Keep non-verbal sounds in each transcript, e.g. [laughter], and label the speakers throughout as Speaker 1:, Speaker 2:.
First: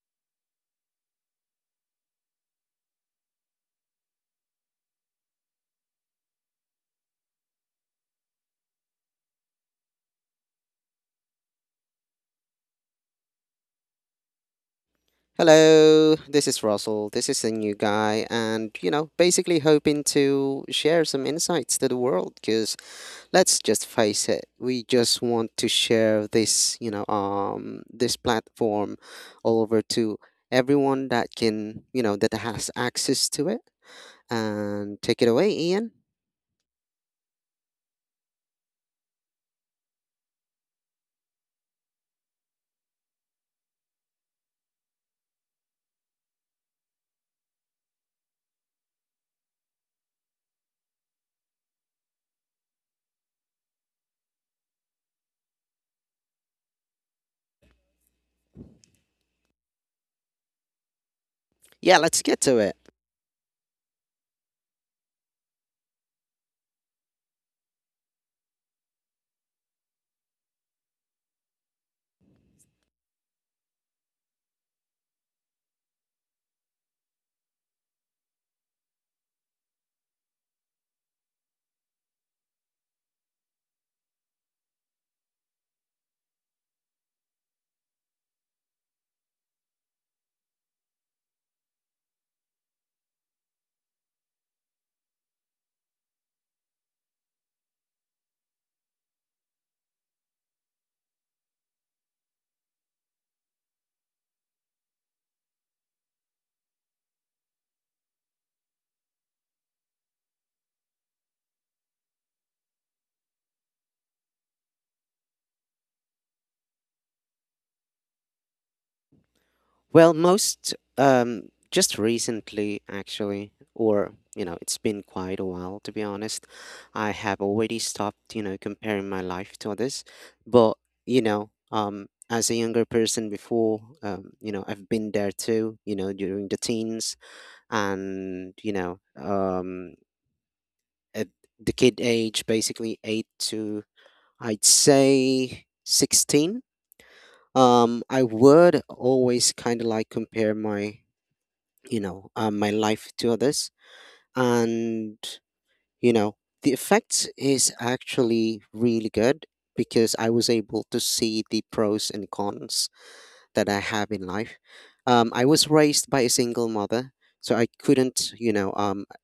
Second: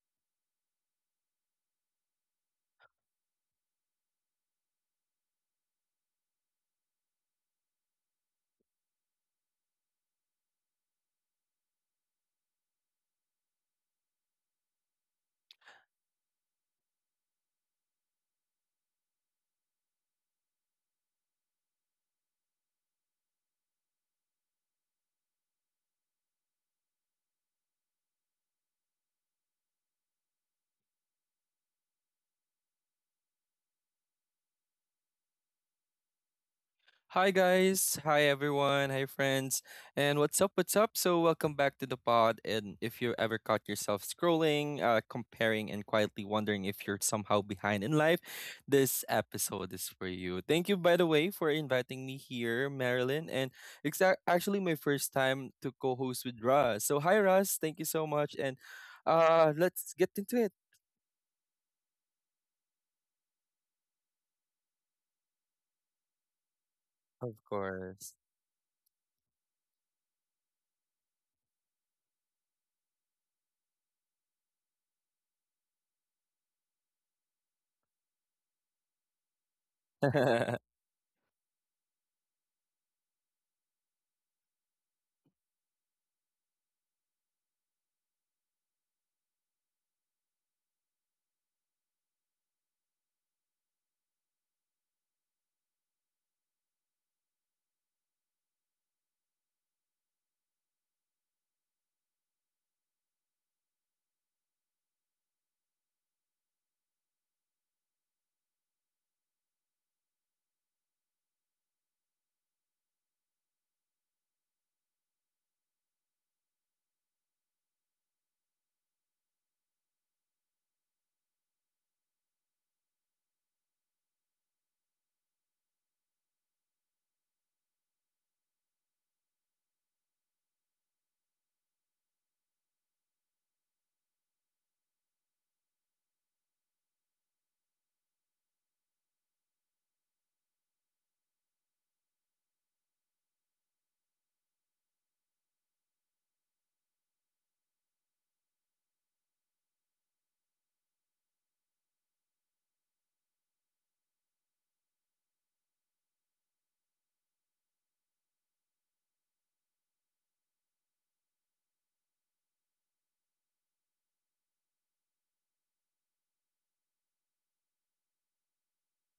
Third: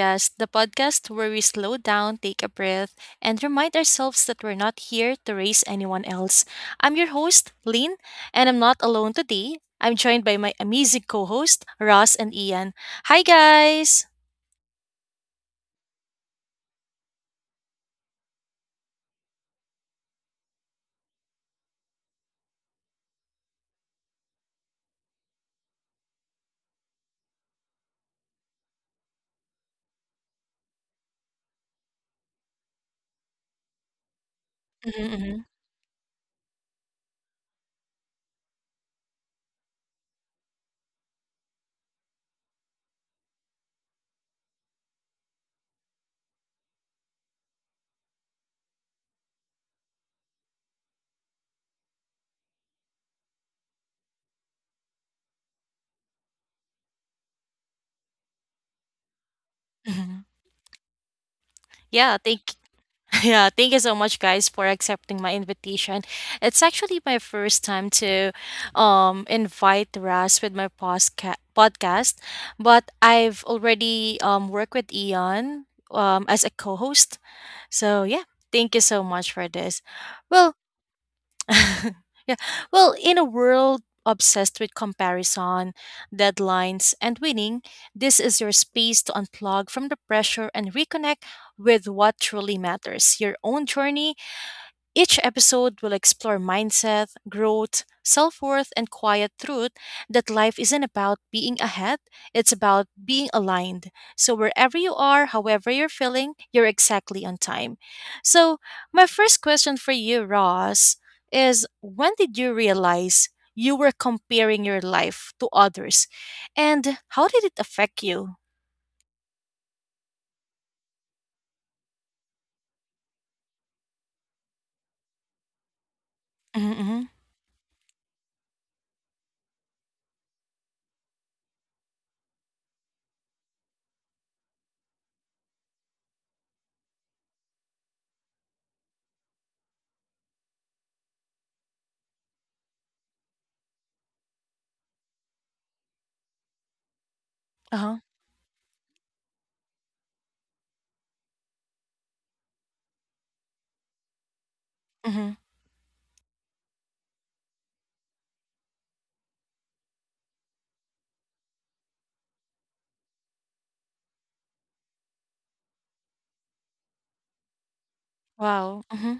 Speaker 1: podcast, the podcast where we slow down, take a breath, and remind ourselves that we're not here to raise anyone else. I'm your host, Lane, and I'm not alone today. I'm joined by my amazing co host, Ross and Ian. Hi, guys!
Speaker 2: Hello, this is Russell. This is the new guy, and basically hoping to share some insights to the world. Because let's just face it, we just want to share this platform all over to everyone that can, that has access to it. And take it
Speaker 1: hmm
Speaker 2: away, Ian.
Speaker 3: Hi guys, hi everyone, hi friends, and what's up? What's up? So welcome back to the pod. And if you ever caught yourself scrolling, comparing, and quietly wondering if you're somehow behind in life, this episode is for you. Thank you, by the way, for inviting me here, Marilyn, and it's actually my first time to co-host with Russ. So hi, Russ. Thank you so much, and let's get
Speaker 1: hmm
Speaker 3: into it.
Speaker 2: Yeah, let's
Speaker 1: Yeah,
Speaker 2: get to
Speaker 1: thank
Speaker 2: it.
Speaker 1: [laughs] Yeah, thank you so much, guys, for accepting my invitation. It's actually my
Speaker 3: Of
Speaker 1: first time
Speaker 3: course.
Speaker 1: to invite Ras with my podcast, but I've already worked with Ian as a co-host. So yeah, thank you so much for this.
Speaker 3: [laughs] Right.
Speaker 1: Well, [laughs] yeah. Well, in a world obsessed with comparison, deadlines, and winning, this is your space to unplug from the pressure and reconnect with what truly matters your own journey. Each episode will explore mindset, growth, self worth, and quiet truth that life isn't about being ahead, it's about being aligned. So, wherever you are, however you're feeling, you're exactly on time. So, my first question for you, Ross, is when did you realize you were comparing your life to others? And how did it affect you?
Speaker 2: Well, most just recently, actually, or it's been quite a while to be honest. I
Speaker 1: Mm-hmm.
Speaker 2: have already stopped, comparing my life to others. But as a younger person before, I've been there too. During the teens and at the kid age, basically 8 to I'd say 16.
Speaker 1: Uh huh.
Speaker 2: I would always kind of like compare my life to others. And,
Speaker 1: Mm-hmm.
Speaker 2: you know, the effects is actually really good because I was able to see the pros and cons that I have in life. I was raised by a single mother, so I couldn't,
Speaker 1: Wow. Mm-hmm.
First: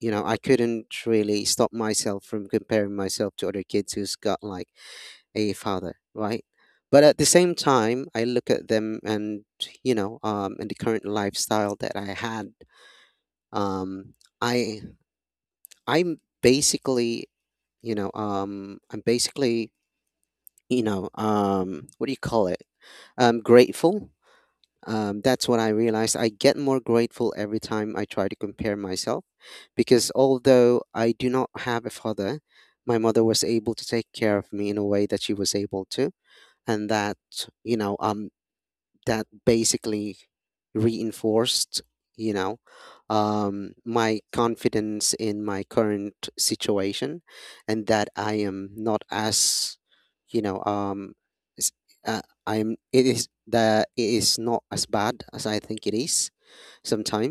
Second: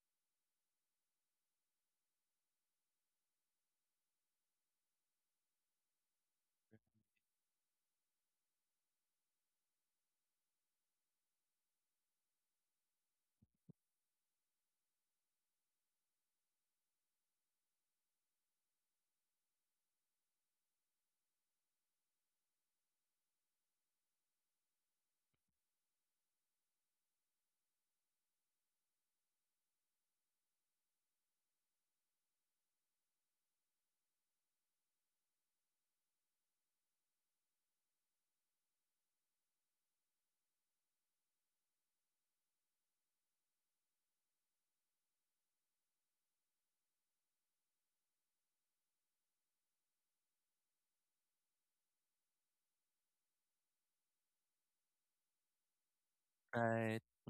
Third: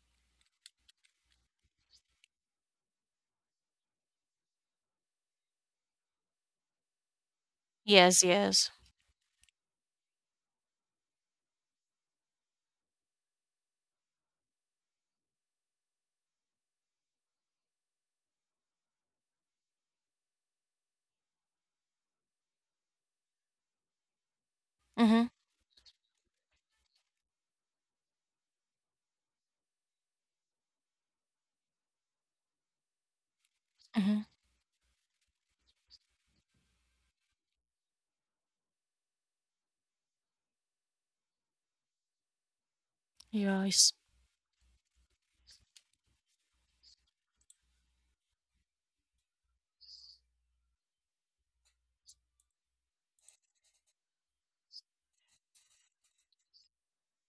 Speaker 2: you know, I couldn't really stop myself from comparing myself to other kids who's got like a father, right? But at the same time,
Speaker 1: Yes,
Speaker 2: I look at
Speaker 1: yes.
Speaker 2: them, and the current lifestyle that I had, um, I I'm basically you know I'm basically you know what do you call it? Grateful. Um,
Speaker 1: Mm-hmm.
Speaker 2: that's what I realized. I get more grateful every time I try to compare myself because although I do not have a father, my mother was able to take
Speaker 1: Mm-hmm.
Speaker 2: care of me in a way that she was able to. And you know, um, that basically reinforced, you know
Speaker 1: Yes.
Speaker 2: my confidence in my current situation, and that I am not as you know s- uh, I'm it is not as bad as I think it is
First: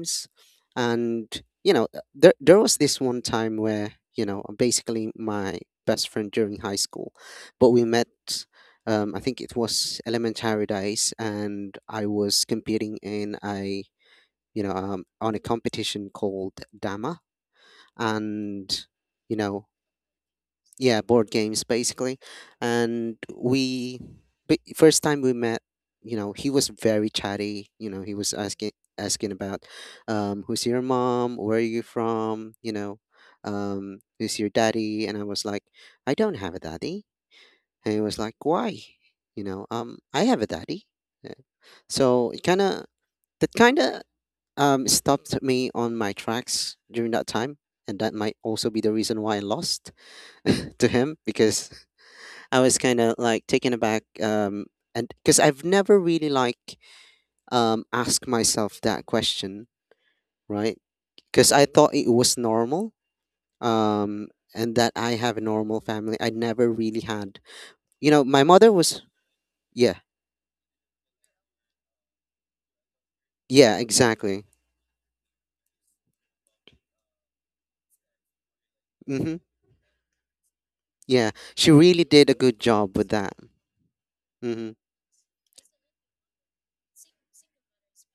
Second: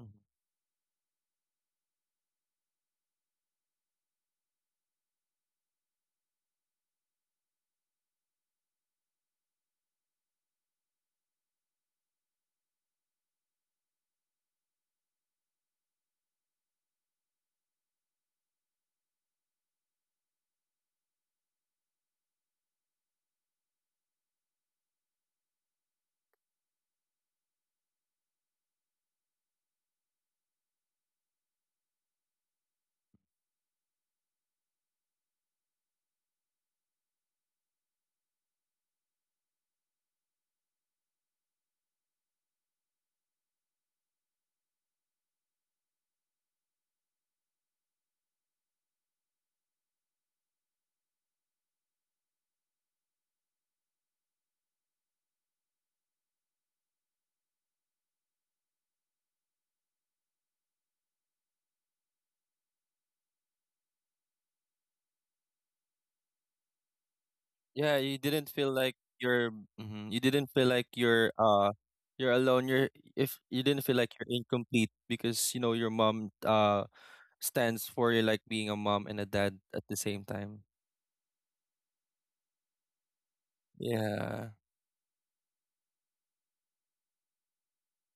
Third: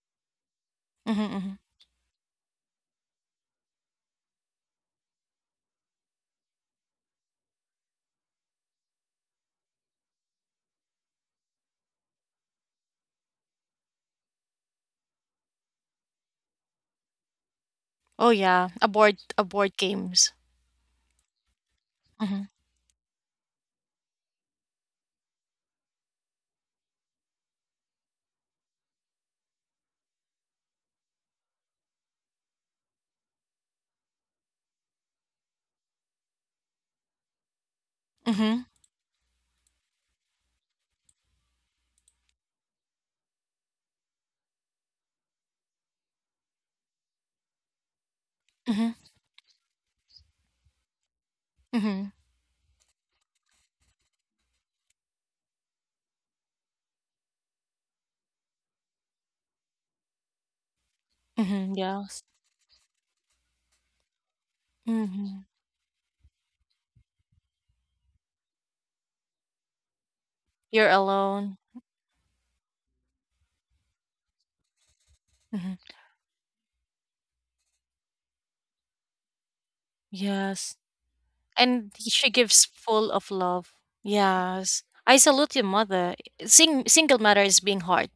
Speaker 3: Mm-hmm.
Speaker 1: Mhm,
Speaker 2: And
Speaker 1: mhm.
Speaker 2: there was this one time where basically my best friend during high school, but we met, I think it was elementary days, and I was competing in a, on a competition called dama.
Speaker 1: Oh yeah,
Speaker 2: And
Speaker 1: a board
Speaker 2: you
Speaker 1: a
Speaker 2: know
Speaker 1: board games.
Speaker 2: yeah, board games basically.
Speaker 1: Mhm,
Speaker 2: And we but first time we met, he was very chatty. He was asking about, who's your mom, where are you from, who's your daddy? And I was like, I don't have a daddy. And he was like,
Speaker 1: mhm,
Speaker 2: why? I have a daddy. Yeah. So it kind of that kind of, stopped me on my tracks during that time, and that might also be the
Speaker 1: mhm,
Speaker 2: reason why I lost [laughs] to him because
Speaker 1: mhm,
Speaker 2: I was kind of like taken aback, and because I've never really like asked myself that question, right? Because I
Speaker 1: mhm,
Speaker 2: thought it
Speaker 1: yes.
Speaker 2: was normal, um, and that I have a
Speaker 1: Mhm.
Speaker 2: normal family. I never really had,
Speaker 3: Yeah,
Speaker 2: my mother was. Yeah,
Speaker 3: you didn't feel like
Speaker 1: You're
Speaker 3: you're
Speaker 1: alone.
Speaker 3: uh you're alone. You're If you
Speaker 2: yeah,
Speaker 3: didn't feel like you're
Speaker 2: exactly,
Speaker 3: incomplete because
Speaker 1: Mhm.
Speaker 3: your mom stands for you like being a mom and a
Speaker 2: mm-hmm,
Speaker 3: dad at the same time.
Speaker 1: Yes,
Speaker 2: yeah. She
Speaker 1: and
Speaker 2: really
Speaker 1: she
Speaker 2: did a good
Speaker 1: gives
Speaker 2: job with
Speaker 1: full of
Speaker 2: that,
Speaker 1: love.
Speaker 3: Yeah.
Speaker 2: mm-hmm,
Speaker 1: Yes, I salute your mother. Single mother is being hard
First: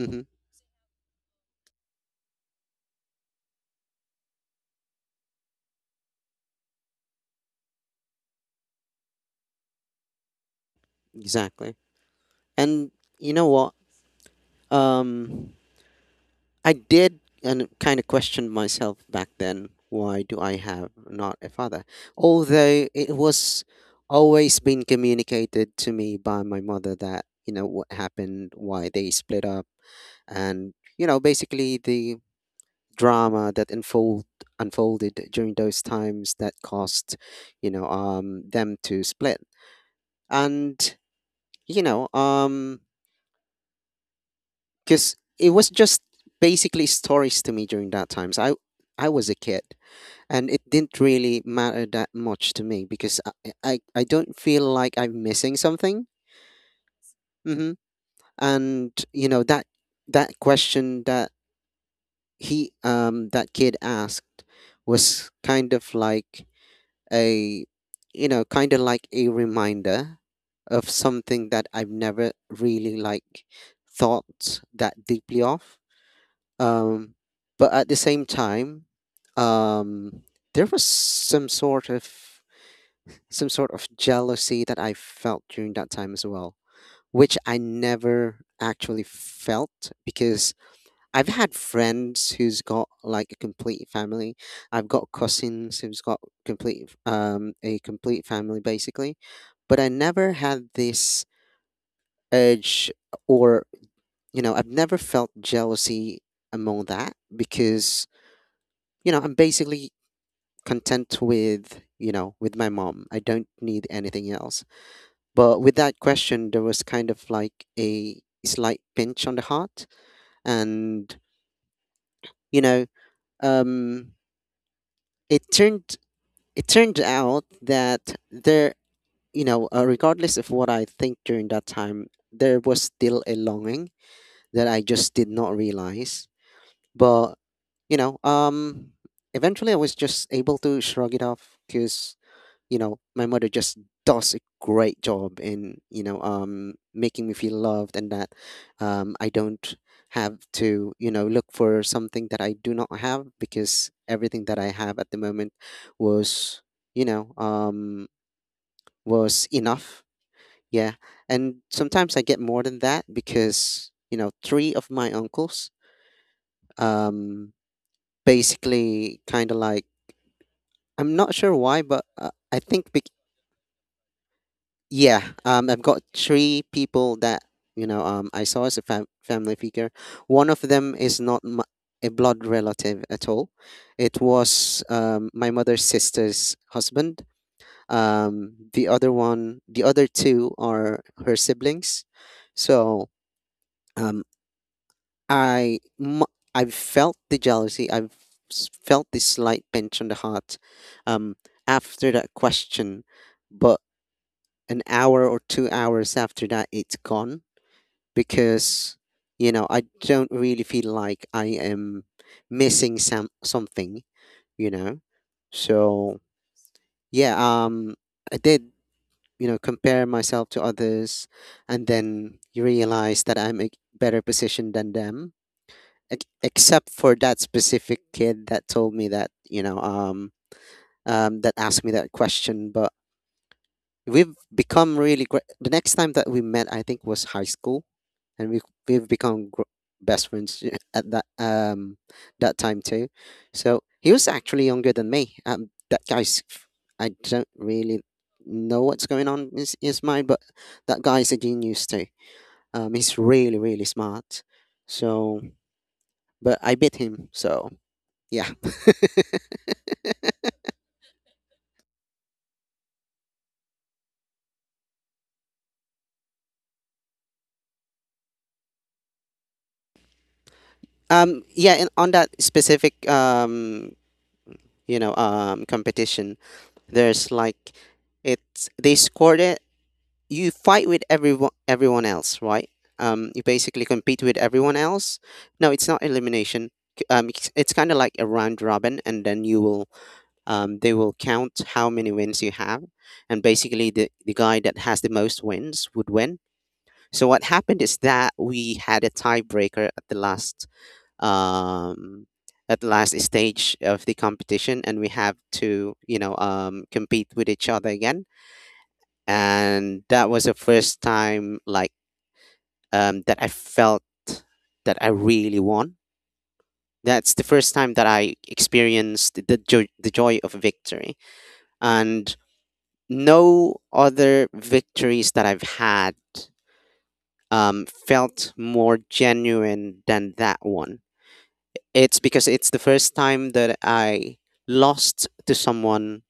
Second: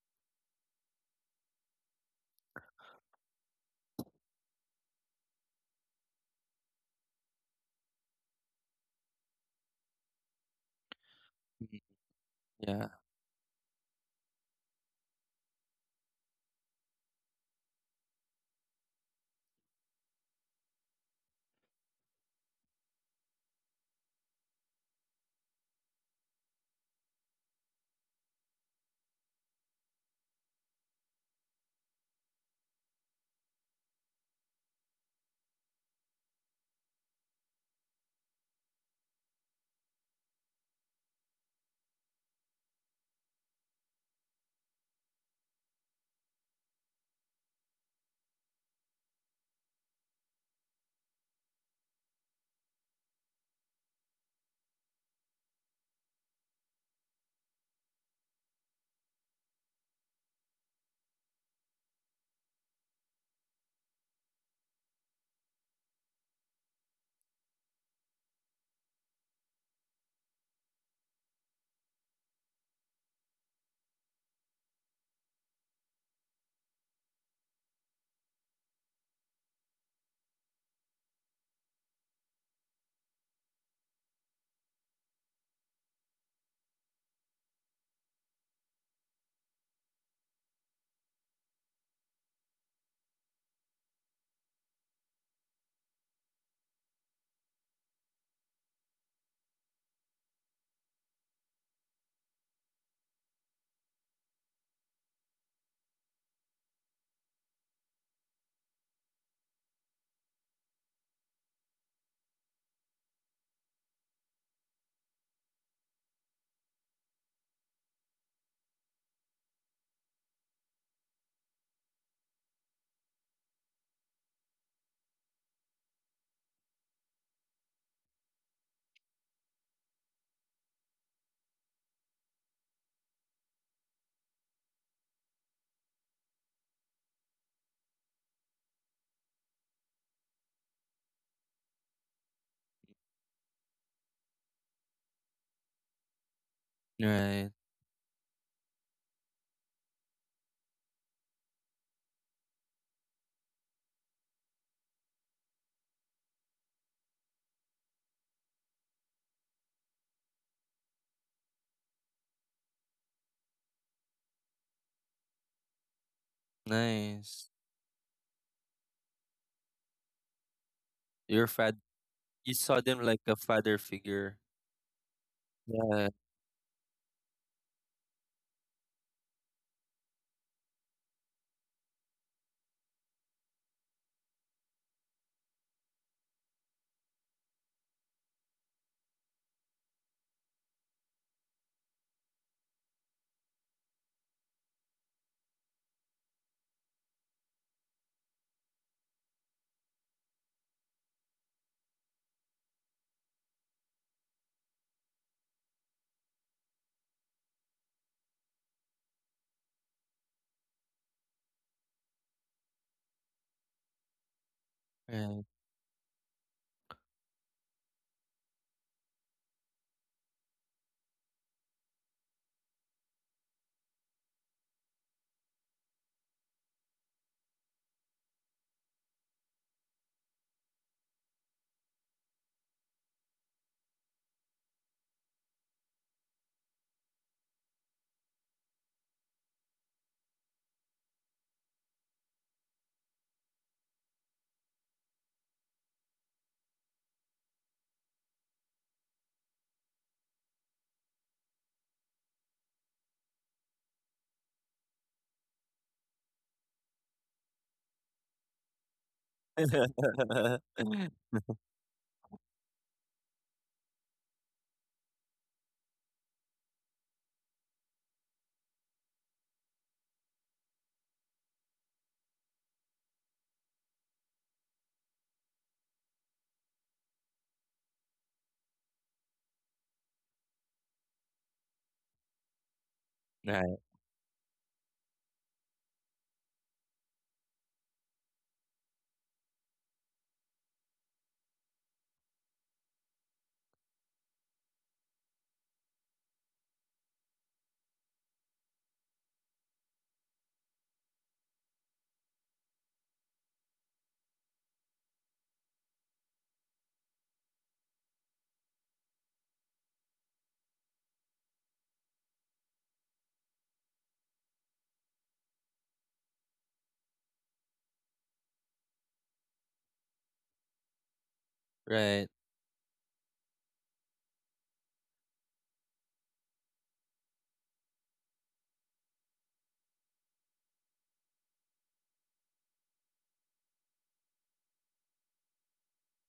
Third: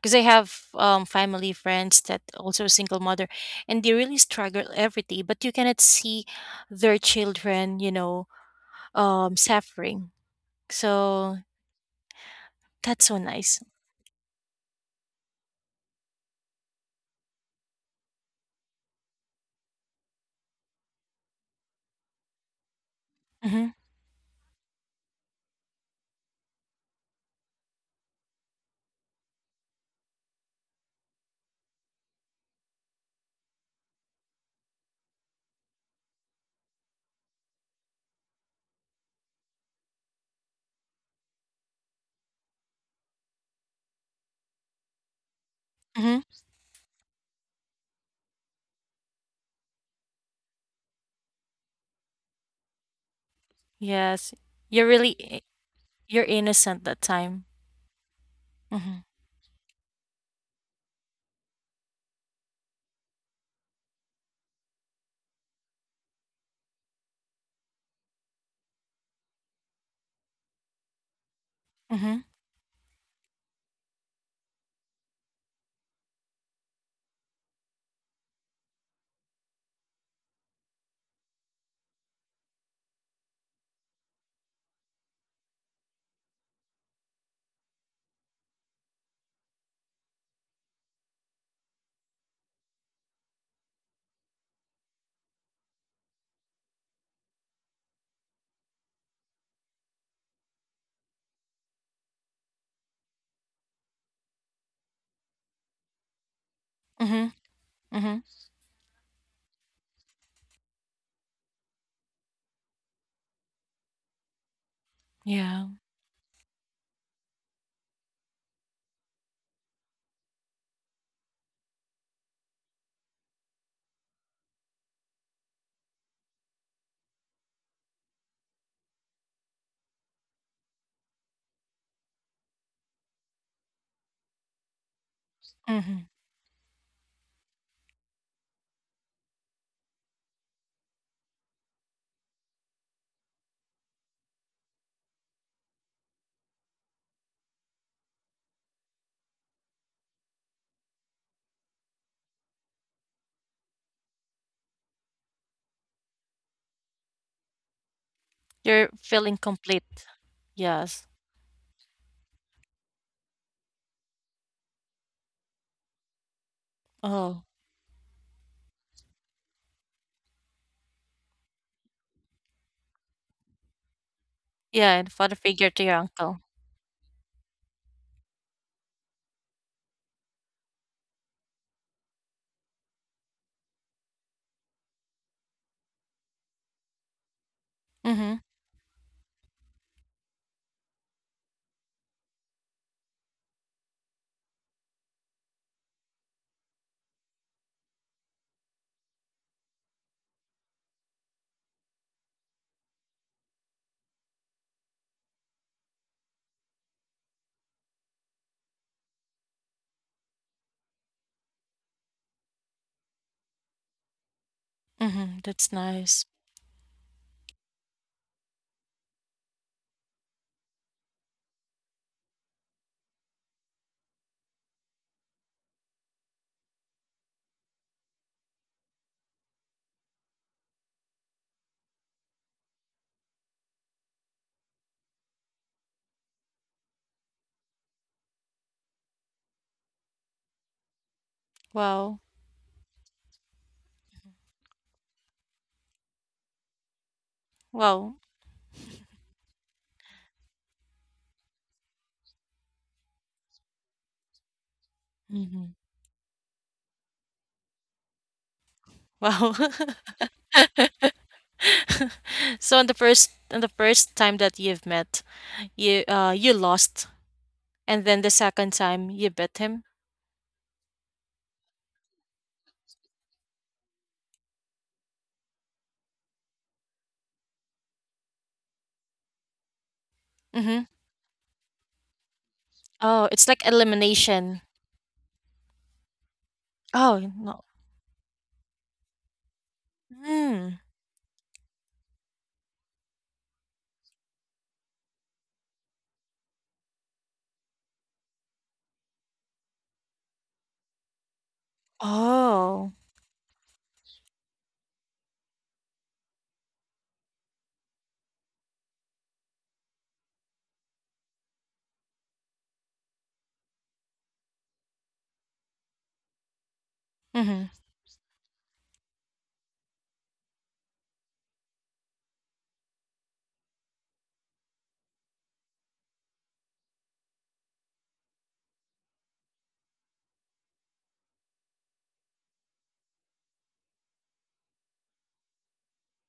Speaker 1: because I have family friends that also single mother, and they really struggle every day. But you cannot see their children, you know, suffering. So
Speaker 2: exactly.
Speaker 3: Mhm. Yeah.
Speaker 2: And
Speaker 1: that's so
Speaker 2: you know
Speaker 1: nice.
Speaker 2: what, um. I did and kind of questioned myself back then, why do I have not a father? Although it was
Speaker 1: Mm-hmm.
Speaker 2: always been communicated to me by my mother that, what happened, why they split up, and, basically the drama that unfolded during those times that caused, them to split. And, you know, um because it was just
Speaker 1: Mm-hmm.
Speaker 2: basically stories to me during that time. So I was a kid, and it didn't really matter that much to me because I
Speaker 1: Yes.
Speaker 2: don't feel
Speaker 1: You're
Speaker 2: like
Speaker 1: really
Speaker 2: I'm
Speaker 1: I
Speaker 2: missing something.
Speaker 1: You're innocent that time.
Speaker 2: Hmm. And
Speaker 1: Mhm.
Speaker 2: you know that that question that kid asked was kind of like a you know kind of like a reminder of something that I've
Speaker 1: Mhm.
Speaker 2: never really like thought that deeply of. Um, but at the same time, um, there was some sort of jealousy that I felt during that time as well, which I never actually felt because I've had friends who's got like a complete family. I've got cousins who's got complete a complete family basically, but I never had this urge, or I've never felt jealousy among that
Speaker 1: Mhm.
Speaker 2: because
Speaker 1: Mhm.
Speaker 2: I'm basically content with, with my mom. I don't need anything else. But
Speaker 1: Yeah.
Speaker 2: with that question, there was kind of like a slight pinch on the heart, and you know, um, it turned it turned out that regardless of what I think during that time, there was still a longing that I just did not
Speaker 1: Mhm.
Speaker 2: realize. But you know, um, eventually I was just able to shrug it off because my mother just does a great job in, making me
Speaker 3: Right.
Speaker 2: feel loved, and that I don't have to, look for something that I do not have because everything that I have at the moment was, you know um
Speaker 1: You're feeling
Speaker 2: was enough.
Speaker 1: complete.
Speaker 2: Yeah.
Speaker 1: Yes.
Speaker 2: And sometimes I get more than that because three of my uncles,
Speaker 1: Oh.
Speaker 3: Nice.
Speaker 2: um basically kind of like, I'm not
Speaker 3: Your
Speaker 2: sure
Speaker 3: fad
Speaker 2: why, but
Speaker 3: you
Speaker 2: I
Speaker 3: saw
Speaker 2: think.
Speaker 3: them like a father figure.
Speaker 1: Yeah, and
Speaker 2: Yeah,
Speaker 1: father figure
Speaker 2: I've
Speaker 1: to your
Speaker 2: got
Speaker 3: Yeah.
Speaker 1: uncle.
Speaker 2: three people that, I saw as a family figure. One of them is not a blood relative at all. It was, my mother's sister's husband.
Speaker 1: Mhm.
Speaker 2: The other one, the other two, are her siblings. So, um, I. i m- I've felt the jealousy. I've felt this slight pinch on the heart, um, after that question, but an hour or 2 hours after that, it's gone because I don't really feel like I am missing something you know
Speaker 3: Right.
Speaker 1: Mhm. That's
Speaker 2: so
Speaker 1: nice.
Speaker 2: yeah, I did, compare myself to others, and then you realize that I'm a better position than them, except for that specific kid that told me that you know that asked me that question. But we've become really great. The next time that we met, I think was high school, and we've become best friends [laughs] at that
Speaker 1: Wow.
Speaker 2: that time too. So he was actually younger than me. That guy's I don't really
Speaker 1: Wow.
Speaker 2: know what's going on in his mind, but that guy's a genius too. He's really really smart. So,
Speaker 1: Mhm.
Speaker 2: but I beat him. So yeah,
Speaker 1: Wow.
Speaker 3: [laughs]
Speaker 1: [laughs] So on the first time that you've met, you you lost. And then the second time you bet him.
Speaker 2: yeah, and on that specific competition. There's like it's They scored it. You
Speaker 1: Mhm.
Speaker 2: fight with everyone else, right?
Speaker 1: Oh,
Speaker 2: You
Speaker 1: it's like
Speaker 3: Right.
Speaker 2: basically compete with
Speaker 1: elimination.
Speaker 2: everyone else. No, it's not elimination.
Speaker 1: Oh
Speaker 2: It's,
Speaker 1: no.
Speaker 2: it's kind of like a round robin, and then you will
Speaker 1: Mm.
Speaker 2: they will count how many wins you have, and basically the guy that has the most wins would win. So what happened is that we had a tiebreaker um, at the
Speaker 1: Oh.
Speaker 2: last stage of the competition, and we have to, compete with each other again. And that was the first time, like, that I felt that I really won. That's the
Speaker 1: Mhm.
Speaker 2: first time that I experienced the joy of victory,
Speaker 3: Right.
Speaker 2: and no other victories that I've had, felt more genuine than that one. It's because it's the first time that I lost to someone,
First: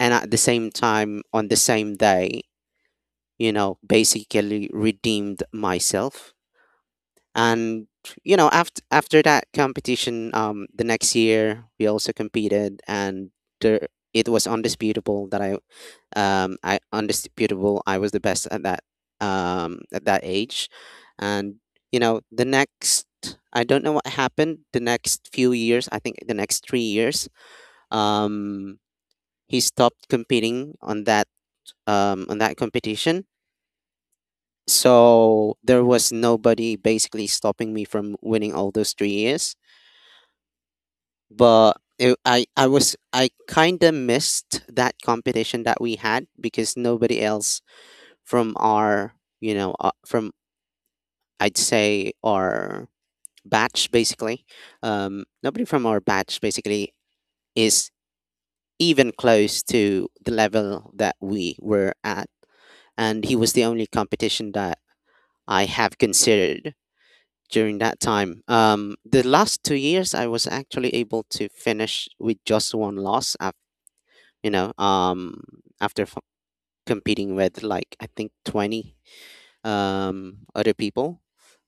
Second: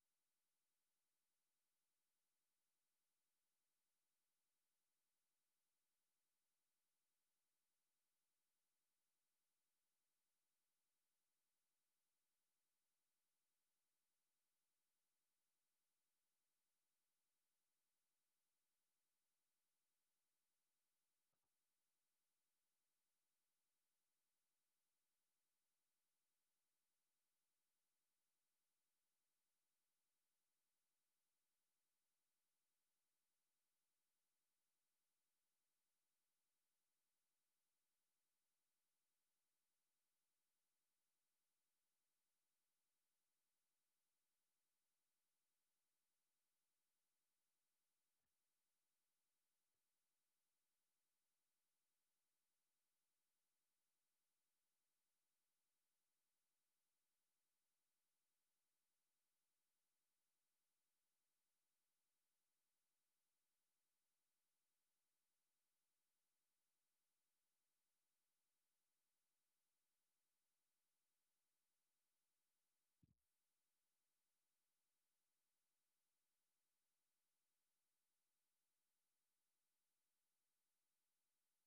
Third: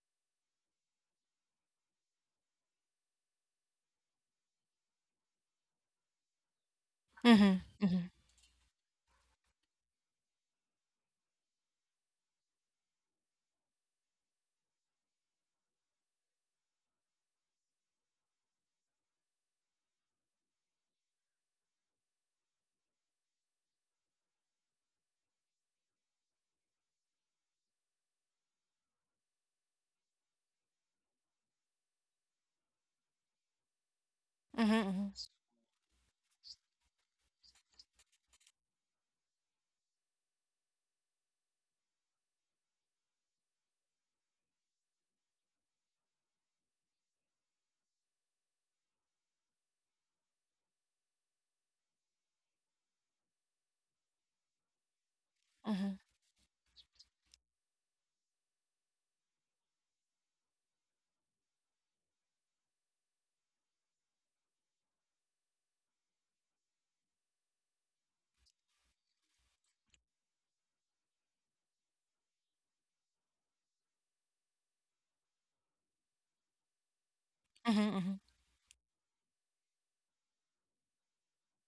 Speaker 2: and at the same time on the same day, basically redeemed myself.
Speaker 1: Mhm.
Speaker 2: And
Speaker 1: Mhm.
Speaker 2: after that competition, the next year we also competed, and there it was undisputable that I was the best at that age. And the next I don't know what happened the next few years, I think the next 3 years, um he stopped competing on that competition.
Speaker 1: Mhm, mhm.
Speaker 2: So there was nobody basically stopping me from winning all those 3 years. But it, I was, I kind of missed that competition that we had because nobody else from our, from I'd say our batch basically, nobody from
Speaker 1: Mhm.
Speaker 2: our batch basically is even close to the level that we were at. And he was the only competition that I have considered during that time. The last 2 years, I was actually able to finish with just one loss. You know, um, after competing with
Speaker 1: Mhm,
Speaker 2: like I
Speaker 1: mhm.
Speaker 2: think 20 other people,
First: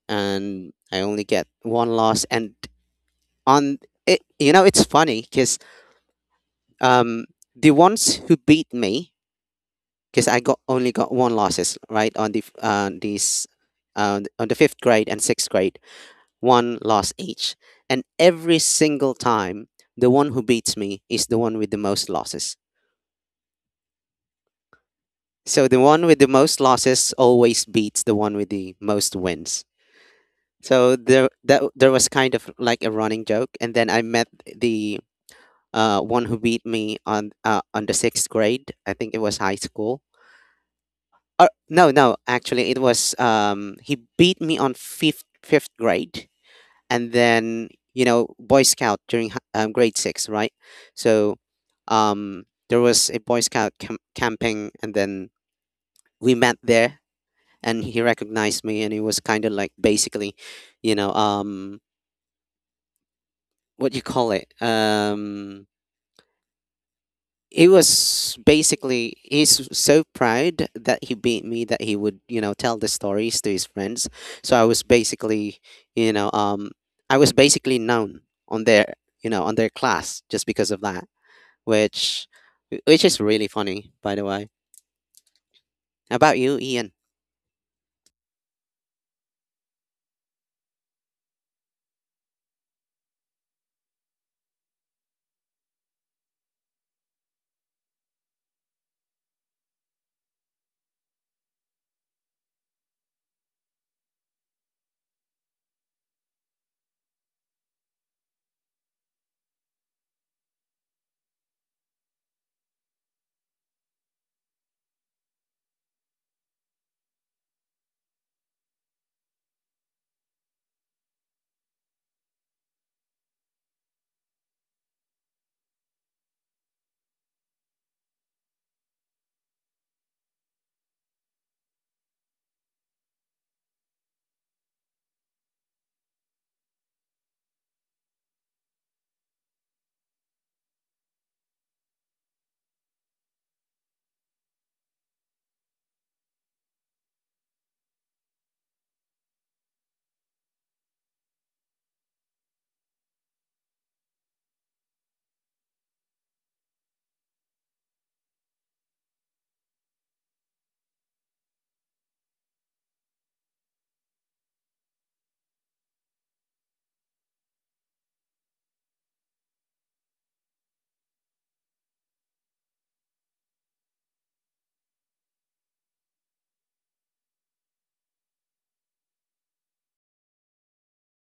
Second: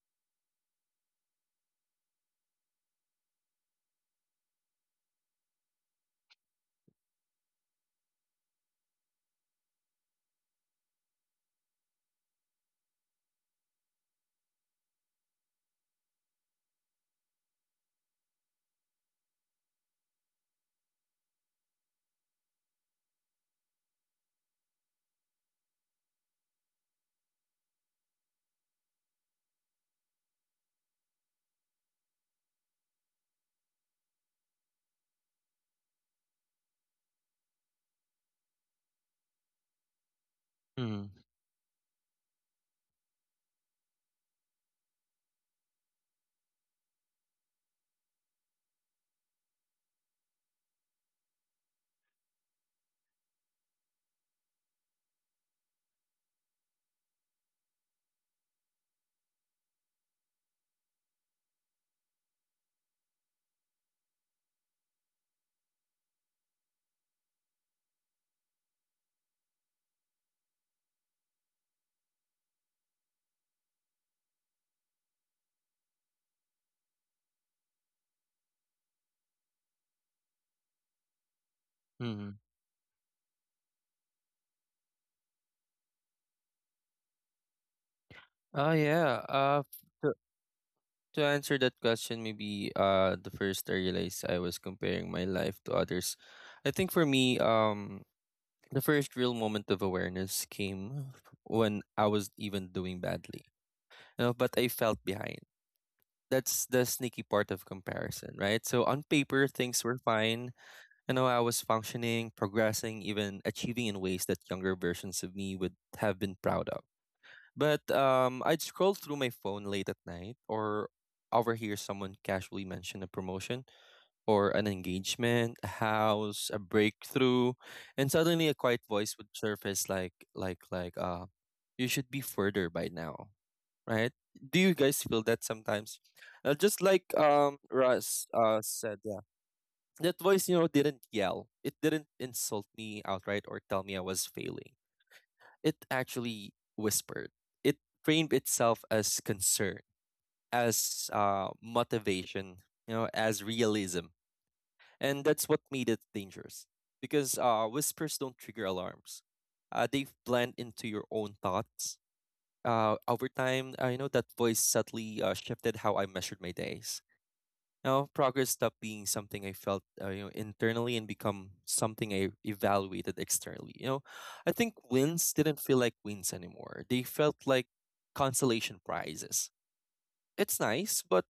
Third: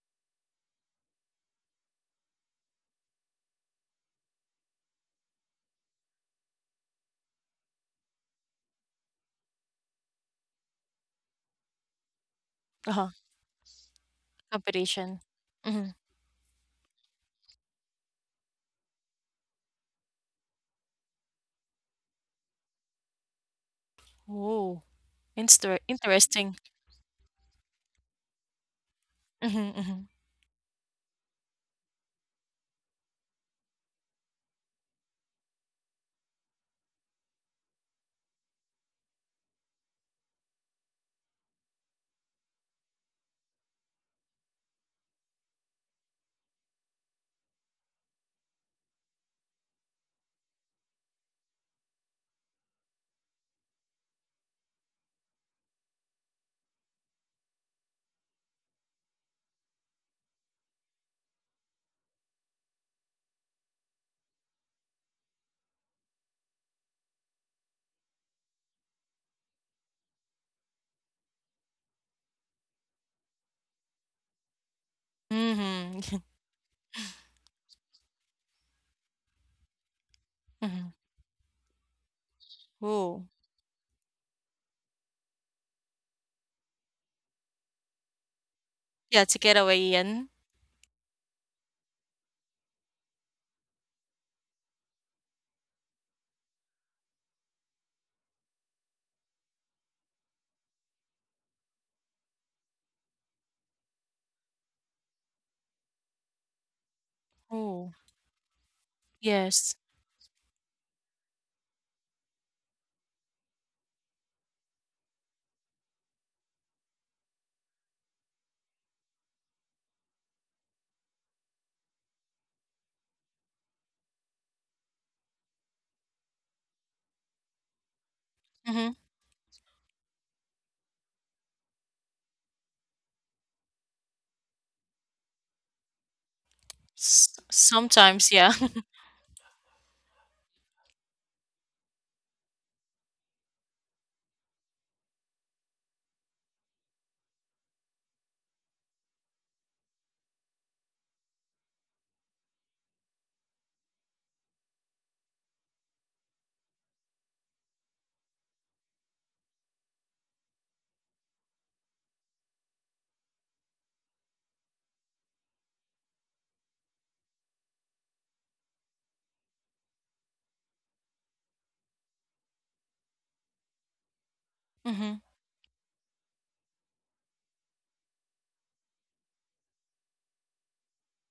Speaker 2: and I only get one loss. And on it, you know, it's funny because um the ones who beat me, because I got only got one losses right, on the f-
Speaker 1: Uh-huh.
Speaker 2: these. On the fifth grade
Speaker 1: Competition.
Speaker 2: and sixth grade,
Speaker 1: Mhm.
Speaker 2: one loss each. And every single time, the one who beats me is the one with the most losses.
Speaker 1: Ooh.
Speaker 2: So
Speaker 1: Inster
Speaker 2: the one with the
Speaker 1: interesting.
Speaker 2: most losses always beats the one with the most wins.
Speaker 1: Mhm, mhm.
Speaker 2: So there was kind of like a running joke. And then I met the one who beat me on the sixth grade. I think it was high school.
Speaker 3: Hmm.
Speaker 2: Or no, no, actually, it was he beat me on fifth grade, and then boy scout during grade six, right? So um there was a boy scout camping, and then we met there, and he recognized me, and it was kind of like basically, you know um what do you call it it was basically he's so proud that he beat me that he would, tell the stories to his friends. So I was basically,
Speaker 1: Mhm.
Speaker 2: you
Speaker 1: [laughs]
Speaker 2: know um I was basically known on their, on their class just because of
Speaker 1: Mhm.
Speaker 2: that, which
Speaker 3: Hmm.
Speaker 2: which is
Speaker 1: Oh,
Speaker 2: really funny, by the way. How about you, Ian?
Speaker 3: Oh
Speaker 1: yeah,
Speaker 3: yeah.
Speaker 1: to get away yan.
Speaker 3: To answer that question, maybe the first I realized I was comparing my life to others. I think for me, the first real moment of awareness came when I was even doing badly. You know, but I felt behind. That's the sneaky part of
Speaker 1: Oh,
Speaker 3: comparison, right? So on paper
Speaker 1: yes.
Speaker 3: things were fine. You know, I was functioning, progressing, even achieving in ways that younger versions of me would have been proud of. But I'd scroll through my phone late at night or overhear someone casually mention a promotion or an engagement, a house, a breakthrough, and suddenly a quiet
Speaker 1: Mhm.
Speaker 3: voice would surface like you should be further by now, right? Do you guys feel that sometimes? Just like
Speaker 1: S
Speaker 3: Russ
Speaker 1: sometimes, yeah. [laughs]
Speaker 3: said, yeah. That voice, you know, didn't yell. It didn't insult me outright or tell me I was failing. It actually whispered. It framed itself as concern, as motivation, you know, as realism. And that's what made it dangerous. Because whispers don't trigger alarms. They blend into your own thoughts. Over time, I know that voice subtly shifted how I measured my days. Now, progress stopped being something I felt, internally and become something I evaluated externally. You know, I think
Speaker 1: Mhm.
Speaker 3: wins didn't feel like wins anymore. They felt like consolation prizes. It's nice, but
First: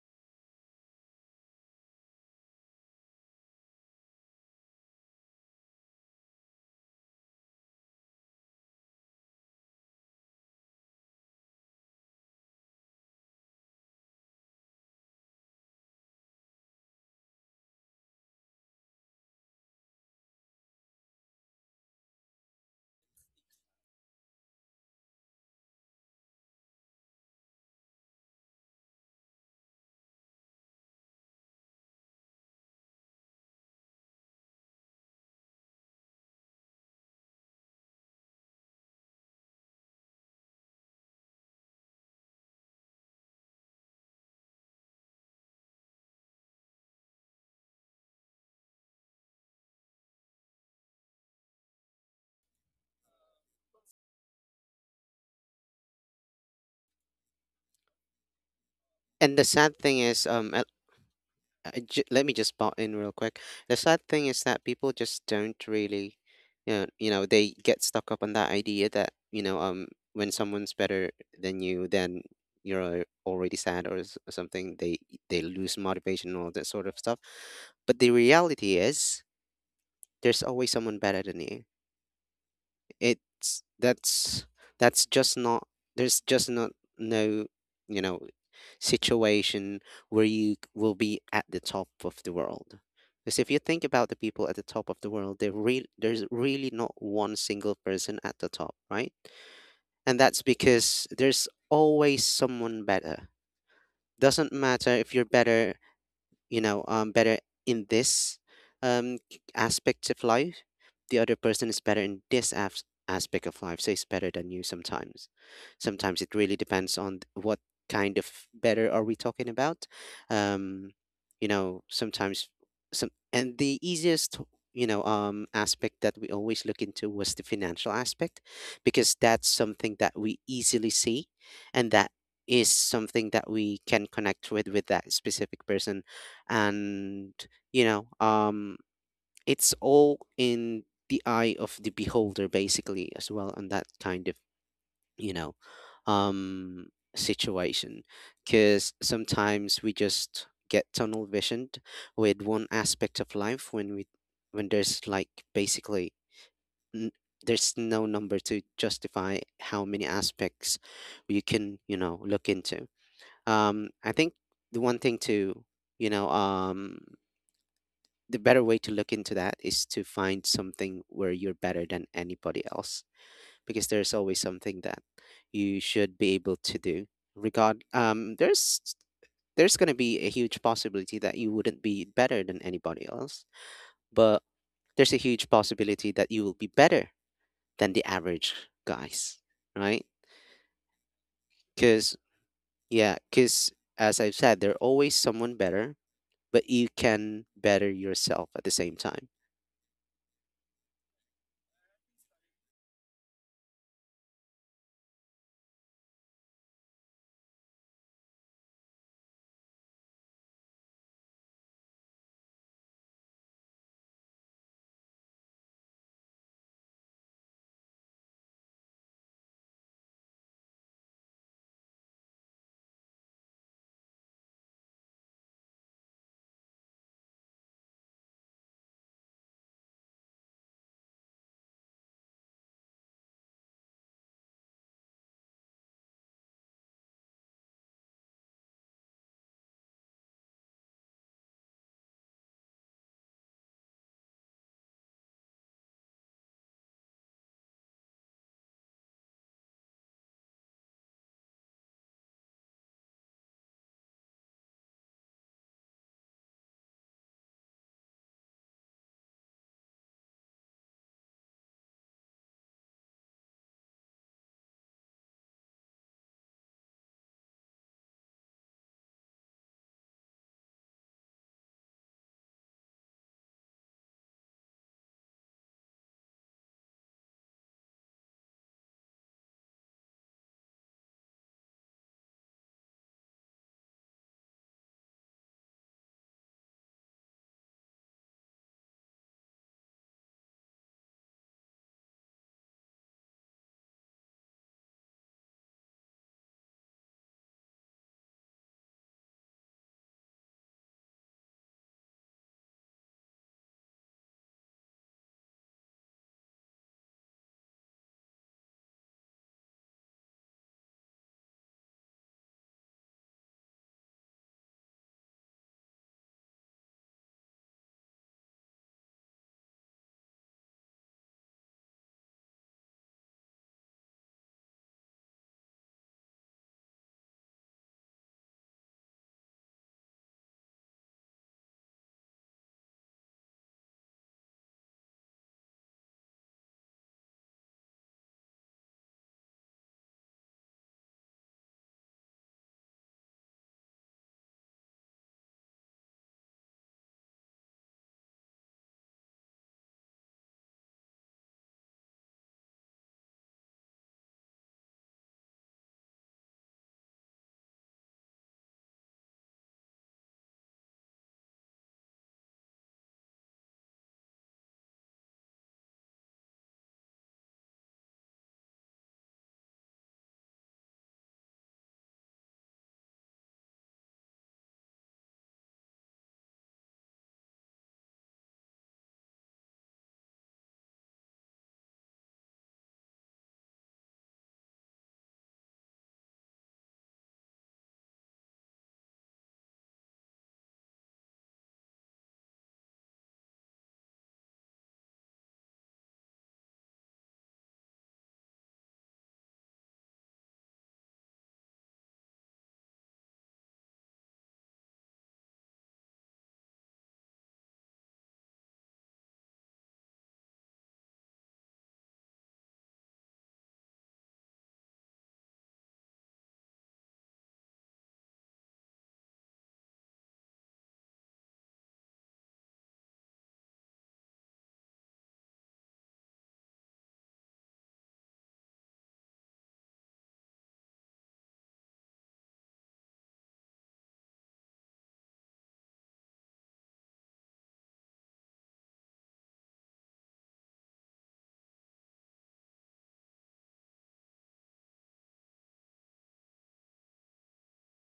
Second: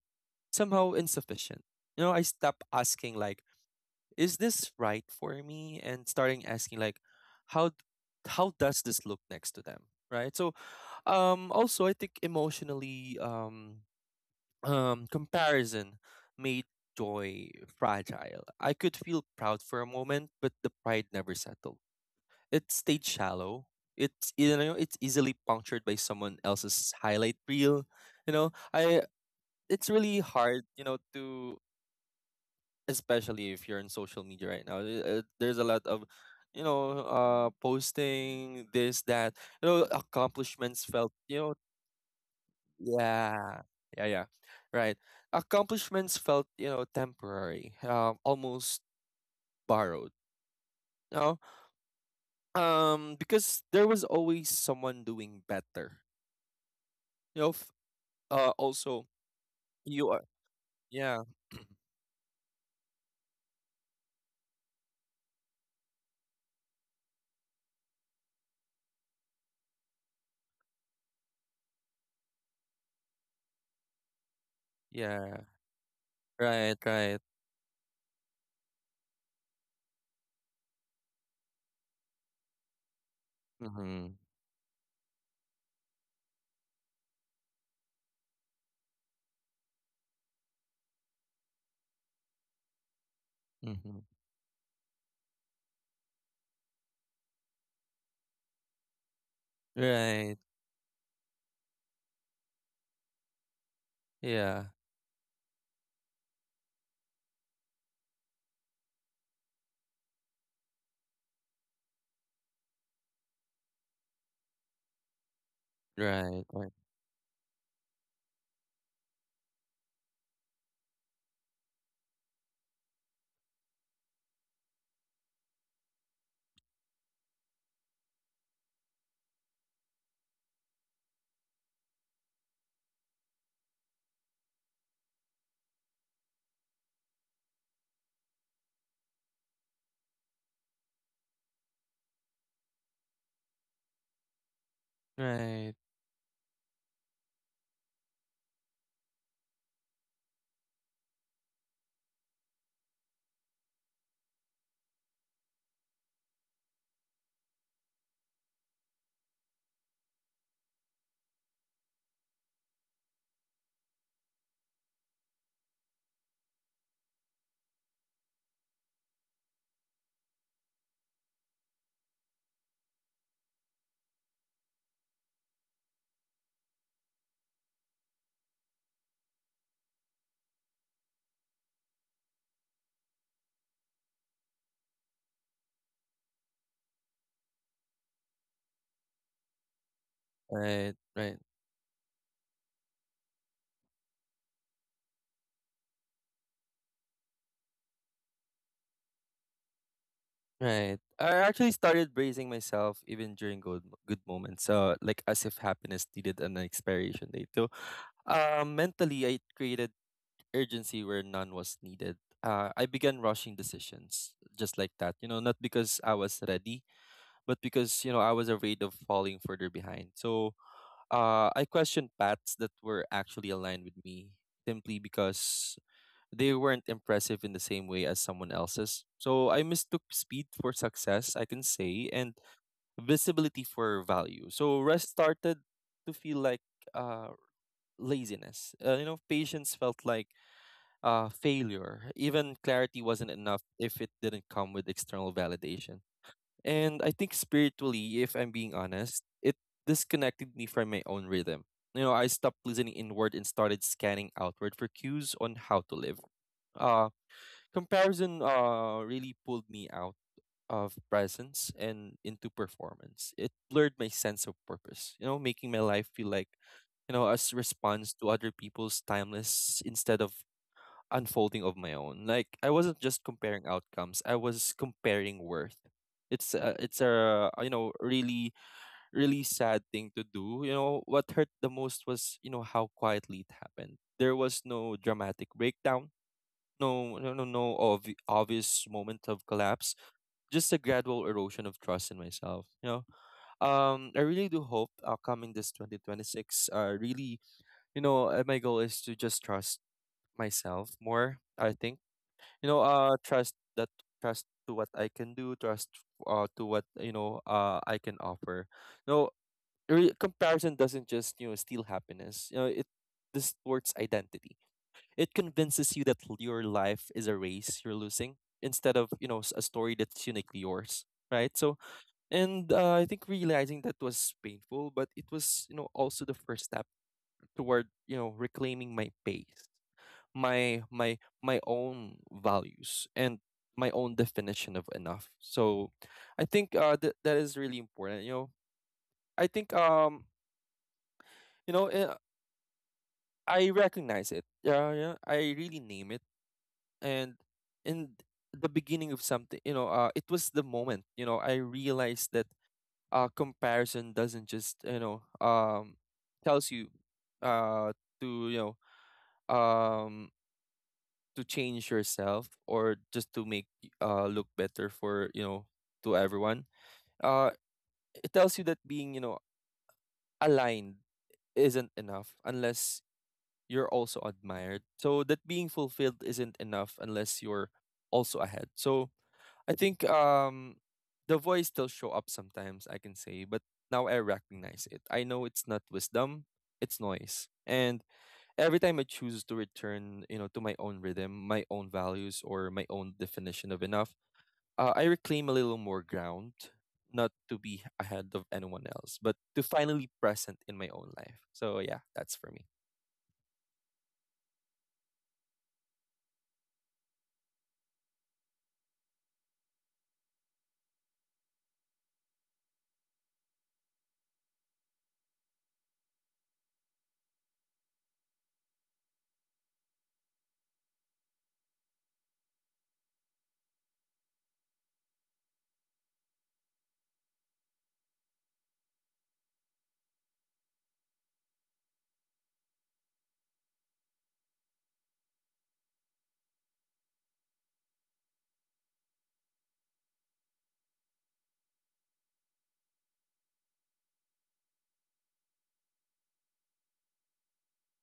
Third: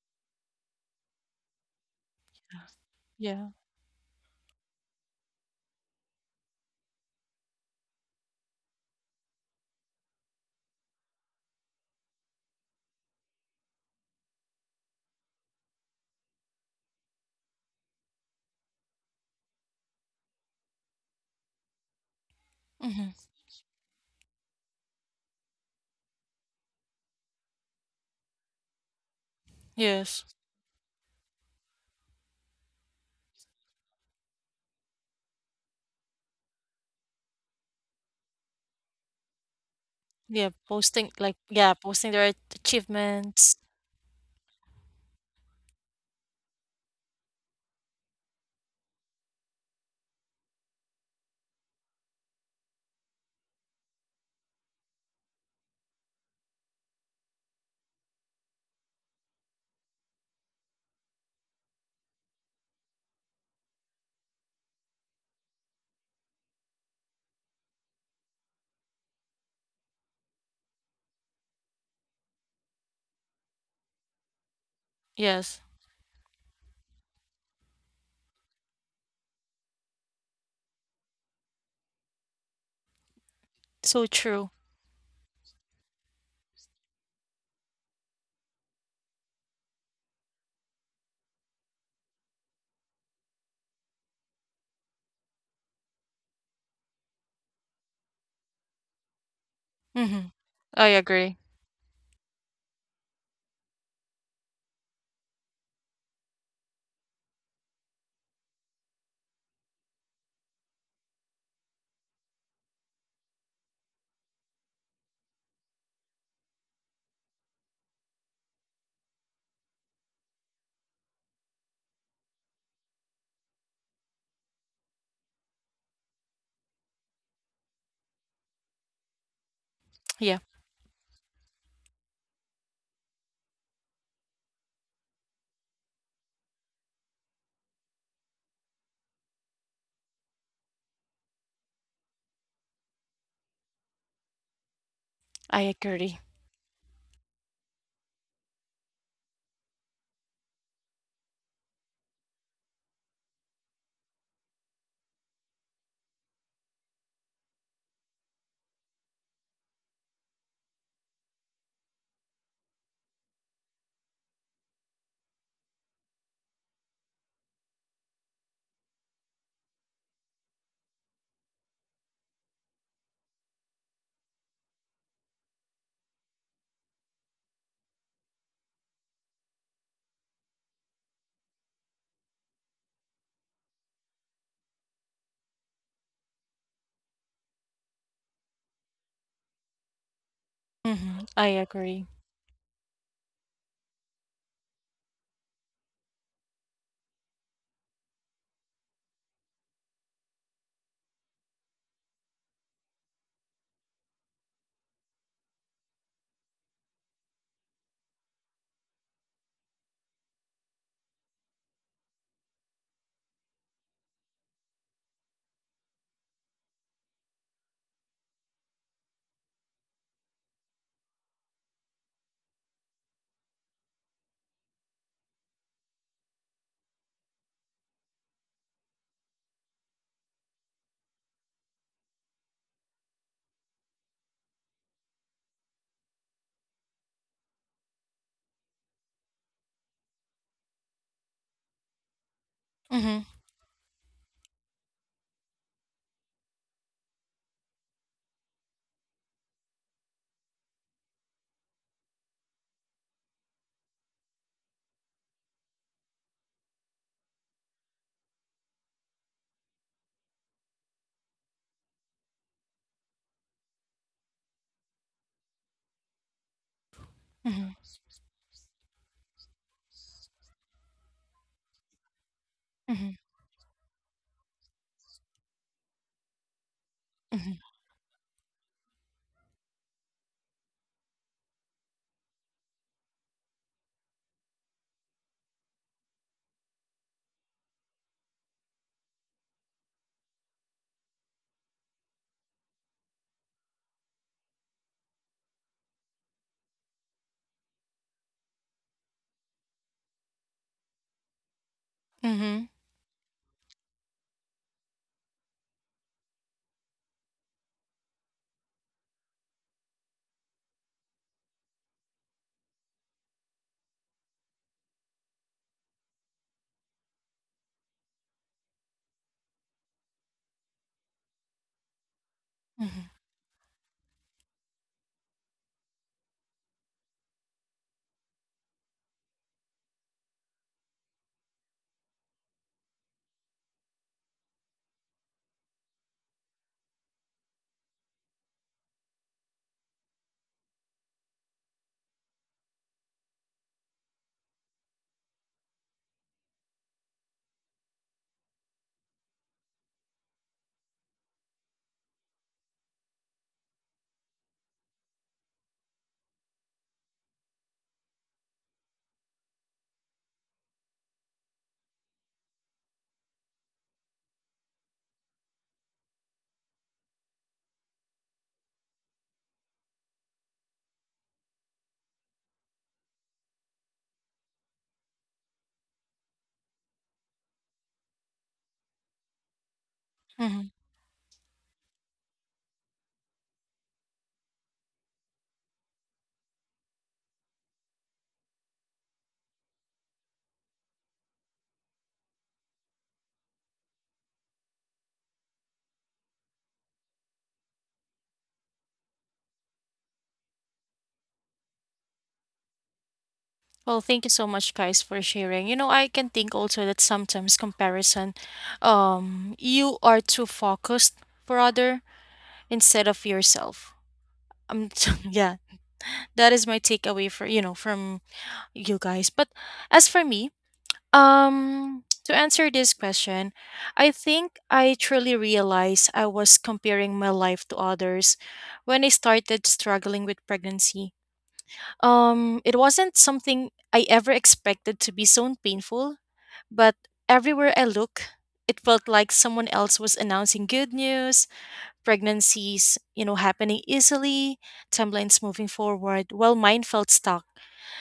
Speaker 3: somehow insufficient. You know, I stopped asking like,
Speaker 1: Yeah.
Speaker 3: "Is this right for me?" and starting asking like, "How, d- how does this look next to them?" Right. So, also I think emotionally, comparison made joy fragile. I could feel proud for a moment, but the pride never settled. It stayed
Speaker 1: Mhm.
Speaker 3: shallow. It's, you know, it's easily punctured by someone else's highlight reel. You know, I, it's really
Speaker 1: Yes.
Speaker 3: hard. You know, to, especially if you're on social media right now. There's a lot of, you know, posting this that, you know,
Speaker 1: Yeah,
Speaker 3: accomplishments felt, you know.
Speaker 1: posting their achievements.
Speaker 3: Yeah. Yeah, yeah. Right. Accomplishments felt, you know, temporary, almost borrowed. You know? Because there was always someone doing better. You know, also
Speaker 2: And the sad thing
Speaker 3: you are,
Speaker 2: is,
Speaker 3: yeah,
Speaker 2: let me just butt in real quick. The sad thing is that people just don't really, they get stuck up on that idea that, when someone's better than you, then you're already sad or something. They
Speaker 3: yeah.
Speaker 2: they
Speaker 1: Yes.
Speaker 2: lose motivation and all that
Speaker 3: Right,
Speaker 2: sort of
Speaker 3: right.
Speaker 2: stuff. But the reality is, there's always someone better than you. It's
Speaker 1: So
Speaker 3: Mm-hmm.
Speaker 1: true.
Speaker 2: that's just not there's just not no you know situation where you will be at the top of the world. Because if you think
Speaker 3: Mm-hmm.
Speaker 2: about the people at the top of the world, there's really not one single person at the top, right? And
Speaker 1: Mhm.
Speaker 3: Right.
Speaker 2: that's
Speaker 1: I
Speaker 2: because
Speaker 1: agree.
Speaker 2: there's always someone better. Doesn't
Speaker 3: Yeah.
Speaker 2: matter if you're better you know better in this, aspect of life, the other person is better in this aspect of life, so it's better than you sometimes. It
Speaker 3: Right.
Speaker 2: really
Speaker 3: Right.
Speaker 2: depends on what kind of better are we talking about. um you know, sometimes some and the easiest, aspect that we always look into was the financial aspect, because that's something that
Speaker 1: Yeah,
Speaker 2: we easily see, and that is something that we can connect with that specific person. And, you know um it's all in the eye of the beholder basically, as well on that kind of, you know
Speaker 1: I
Speaker 3: Right.
Speaker 1: agree.
Speaker 2: um situation. Because sometimes we just get tunnel visioned with one aspect of life, when there's like basically, n- there's no number to justify how many aspects you can, look into. I think the one thing to you know the better way to look into that is to find something where you're better than anybody else, because there's always something that you should be able to do. Regard There's going to be a huge possibility that you wouldn't be better than anybody else, but there's a huge possibility that you will be better than the average guys, right?
Speaker 3: Right.
Speaker 1: Mhm.
Speaker 3: Right.
Speaker 1: I agree.
Speaker 2: Cuz yeah cuz as I've said, there's always someone better, but you can better yourself at the same time.
Speaker 3: Right. I actually started praising myself even during good good moments. Like as if happiness needed an expiration date. Mentally, I created urgency where none was needed. I began rushing decisions just like that, you know, not because I was ready, but because, you know, I was afraid of falling further behind. So I questioned paths that were actually aligned with me simply because they weren't impressive in the same way as someone else's. So I mistook speed for success, I can say, and visibility for value. So rest started to feel like uh, laziness. You know, patience felt like failure. Even clarity
Speaker 1: Mhm,
Speaker 3: wasn't enough if it didn't come with external validation. And I think spiritually, if I'm being honest, it disconnected me from my own rhythm. You know, I stopped listening inward and started scanning outward for cues on how to live. Uh, comparison really pulled me out of presence and into performance. It blurred my sense of purpose, you know, making my life feel like, you know, as
Speaker 1: mhm,
Speaker 3: response to other people's timeless instead of unfolding of my own. Like I wasn't
Speaker 1: mhm,
Speaker 3: just comparing outcomes; I was comparing worth. It's a, it's a,
Speaker 1: mhm,
Speaker 3: you know, really really sad thing to do. You know what hurt the most was, you know, how quietly it happened. There was no dramatic breakdown, no obvious moment of collapse. Just a gradual erosion of trust in myself. You know, I really do hope coming this 2026, really, you know, my goal is to just trust myself more. I think, you
Speaker 1: mhm,
Speaker 3: know, trust to what I can do, trust to what, I can offer. No, comparison doesn't just, you know, steal happiness. You know, it distorts identity. It convinces you that your life is a race you're losing instead of, a story that's uniquely yours. Right. So, and I
Speaker 1: mhm,
Speaker 3: think realizing that was painful, but it was, also the first step toward, reclaiming my pace, my my my own values, and my own definition of enough. So I think that is really important. You know, I think you know uh, I recognize it. Yeah, yeah. I really name it, and in the beginning of something, you know, it was the moment. You know, I realized that comparison doesn't just, tells you uh to, um to change yourself or just to make look better for, to everyone. uh it tells you that being, aligned isn't enough unless you're also admired, so that being fulfilled isn't enough unless you're also ahead. So I think
Speaker 1: mhm.
Speaker 3: the voice still show up sometimes, I can say, but now I recognize it. I know it's not wisdom. It's noise. And every time I choose to return, you know, to my own rhythm, my own values, or my own definition of enough, I reclaim a little more ground, not to be ahead of anyone else, but to finally present in my own life. So yeah, that's for me.
Speaker 1: Well, thank you so much, guys, for sharing. You know, I can think also that sometimes comparison, you are too focused for other instead of yourself. Um, [laughs] yeah, that is my takeaway for you know from you guys. But as for me, to answer this question, I think I truly realized I was comparing my life to others when I started struggling with pregnancy. It wasn't something I ever expected to be so painful, but everywhere I look, it felt like someone else was announcing good news, pregnancies, you know, happening easily, timelines moving forward, while mine felt stuck.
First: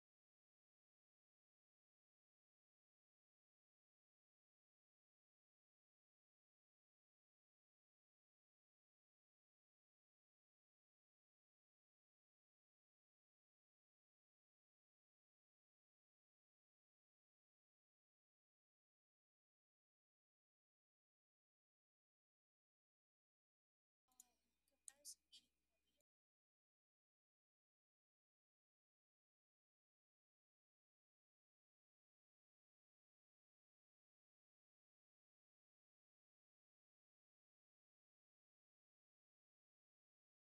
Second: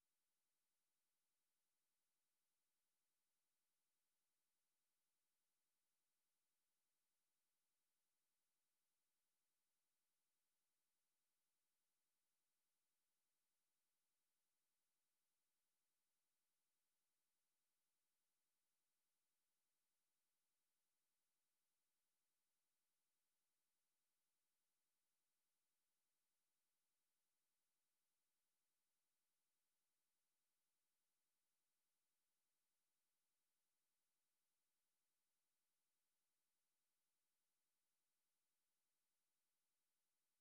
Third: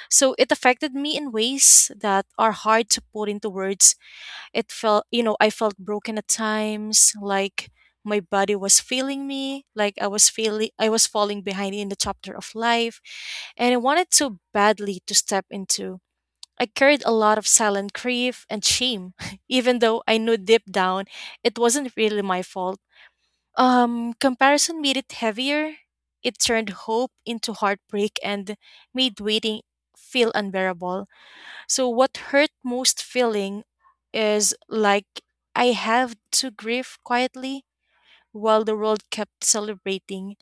Speaker 1: So it affected me in ways that are hard to put into words. It felt, you know, I felt broken at times, like my body was failing me, like I was feeling I was falling behind in the chapter of life, and I wanted so badly to step into. I carried a lot of silent grief and shame, [laughs] even though I knew deep down it wasn't really my fault. Comparison made it heavier. It turned hope into heartbreak and made waiting feel unbearable. So what hurt most feeling is like I have to grieve quietly while the world kept celebrating.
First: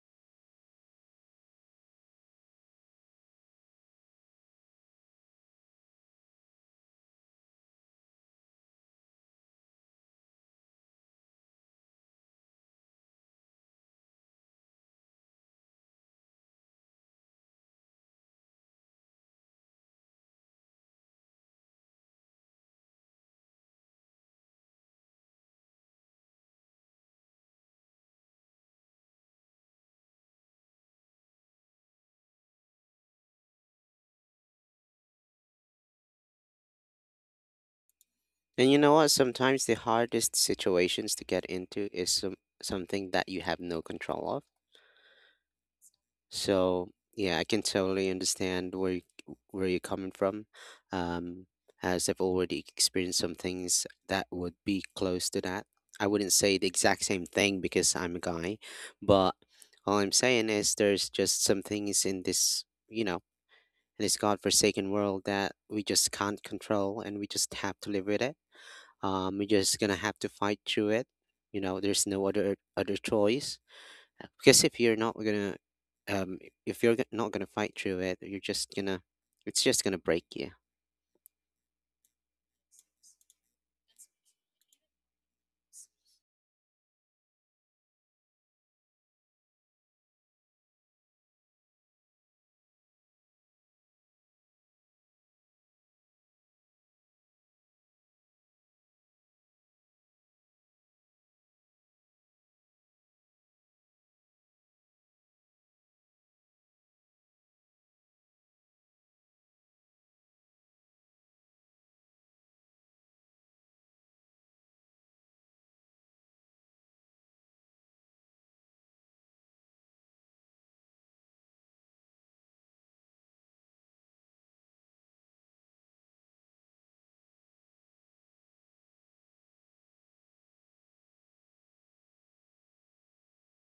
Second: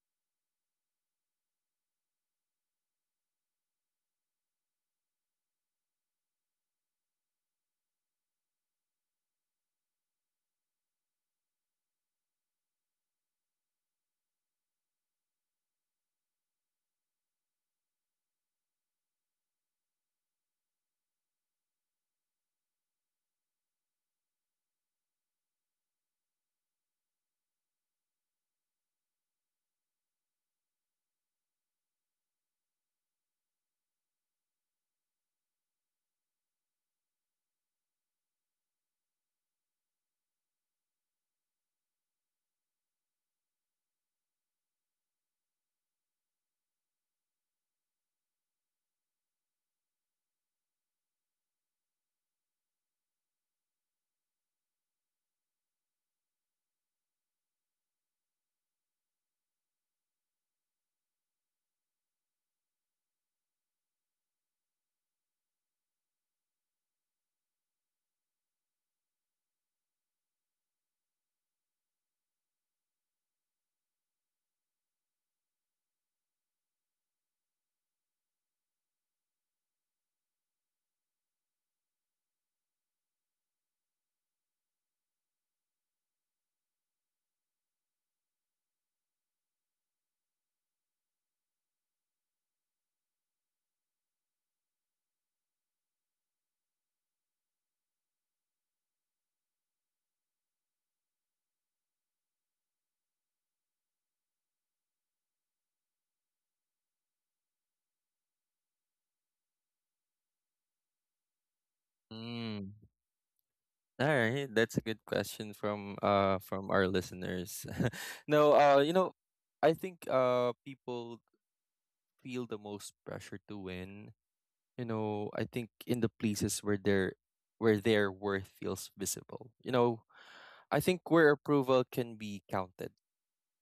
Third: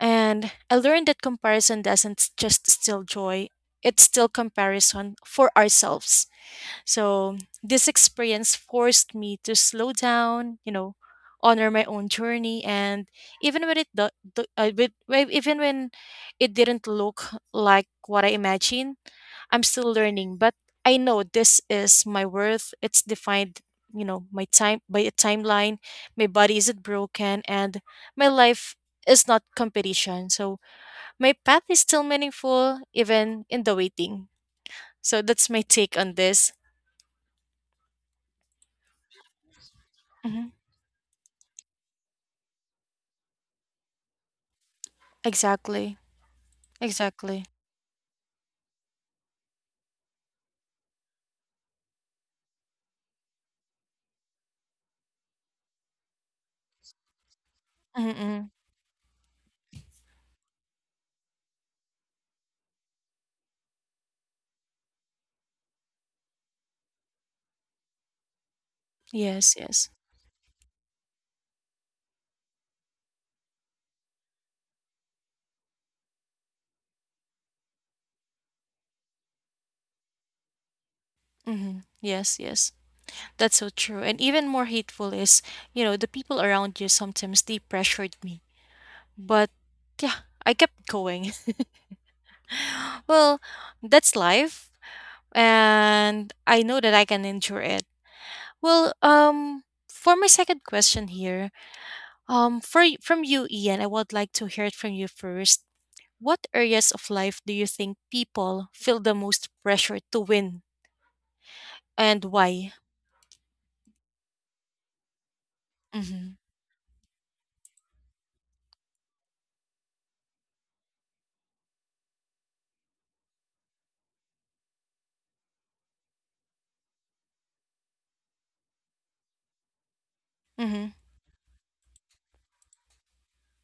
Speaker 1: And I learned that comparison doesn't just steal joy, it's still comparison for ourselves. So this experience forced me to slow down, you know, honor my own journey and even when it even when it didn't look like what I imagined. I'm still learning, but I know this is my worth. It's defined, you know, my time by a timeline. My body isn't broken, and my life is not competition. So my path is still meaningful, even in the waiting. So that's my take on this.
Speaker 2: And you know what? Sometimes the hardest
Speaker 1: Hmm
Speaker 2: situations to get into is something that you have no control of.
Speaker 1: Exactly.
Speaker 2: So yeah,
Speaker 1: Exactly.
Speaker 2: I can totally understand where you're coming from. Um, as I've already experienced some things that would be close to that, I wouldn't say the exact same thing because I'm a
Speaker 1: Mm-mm.
Speaker 2: guy, but all I'm saying is there's just some things in this godforsaken world that we just can't control, and we just have to live with it. You're
Speaker 1: Yes.
Speaker 2: just
Speaker 1: Yes.
Speaker 2: gonna have to fight through it. You know, there's no other choice. Because um, if you're not gonna fight through it, it's just gonna break you.
Speaker 1: Mm-hmm. Yes, yes. That's so true. And even more hateful is, you know, the people around you sometimes they pressured me. But yeah, I kept going. [laughs] Well, that's life, and I know that I can endure it. Well, for my second question here, from you, Ian, I would like to hear it from you first. What areas of life do you think people feel the most pressure to win, and
Speaker 3: Mm.
Speaker 1: why?
Speaker 3: All right, that's a good question from
Speaker 1: Mm-hmm.
Speaker 3: from our listeners. [laughs] No, I think people feel the most pressure to win. You know, I think in the places where their, where their worth feels visible. You know, I
Speaker 1: Mm-hmm.
Speaker 3: think where approval can be counted,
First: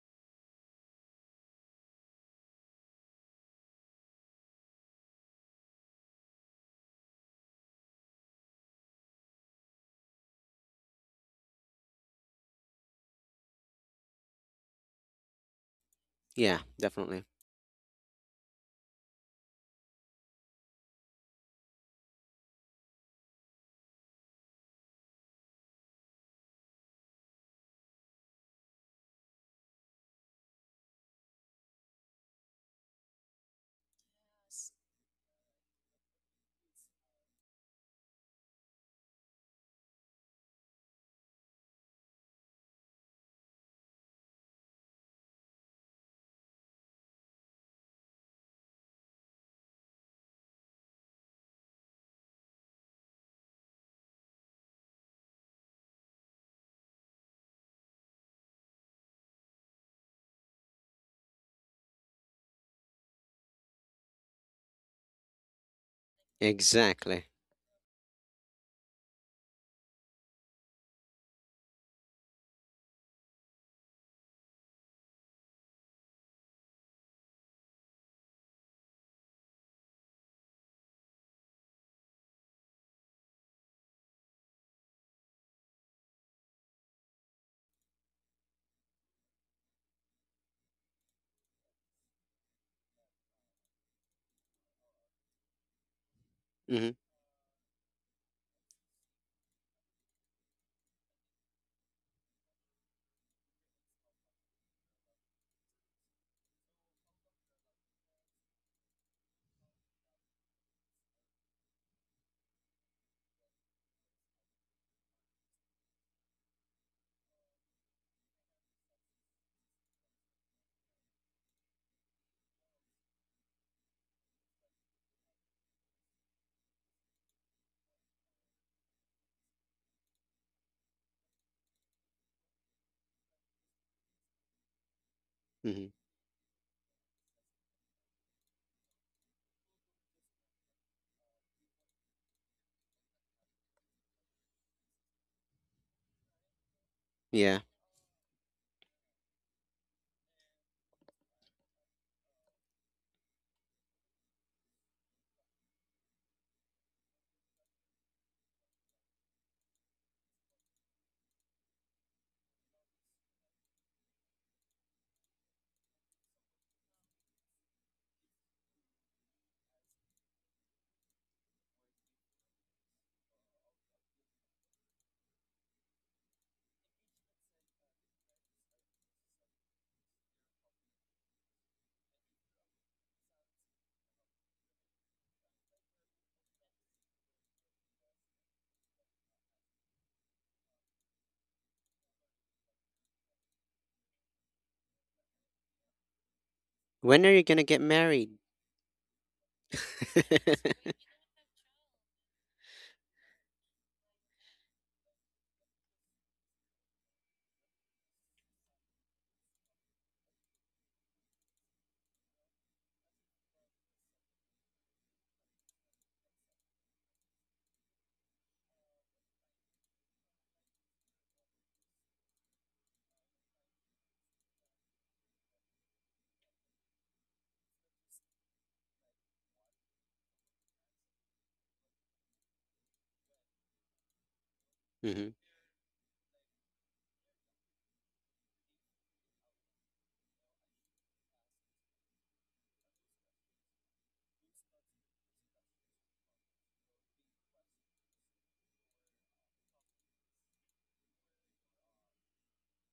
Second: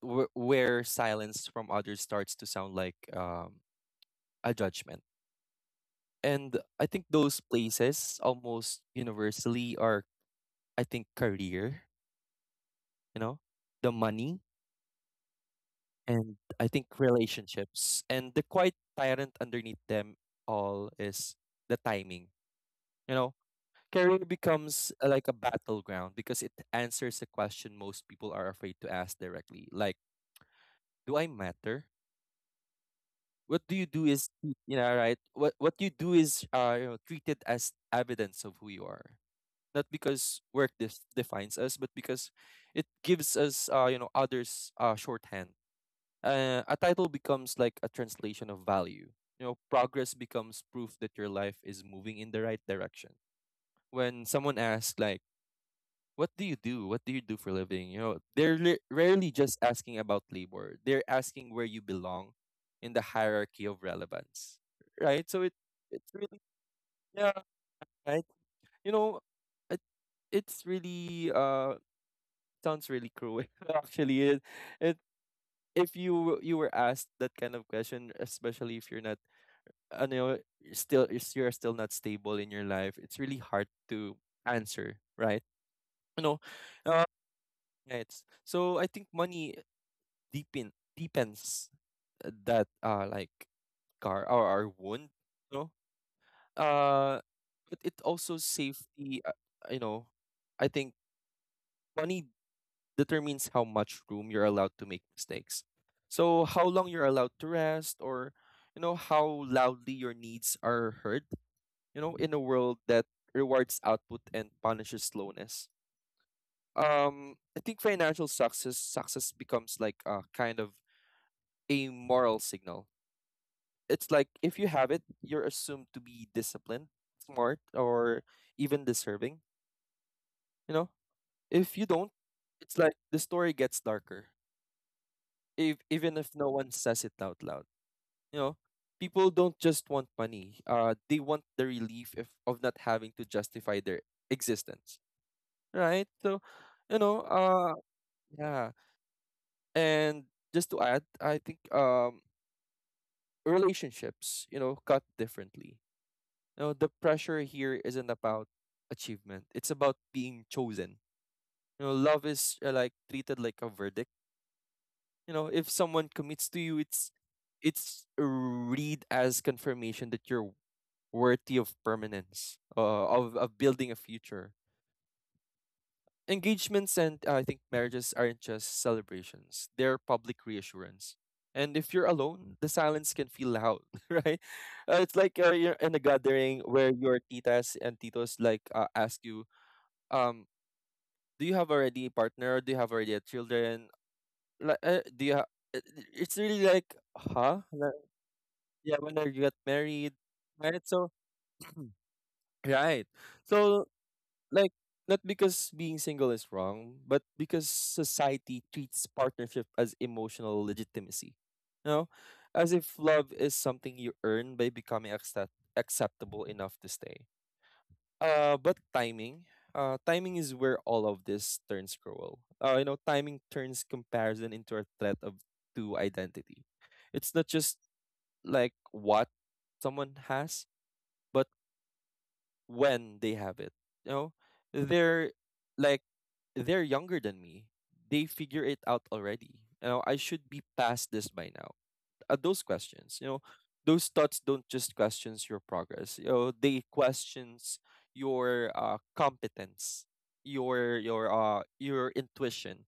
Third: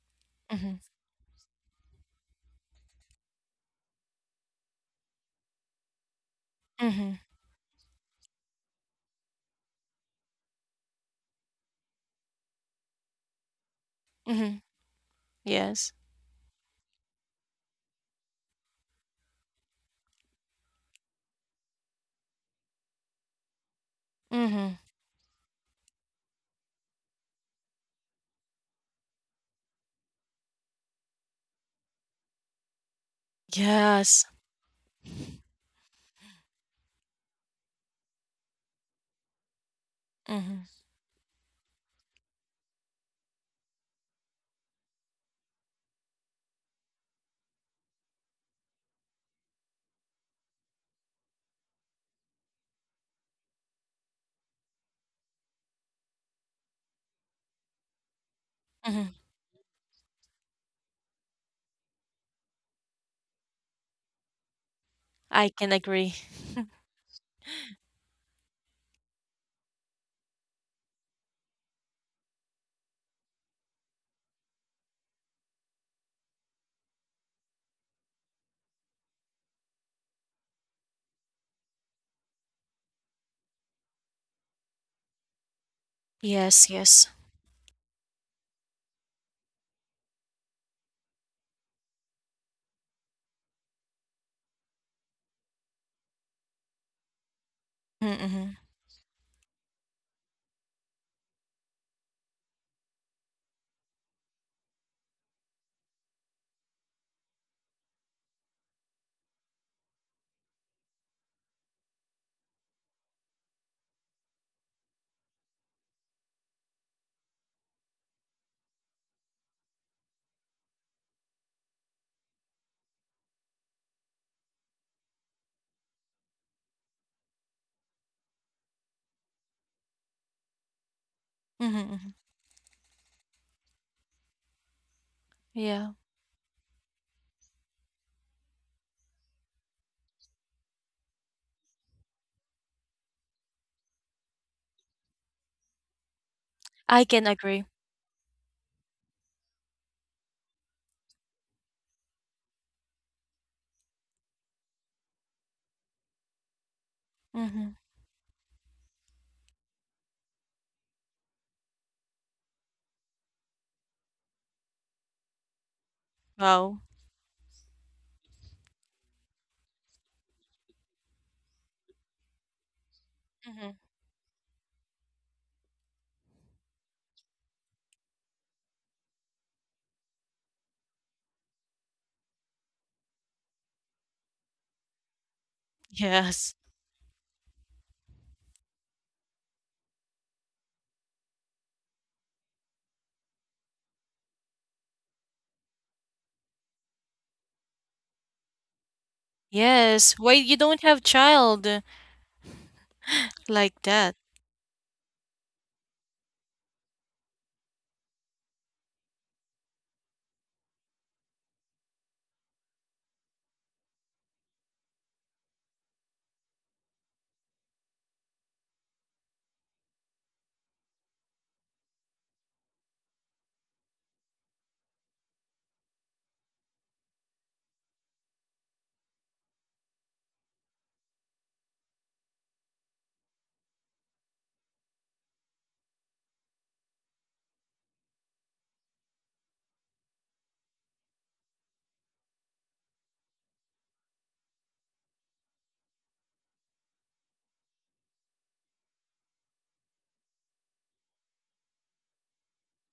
Speaker 1: Mm-hmm.
Speaker 3: where silence from others starts to sound like, a judgment. And I think
Speaker 1: Mm-hmm.
Speaker 3: those places almost universally are, I think, career, you know, the money,
Speaker 1: Mm-hmm. Yes.
Speaker 3: and
Speaker 2: Yeah,
Speaker 3: I think
Speaker 2: definitely.
Speaker 3: relationships. And the quiet tyrant underneath them all is the timing, you know. Career
Speaker 1: Mm-hmm.
Speaker 3: becomes, like a battleground because it answers a question most people are afraid to ask directly, like, do I matter? What do you do
Speaker 1: Yes.
Speaker 3: is, right, what you do is, treated as evidence of who you are, not because work
Speaker 1: Mm-hmm.
Speaker 3: defines us, but because it gives us, others shorthand. A title becomes like a translation of value. You know, progress becomes proof that your life is moving in the right direction. When someone asks like, what do you do? What do you do for a living? You know, they're
Speaker 1: Mm-hmm.
Speaker 3: rarely just asking about labor. They're asking where you belong in the hierarchy of relevance, right? So
Speaker 1: I
Speaker 3: it
Speaker 1: can
Speaker 3: it's
Speaker 1: agree.
Speaker 3: really,
Speaker 2: Exactly.
Speaker 3: yeah, right? You know, it it's really sounds really cruel [laughs] actually. It If you were asked that kind of question, especially if you're not, you're still not stable in your life, it's really hard to answer, right? You know,
Speaker 1: Yes.
Speaker 3: uh,
Speaker 1: Yes.
Speaker 3: Right. So I think money deepens that like scar or our wound, you know
Speaker 2: Mhm.
Speaker 3: uh but it
Speaker 1: Mm-hmm.
Speaker 3: also
Speaker 1: Mm-hmm.
Speaker 3: safety, you know I think money determines how much room you're allowed to make mistakes, so how long you're allowed to rest or, you know, how loudly your needs are heard, you know, in a world that rewards output and punishes slowness. I think financial success becomes like a kind of a moral signal. It's like if you have it, you're assumed to be disciplined, smart, or even deserving. You know,
Speaker 1: Mm-hmm,
Speaker 3: if you
Speaker 1: mm-hmm.
Speaker 3: don't, it's like the story gets darker. If
Speaker 2: Mhm.
Speaker 1: Yeah.
Speaker 3: even if no one says it out loud, you know, people don't just want money. They want the relief if, of not having to justify their existence, right? So, you
Speaker 1: I
Speaker 3: know,
Speaker 1: can
Speaker 2: Yeah.
Speaker 1: agree.
Speaker 3: uh, yeah. And just to add, I think relationships, you know, cut differently. You know, the pressure
Speaker 1: Mhm.
Speaker 3: here isn't about achievement. It's about being chosen. You know, love is, like treated like a verdict. You know, if someone commits to
Speaker 1: Wow.
Speaker 3: you, it's read as confirmation that you're worthy of permanence, of
Speaker 1: Mhm.
Speaker 3: building a future. Engagements and I think marriages aren't just celebrations; they're public reassurance. And if you're alone, the silence can feel loud, [laughs] right? It's like you're in a
Speaker 1: Yes.
Speaker 3: gathering where your titas and titos like ask you um do you have already a partner, do you have already a children, like do you ha- it- it's really like
Speaker 2: When are you
Speaker 3: huh,
Speaker 2: gonna get
Speaker 3: like,
Speaker 2: married?
Speaker 3: yeah, when I get
Speaker 1: Yes.
Speaker 3: married,
Speaker 1: Why you don't
Speaker 3: right?
Speaker 2: [laughs]
Speaker 1: have
Speaker 3: So
Speaker 1: child
Speaker 3: [clears throat] right,
Speaker 1: like
Speaker 3: so
Speaker 1: that?
Speaker 3: like, not because being single is wrong, but because society treats partnership as emotional legitimacy, you know, as if love is something you earn by becoming acceptable enough to stay. But timing. Timing is where all of this turns cruel. You know, timing turns comparison into a threat of two identity. It's not just like what someone has, but when they have it. You know,
Speaker 2: Mhm.
Speaker 3: they're like, they're younger than me. They figure it out already. You know, I should be past this by now. At those questions, you know, those thoughts don't just questions your progress, you know, they questions your competence, your your intuition,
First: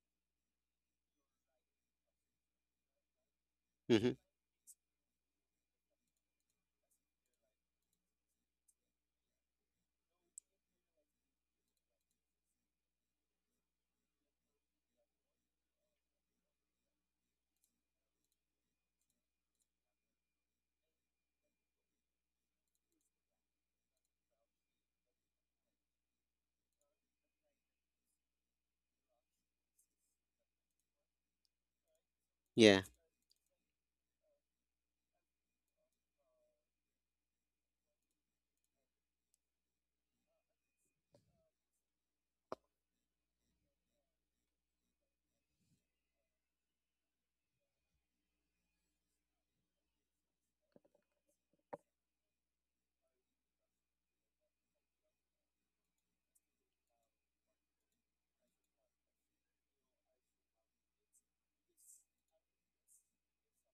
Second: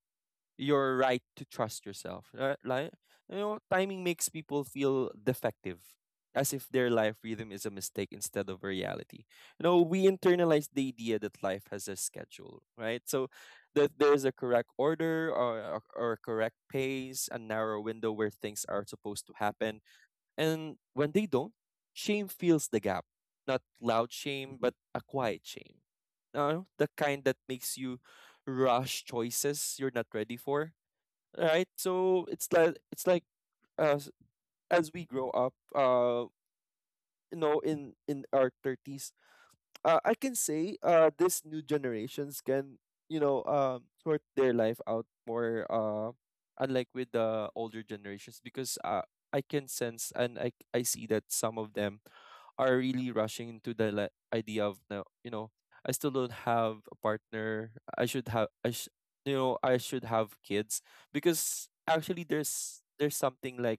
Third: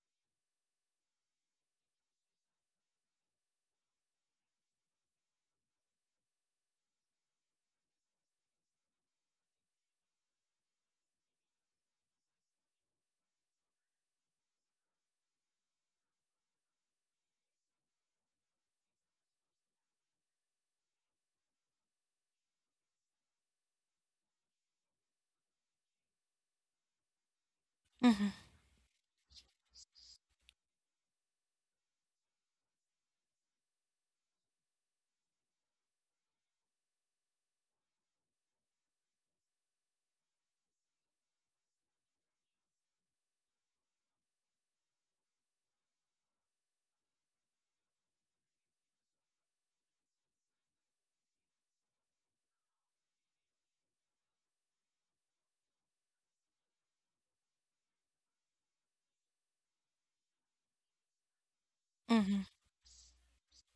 Speaker 3: your right to trust yourself. Like, you know, timing
Speaker 2: Mhm.
Speaker 3: makes people feel defective, as if their life rhythm is a mistake instead of a reality. You know, we internalize the idea that life has a schedule, right? So that there's a correct order, or a correct pace, a narrow window where things are supposed to happen. And when they don't, shame fills the gap. Not loud shame, but a quiet shame. The kind that makes you
Speaker 1: Mhm.
Speaker 3: rush choices you're not ready for, right? So it's like,
Speaker 2: Yeah.
Speaker 3: it's like as we grow up, you know, in our thirties, I can say this new generations can, you know, sort their life out more, unlike with the older generations, because I can sense and I see that some of them are really rushing into the idea of now. You know, I still don't have a partner. I should have, I sh- you know, I should have kids, because actually
Speaker 1: Mhm.
Speaker 3: there's something like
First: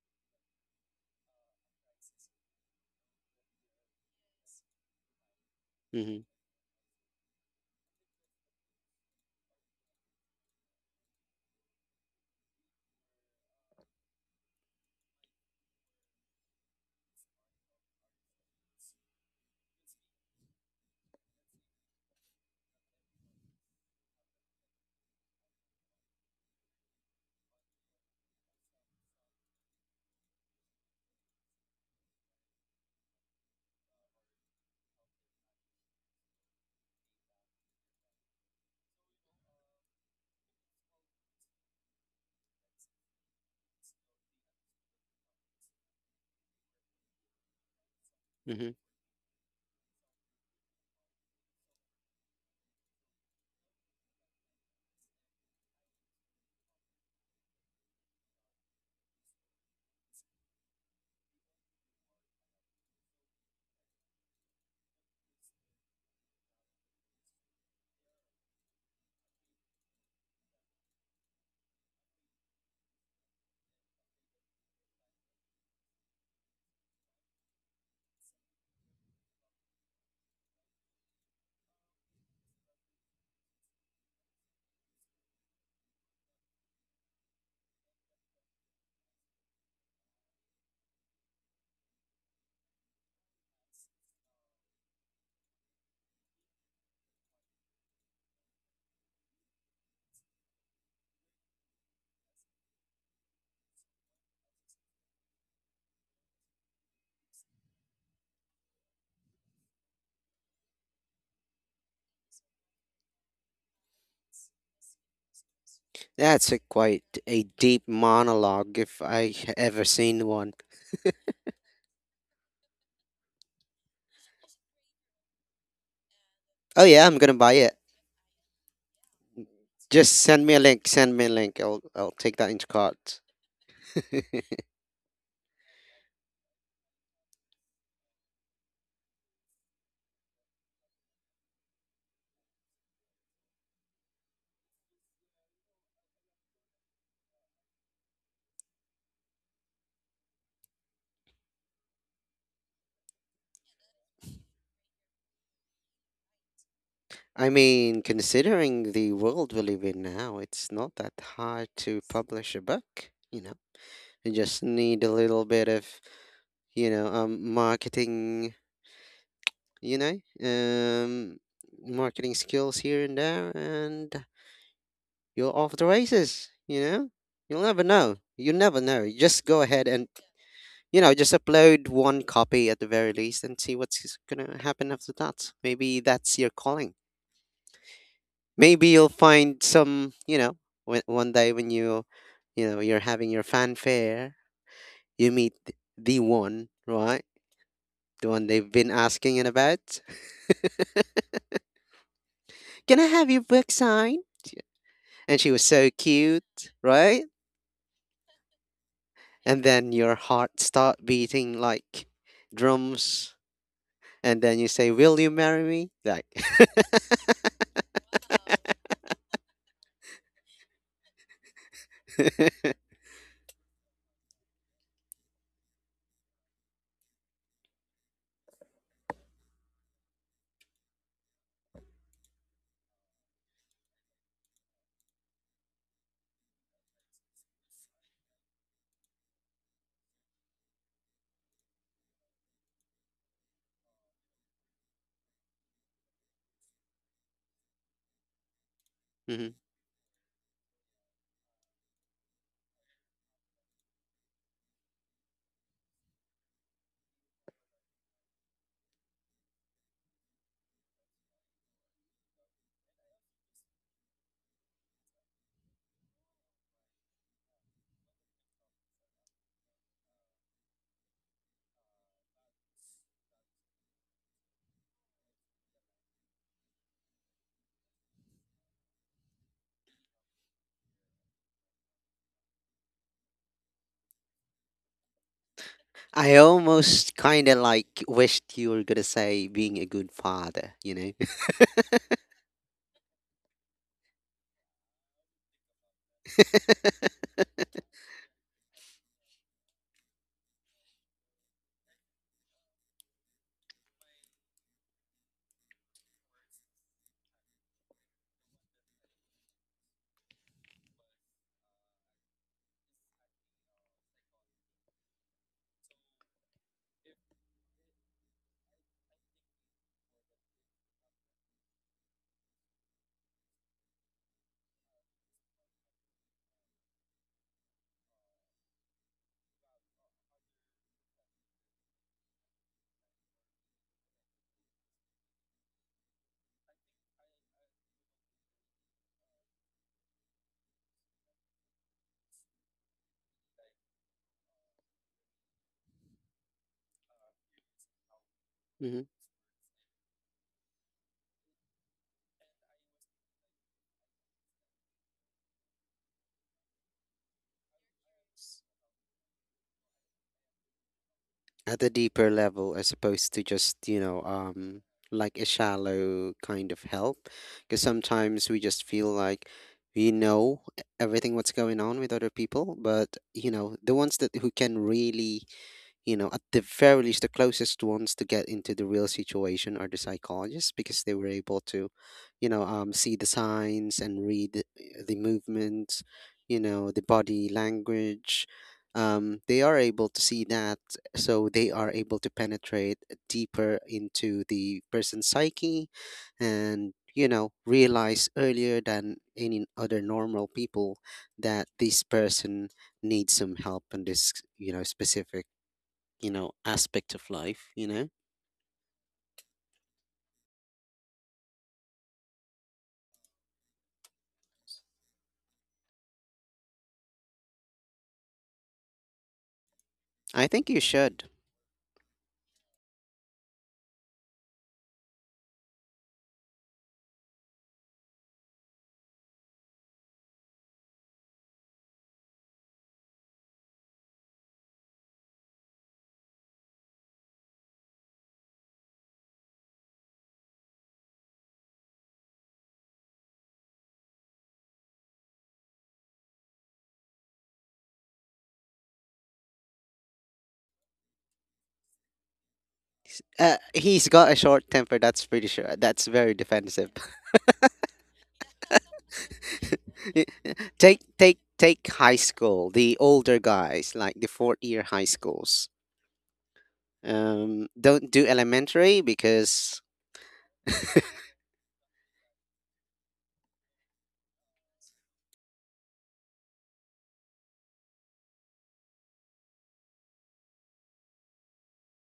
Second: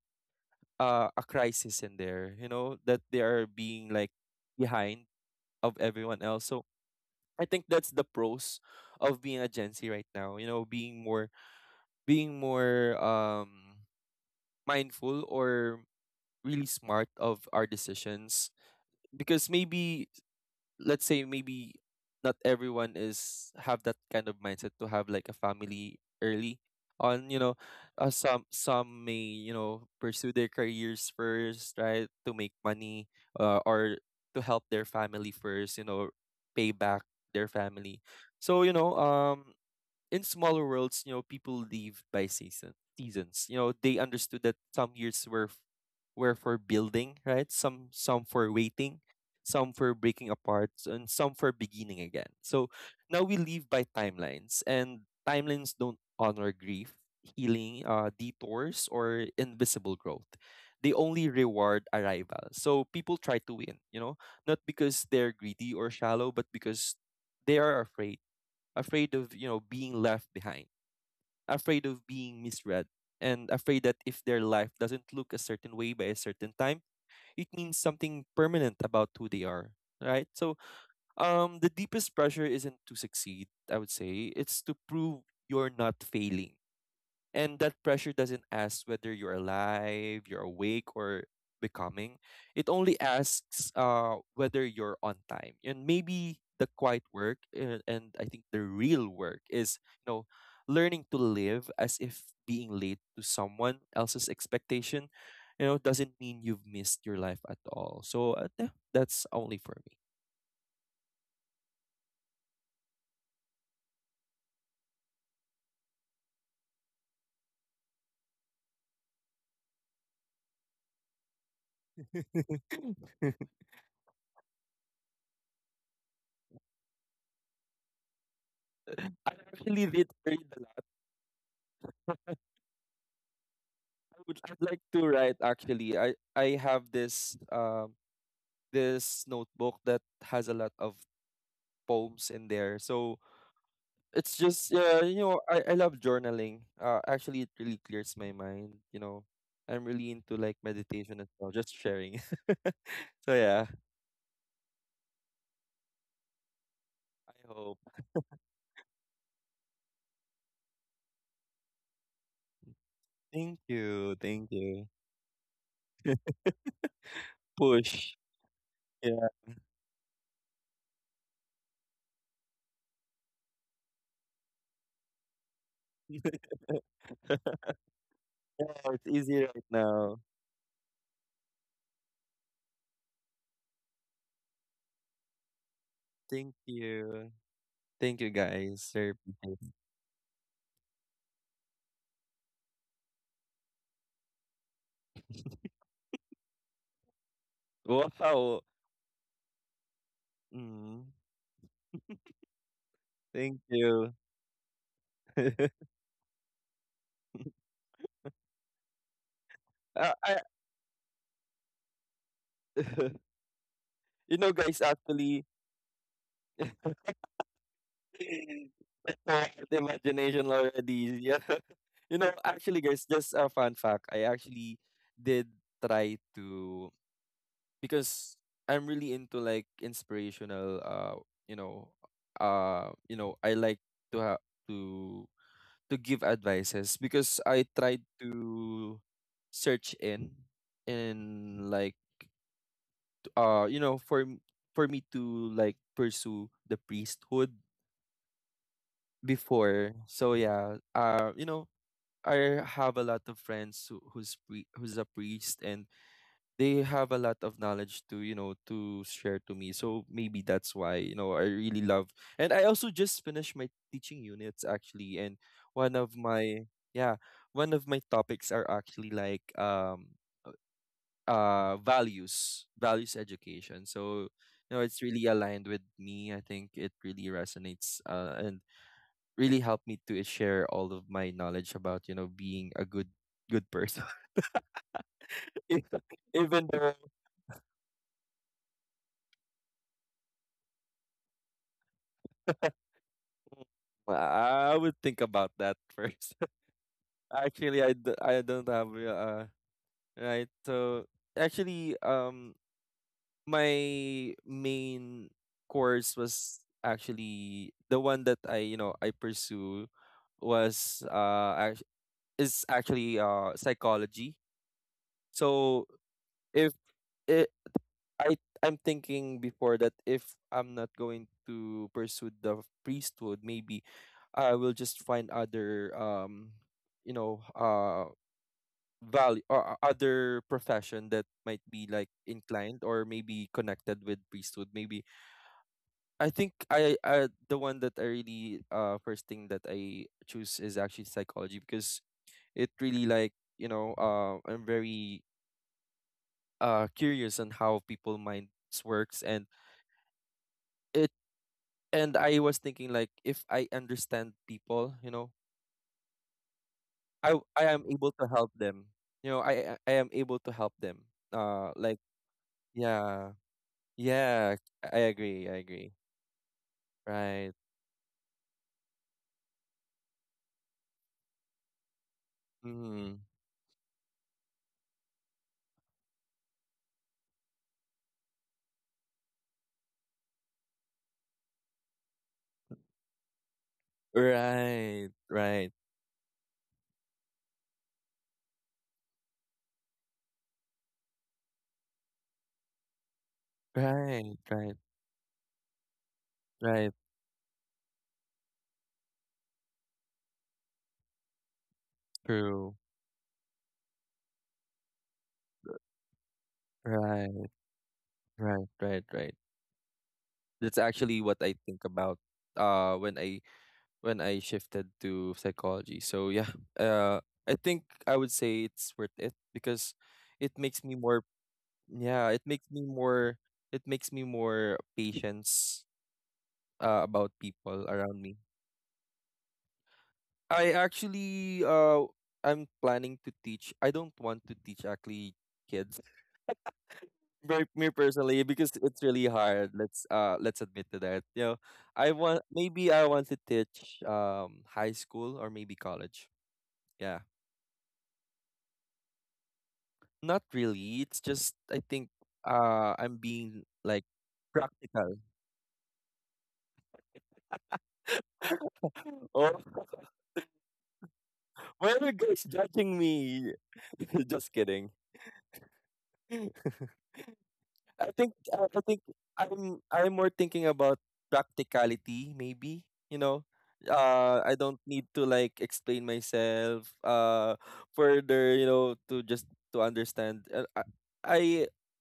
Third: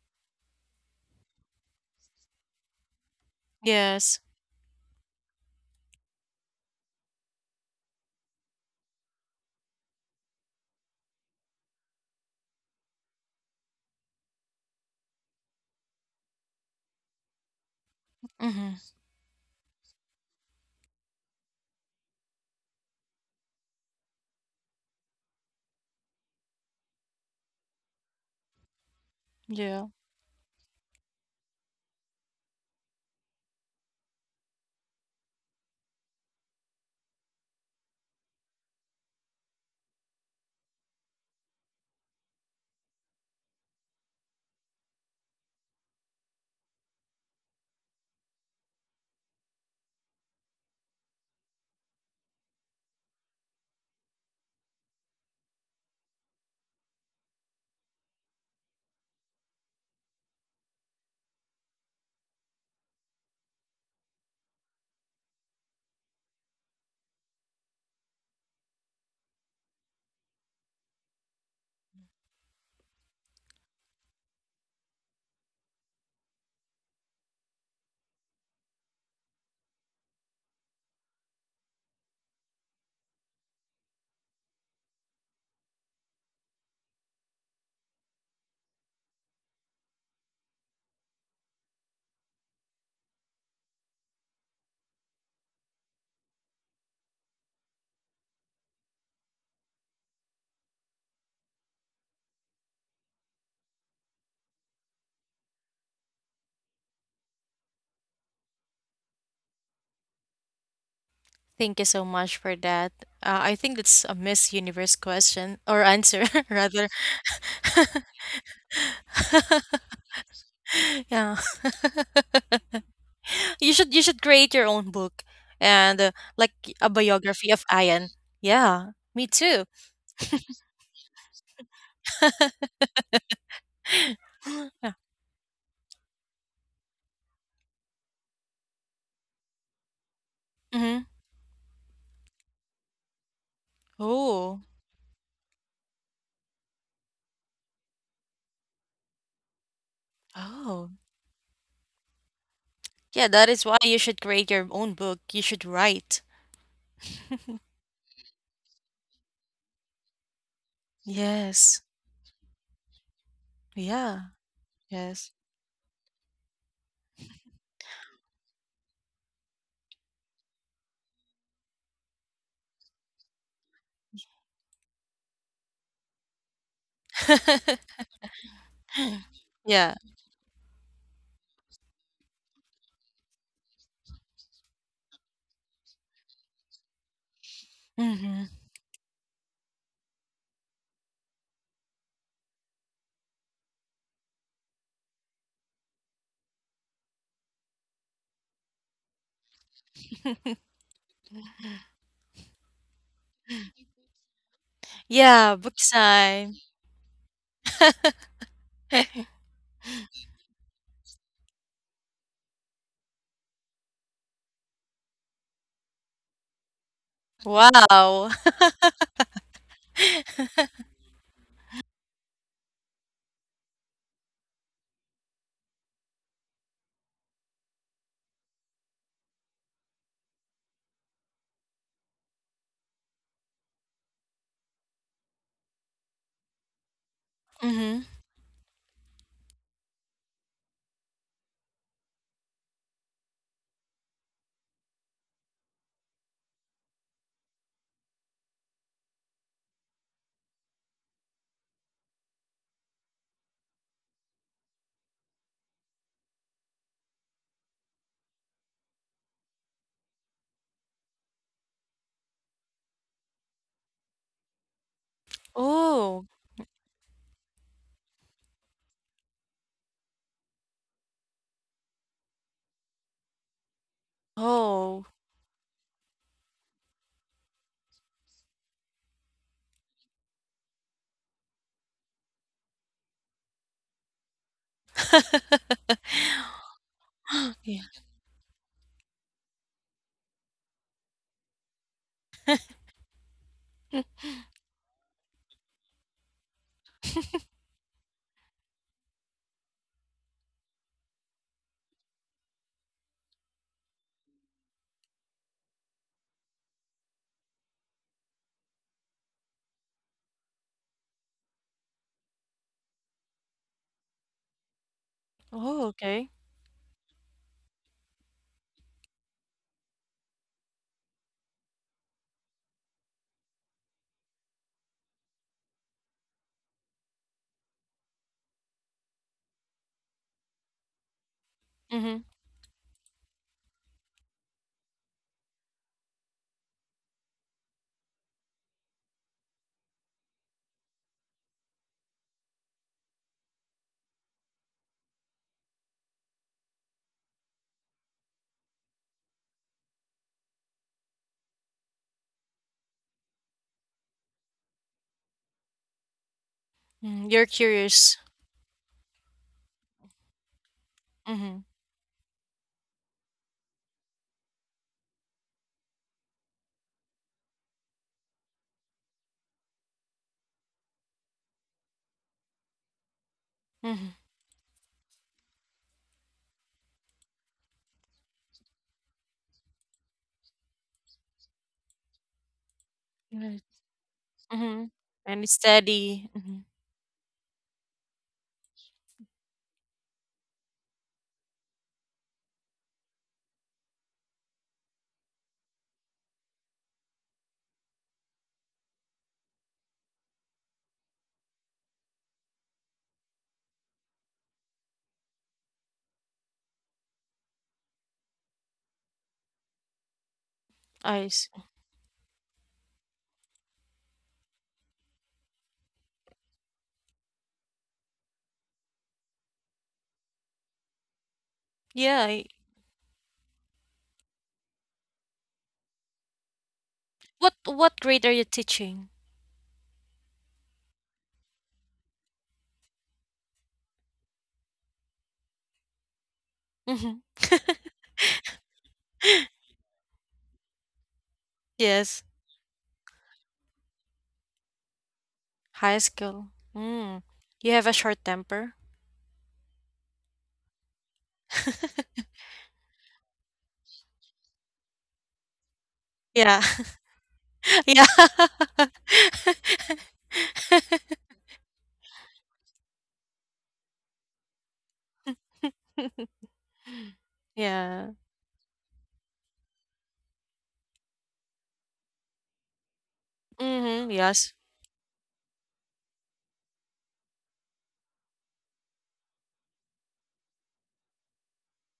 Speaker 3: a crisis in there, you know, that they are being like
Speaker 1: Yes.
Speaker 3: behind of everyone
Speaker 2: Mhm.
Speaker 3: else. So I think that's the pros of being a Gen Z right now. You know, being more, being more mindful, or really smart of our decisions,
Speaker 1: Mhm.
Speaker 3: because maybe, let's say, maybe not everyone is have that kind of mindset to have like a family early on, you know. Some may, you
Speaker 1: Yeah.
Speaker 3: know, pursue their careers first, right, to make money, or to help their family first, you know, pay back their family. So you know, in smaller worlds, you know, people lived by season seasons. You know, they understood that some years were were for building, right? Some for
Speaker 2: Mhm.
Speaker 3: waiting, some for breaking apart, and some for beginning again. So now we live by timelines, and timelines don't honor grief, healing, detours, or invisible growth. They only reward arrival. So people try to win, you know, not because they're greedy or shallow, but because they are afraid, afraid of, you know, being left behind, afraid of being misread, and afraid that if their life doesn't look a certain way by a certain time, it means something permanent about who they are, right? So, the deepest pressure isn't to succeed, I would say. It's to prove you're not failing, and that pressure doesn't ask whether you're alive, you're awake, or becoming. It only asks whether you're on time. And maybe the quiet work, and I think the real work, is, you know, learning to live as if being late to someone else's expectation, you know, doesn't mean you've missed your life at all. So yeah, that's only for me.
Speaker 1: Thank you so much for that. I think it's a Miss Universe question or answer [laughs]
Speaker 2: That's a
Speaker 1: rather.
Speaker 2: quite a deep monologue if I ever
Speaker 1: [laughs]
Speaker 2: seen one.
Speaker 1: yeah.
Speaker 3: [laughs]
Speaker 1: [laughs] You should create your own book and like
Speaker 2: Oh
Speaker 1: a
Speaker 2: yeah, I'm gonna
Speaker 1: biography
Speaker 2: buy
Speaker 1: of
Speaker 2: it.
Speaker 1: Ian. Yeah, me
Speaker 3: I
Speaker 1: too.
Speaker 3: actually did
Speaker 2: Just
Speaker 3: read,
Speaker 2: send me a link. Send me a link. I'll take that into cart.
Speaker 3: would, I'd like to write actually. I have this this notebook that has a lot of
Speaker 1: Mm-hmm.
Speaker 3: poems in there. So it's
Speaker 1: Oh.
Speaker 3: just, yeah, you know, I love journaling. Actually it really clears my mind, you know. I'm really into like
Speaker 1: Oh.
Speaker 3: meditation as well, just sharing. [laughs]
Speaker 1: Yeah,
Speaker 3: So
Speaker 1: that is
Speaker 3: yeah,
Speaker 1: why you should create your own book. You should write.
Speaker 3: I
Speaker 2: I
Speaker 3: hope.
Speaker 2: mean, considering the world we live in now, it's not that hard
Speaker 1: Yes.
Speaker 2: to publish a book, you know.
Speaker 3: Thank you.
Speaker 1: Yeah.
Speaker 2: You
Speaker 3: Thank
Speaker 2: just
Speaker 3: you.
Speaker 2: need a
Speaker 1: Yes.
Speaker 2: little bit of, you know, um
Speaker 3: Push.
Speaker 2: marketing,
Speaker 3: Yeah.
Speaker 2: you know, um marketing skills here and there, and you're off the
Speaker 3: [laughs] Yeah,
Speaker 2: races, you know? You'll never
Speaker 1: [laughs]
Speaker 2: know. You never know.
Speaker 3: it's
Speaker 2: You
Speaker 3: easy
Speaker 2: just go
Speaker 3: right
Speaker 2: ahead
Speaker 1: yeah.
Speaker 2: and,
Speaker 3: now.
Speaker 2: just upload one copy at the very least, and see what's going to happen after that. Maybe that's your
Speaker 3: Thank
Speaker 2: calling.
Speaker 3: you. Thank you
Speaker 1: hmm
Speaker 3: guys.
Speaker 2: Maybe you'll
Speaker 3: Sir.
Speaker 2: find some, one day when you, you're having your fanfare, you meet
Speaker 3: [laughs]
Speaker 2: the one, right? The one
Speaker 3: Wow.
Speaker 2: they've been asking in about.
Speaker 3: Mm.
Speaker 2: Can I have your
Speaker 3: Thank
Speaker 2: book
Speaker 3: you.
Speaker 2: signed? And she
Speaker 1: Yeah.
Speaker 2: was
Speaker 1: Book
Speaker 3: [laughs]
Speaker 2: so
Speaker 1: sign.
Speaker 2: cute, right?
Speaker 1: [laughs]
Speaker 2: And then your
Speaker 3: I,
Speaker 2: heart start beating like drums.
Speaker 3: [laughs] you
Speaker 2: And
Speaker 3: know,
Speaker 2: then you
Speaker 3: guys,
Speaker 2: say, "Will you
Speaker 3: actually,
Speaker 2: marry me?" Like,
Speaker 1: wow.
Speaker 3: [laughs]
Speaker 1: [laughs]
Speaker 3: the imagination already. Yeah. [laughs] You know,
Speaker 2: [laughs]
Speaker 3: actually, guys, just a fun fact. I actually did try to, because I'm really into like inspirational. You know, you know, I like to have, to to give advices, because I tried
Speaker 1: hmm
Speaker 3: to search in like you know, for for me to like pursue the priesthood
Speaker 2: Mhm.
Speaker 3: before. So yeah, you know, I have a lot of friends who, who's a priest, and they have a lot of knowledge to, you know, to share to me. So maybe that's why, you know, I really love. And I also just finished my teaching units actually, and one of
Speaker 1: Oh.
Speaker 3: my, yeah, one of my topics are actually like values, values education. So you know, it's
Speaker 1: Oh.
Speaker 3: really aligned with me, I think it really resonates, and really helped me to share all of my knowledge about, you know, being a good, good person. [laughs] E-
Speaker 1: [gasps]
Speaker 2: I
Speaker 3: Even though
Speaker 2: almost kind
Speaker 1: [laughs]
Speaker 2: of
Speaker 1: yeah.
Speaker 2: like wished you were gonna say being a good father, you
Speaker 3: [laughs] I would think about that first. [laughs] Actually, I don't have right, so actually, my main course was actually the one that I, you know, I pursue was is actually psychology. So
Speaker 1: Oh. Okay.
Speaker 3: if it, I I'm thinking before that, if I'm not going to pursue the priesthood, maybe I will just find other you know value or other profession that might be like
Speaker 1: hmm
Speaker 3: inclined or maybe connected with priesthood. Maybe I think I the one that I really first thing that I choose is actually psychology, because it really like, you know, I'm very curious on how people minds
Speaker 2: know.
Speaker 3: works.
Speaker 2: [laughs]
Speaker 3: And it, and I was thinking like, if I understand people, you know,
Speaker 1: mm You're
Speaker 3: I am able
Speaker 1: curious.
Speaker 3: to help them, you know, I am able to help them,
Speaker 1: Hmm
Speaker 2: At a
Speaker 3: like,
Speaker 2: deeper level as
Speaker 3: yeah,
Speaker 2: opposed to just,
Speaker 3: yeah, I
Speaker 2: like a
Speaker 3: agree, I agree,
Speaker 2: shallow kind of help.
Speaker 3: right.
Speaker 2: Because sometimes we just feel like we know everything what's going on with other people, but,
Speaker 3: Mm,
Speaker 2: the ones
Speaker 1: hmm
Speaker 2: that who can really, you know, at the very least, the closest ones to get into the real situation are the psychologists, because they were able to, see the
Speaker 1: Right.
Speaker 2: signs and read
Speaker 1: hmm
Speaker 3: right,
Speaker 2: the
Speaker 1: And it's
Speaker 3: right,
Speaker 2: movements,
Speaker 1: steady.
Speaker 2: you
Speaker 1: Mm-hmm.
Speaker 2: know, the body language. They are able to see that, so they are able to penetrate deeper
Speaker 3: right,
Speaker 2: into
Speaker 3: right,
Speaker 2: the person's psyche,
Speaker 3: right.
Speaker 2: and, realize earlier than any other normal people that this person
Speaker 3: True.
Speaker 2: needs some help in this, specific, aspect of
Speaker 3: Right,
Speaker 2: life, you know?
Speaker 3: right, right, right. That's actually what
Speaker 1: Eyes.
Speaker 3: I think about when I, when I shifted to psychology. So yeah, uh I think I would say it's worth it because
Speaker 2: I
Speaker 3: it
Speaker 2: think
Speaker 3: makes
Speaker 2: you
Speaker 3: me more,
Speaker 2: should.
Speaker 1: Yeah.
Speaker 3: yeah, it makes me more, it makes me more patience about
Speaker 1: What
Speaker 3: people around
Speaker 1: Grade are
Speaker 3: me.
Speaker 1: you teaching?
Speaker 3: I actually I'm planning to teach. I don't want to teach actually kids,
Speaker 1: Hmm
Speaker 3: for me personally, because it's really hard, let's admit to that, you know. I
Speaker 1: Yes.
Speaker 3: want, maybe I want to teach high school or maybe
Speaker 1: High
Speaker 3: college.
Speaker 1: school.
Speaker 3: Yeah,
Speaker 1: Mm. You have a short temper?
Speaker 3: not really, it's just I think I'm being like
Speaker 2: He's got a short temper,
Speaker 3: practical.
Speaker 2: that's pretty sure. That's very
Speaker 1: Yeah.
Speaker 2: defensive.
Speaker 1: [laughs] Yeah. [laughs]
Speaker 3: [laughs] Oh [laughs]
Speaker 2: [laughs] Y- Take take take
Speaker 3: why are you
Speaker 2: high
Speaker 3: guys
Speaker 2: school,
Speaker 3: judging
Speaker 2: the older
Speaker 3: me?
Speaker 2: guys, like
Speaker 3: [laughs]
Speaker 2: the
Speaker 3: Just
Speaker 2: fourth year
Speaker 3: kidding.
Speaker 2: high schools.
Speaker 3: [laughs]
Speaker 1: Yeah.
Speaker 3: I
Speaker 2: Don't do
Speaker 3: think I think
Speaker 2: elementary
Speaker 3: I'm
Speaker 2: because
Speaker 3: I'm more thinking about
Speaker 2: [laughs]
Speaker 3: practicality, maybe. You know,
Speaker 1: Mm-hmm. Yes.
Speaker 3: I don't need to like explain myself further. You know, to just to understand. I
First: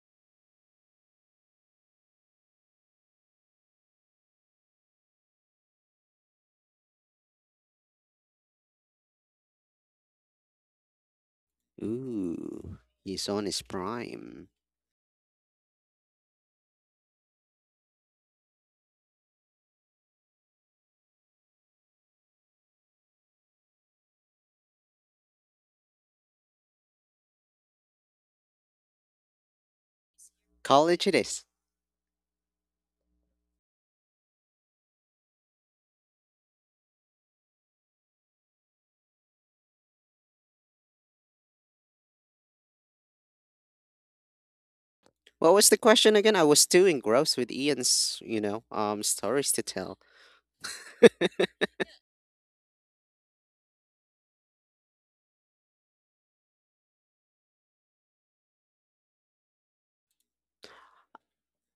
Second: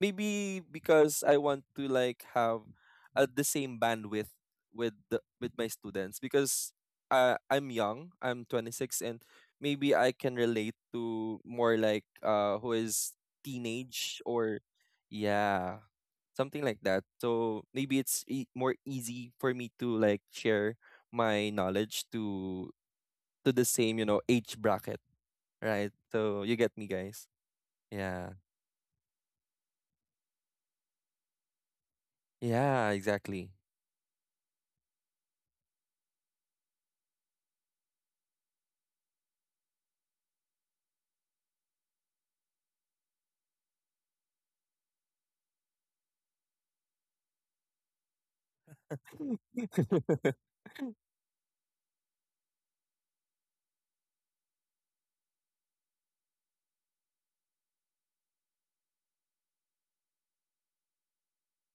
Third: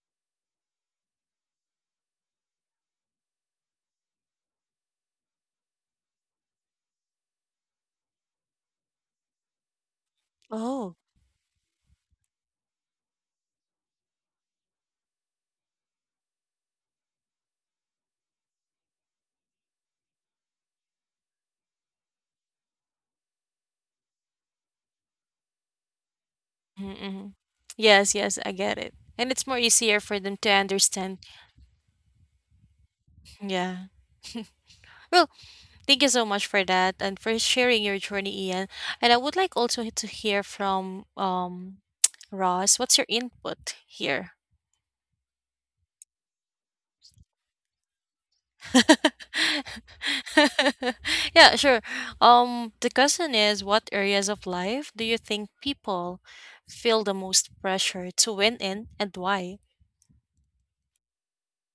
Speaker 3: maybe because I want to like have the same bandwidth with the, with my students, because I'm young. I'm 26, and maybe I can relate
Speaker 1: Oh.
Speaker 3: to more like who
Speaker 2: Ooh,
Speaker 3: is
Speaker 2: he's on his
Speaker 3: teenage,
Speaker 2: prime.
Speaker 3: or yeah, something like that. So maybe it's more easy for me to like share my knowledge to the same, you know, age bracket, right? So you get me, guys.
Speaker 1: Mm-hmm. Yes,
Speaker 3: Yeah.
Speaker 1: yes, I get it. And it's more easier for them to
Speaker 2: College it
Speaker 1: understand.
Speaker 2: is.
Speaker 3: Yeah, exactly.
Speaker 1: Yeah. Well, thank you so much for that and for sharing your journey, Ian. And I would like also to hear from [tsk] Ross. What's your input here?
Speaker 2: What was the question again? I was too engrossed with Ian's, stories to tell.
Speaker 3: [laughs]
Speaker 1: [laughs] Yeah, sure. The question is, what areas of life do you think people feel the most pressure to win in and why?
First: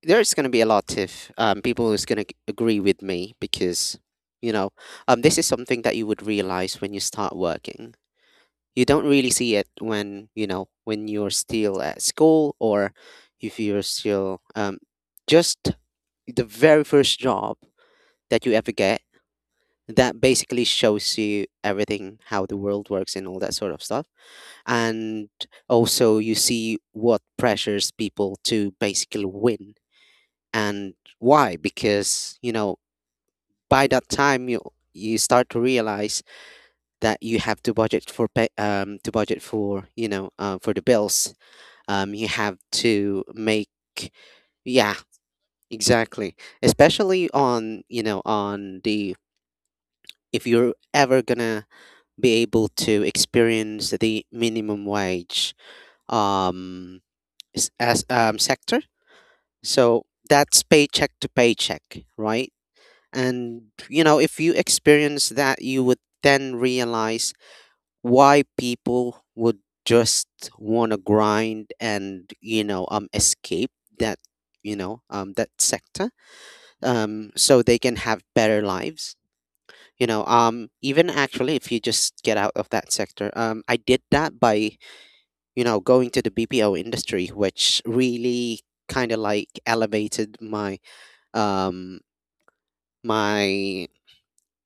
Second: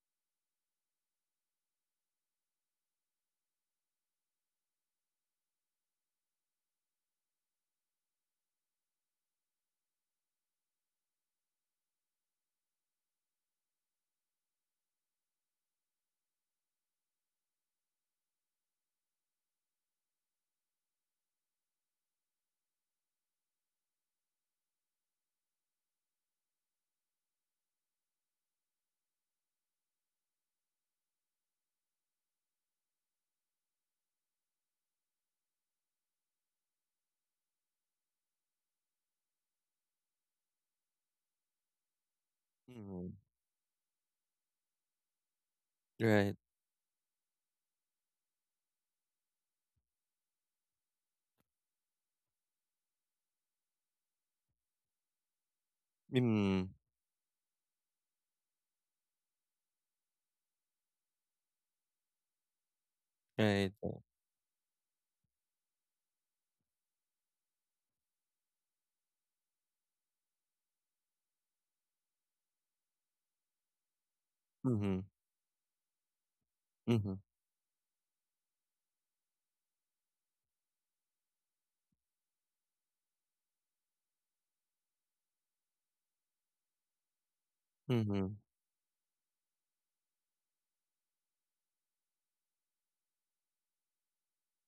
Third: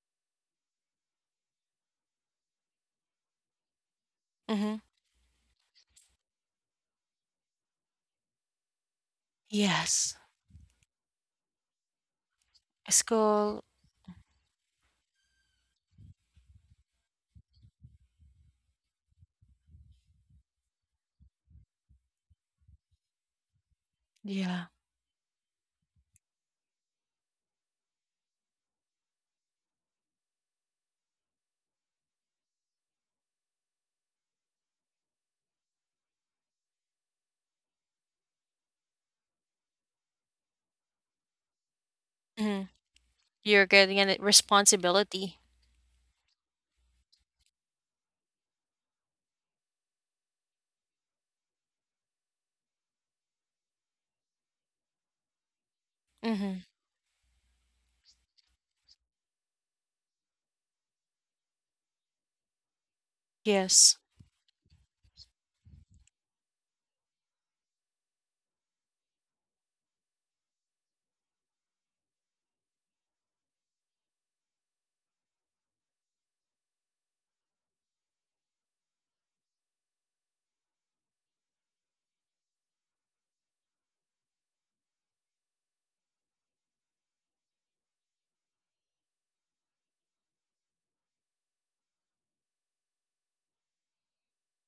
Speaker 2: There's going to be a lot of people who's going to agree with me because, you know
Speaker 1: Mm-hmm.
Speaker 2: this is something that you would realize when you start working. You don't really see it
Speaker 1: Yes.
Speaker 2: when you're still at school, or if
Speaker 1: School,
Speaker 2: you're still, just the very first job that you ever get that basically shows you everything how the world works and all that sort of stuff,
Speaker 1: yeah.
Speaker 2: and also you see what pressures people to basically win, and why. Because, by that time you start to realize that you have to budget for pay, to budget for, for the bills, you have
Speaker 1: Mm-hmm.
Speaker 3: Mm,
Speaker 2: to
Speaker 1: You're
Speaker 2: make,
Speaker 1: getting a
Speaker 2: yeah,
Speaker 1: responsibility.
Speaker 3: right.
Speaker 2: exactly, especially on you know on the if you're ever gonna be able to experience the minimum wage,
Speaker 1: Mm-hmm.
Speaker 3: Mm,
Speaker 2: um as sector, so that's paycheck to paycheck, right.
Speaker 3: right.
Speaker 2: And,
Speaker 1: Yes.
Speaker 2: if you experience that, you would then realize why people would just want to grind and, escape that, you
Speaker 3: Mm-hmm.
Speaker 2: know, um, that sector,
Speaker 3: Mm-hmm.
Speaker 2: so they can have better lives. Even actually, if you just get out of that sector, I did that by, going to the BPO industry, which
Speaker 3: Mm-hmm.
Speaker 2: really kind of like elevated my, um, my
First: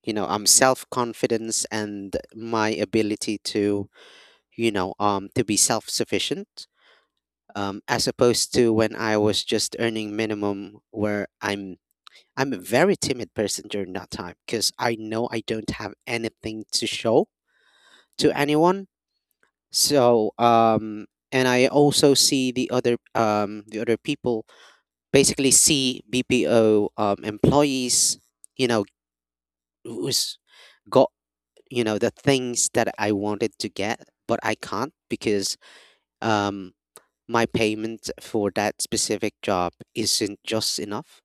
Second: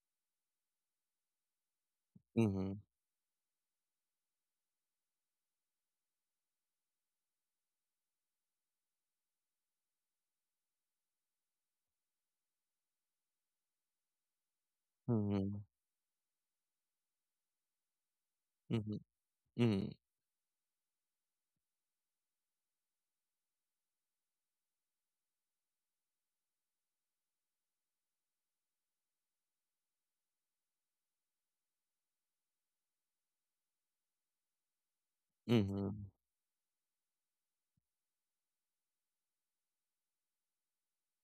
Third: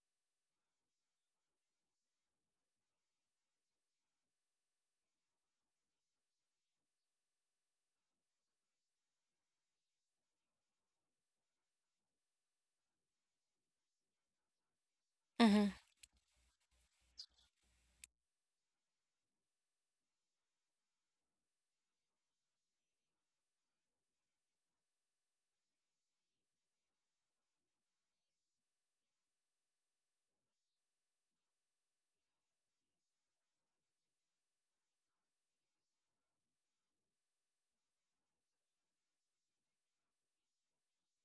Speaker 2: self confidence, and my
Speaker 3: Mm-hmm.
Speaker 2: ability to, to be self sufficient, as opposed to when I was just earning minimum, where I'm a very timid person during that time, because I know I
Speaker 3: Mm-hmm.
Speaker 2: don't
Speaker 1: Mm-hmm.
Speaker 2: have anything to show to anyone.
Speaker 3: Mm-hmm. Mm-hmm.
Speaker 2: So, and I also see the other, people basically see BPO, employees, you know who's got, the things that I wanted to get but I can't because,
Speaker 3: Mm-hmm.
Speaker 2: um my payment for that specific job isn't just enough.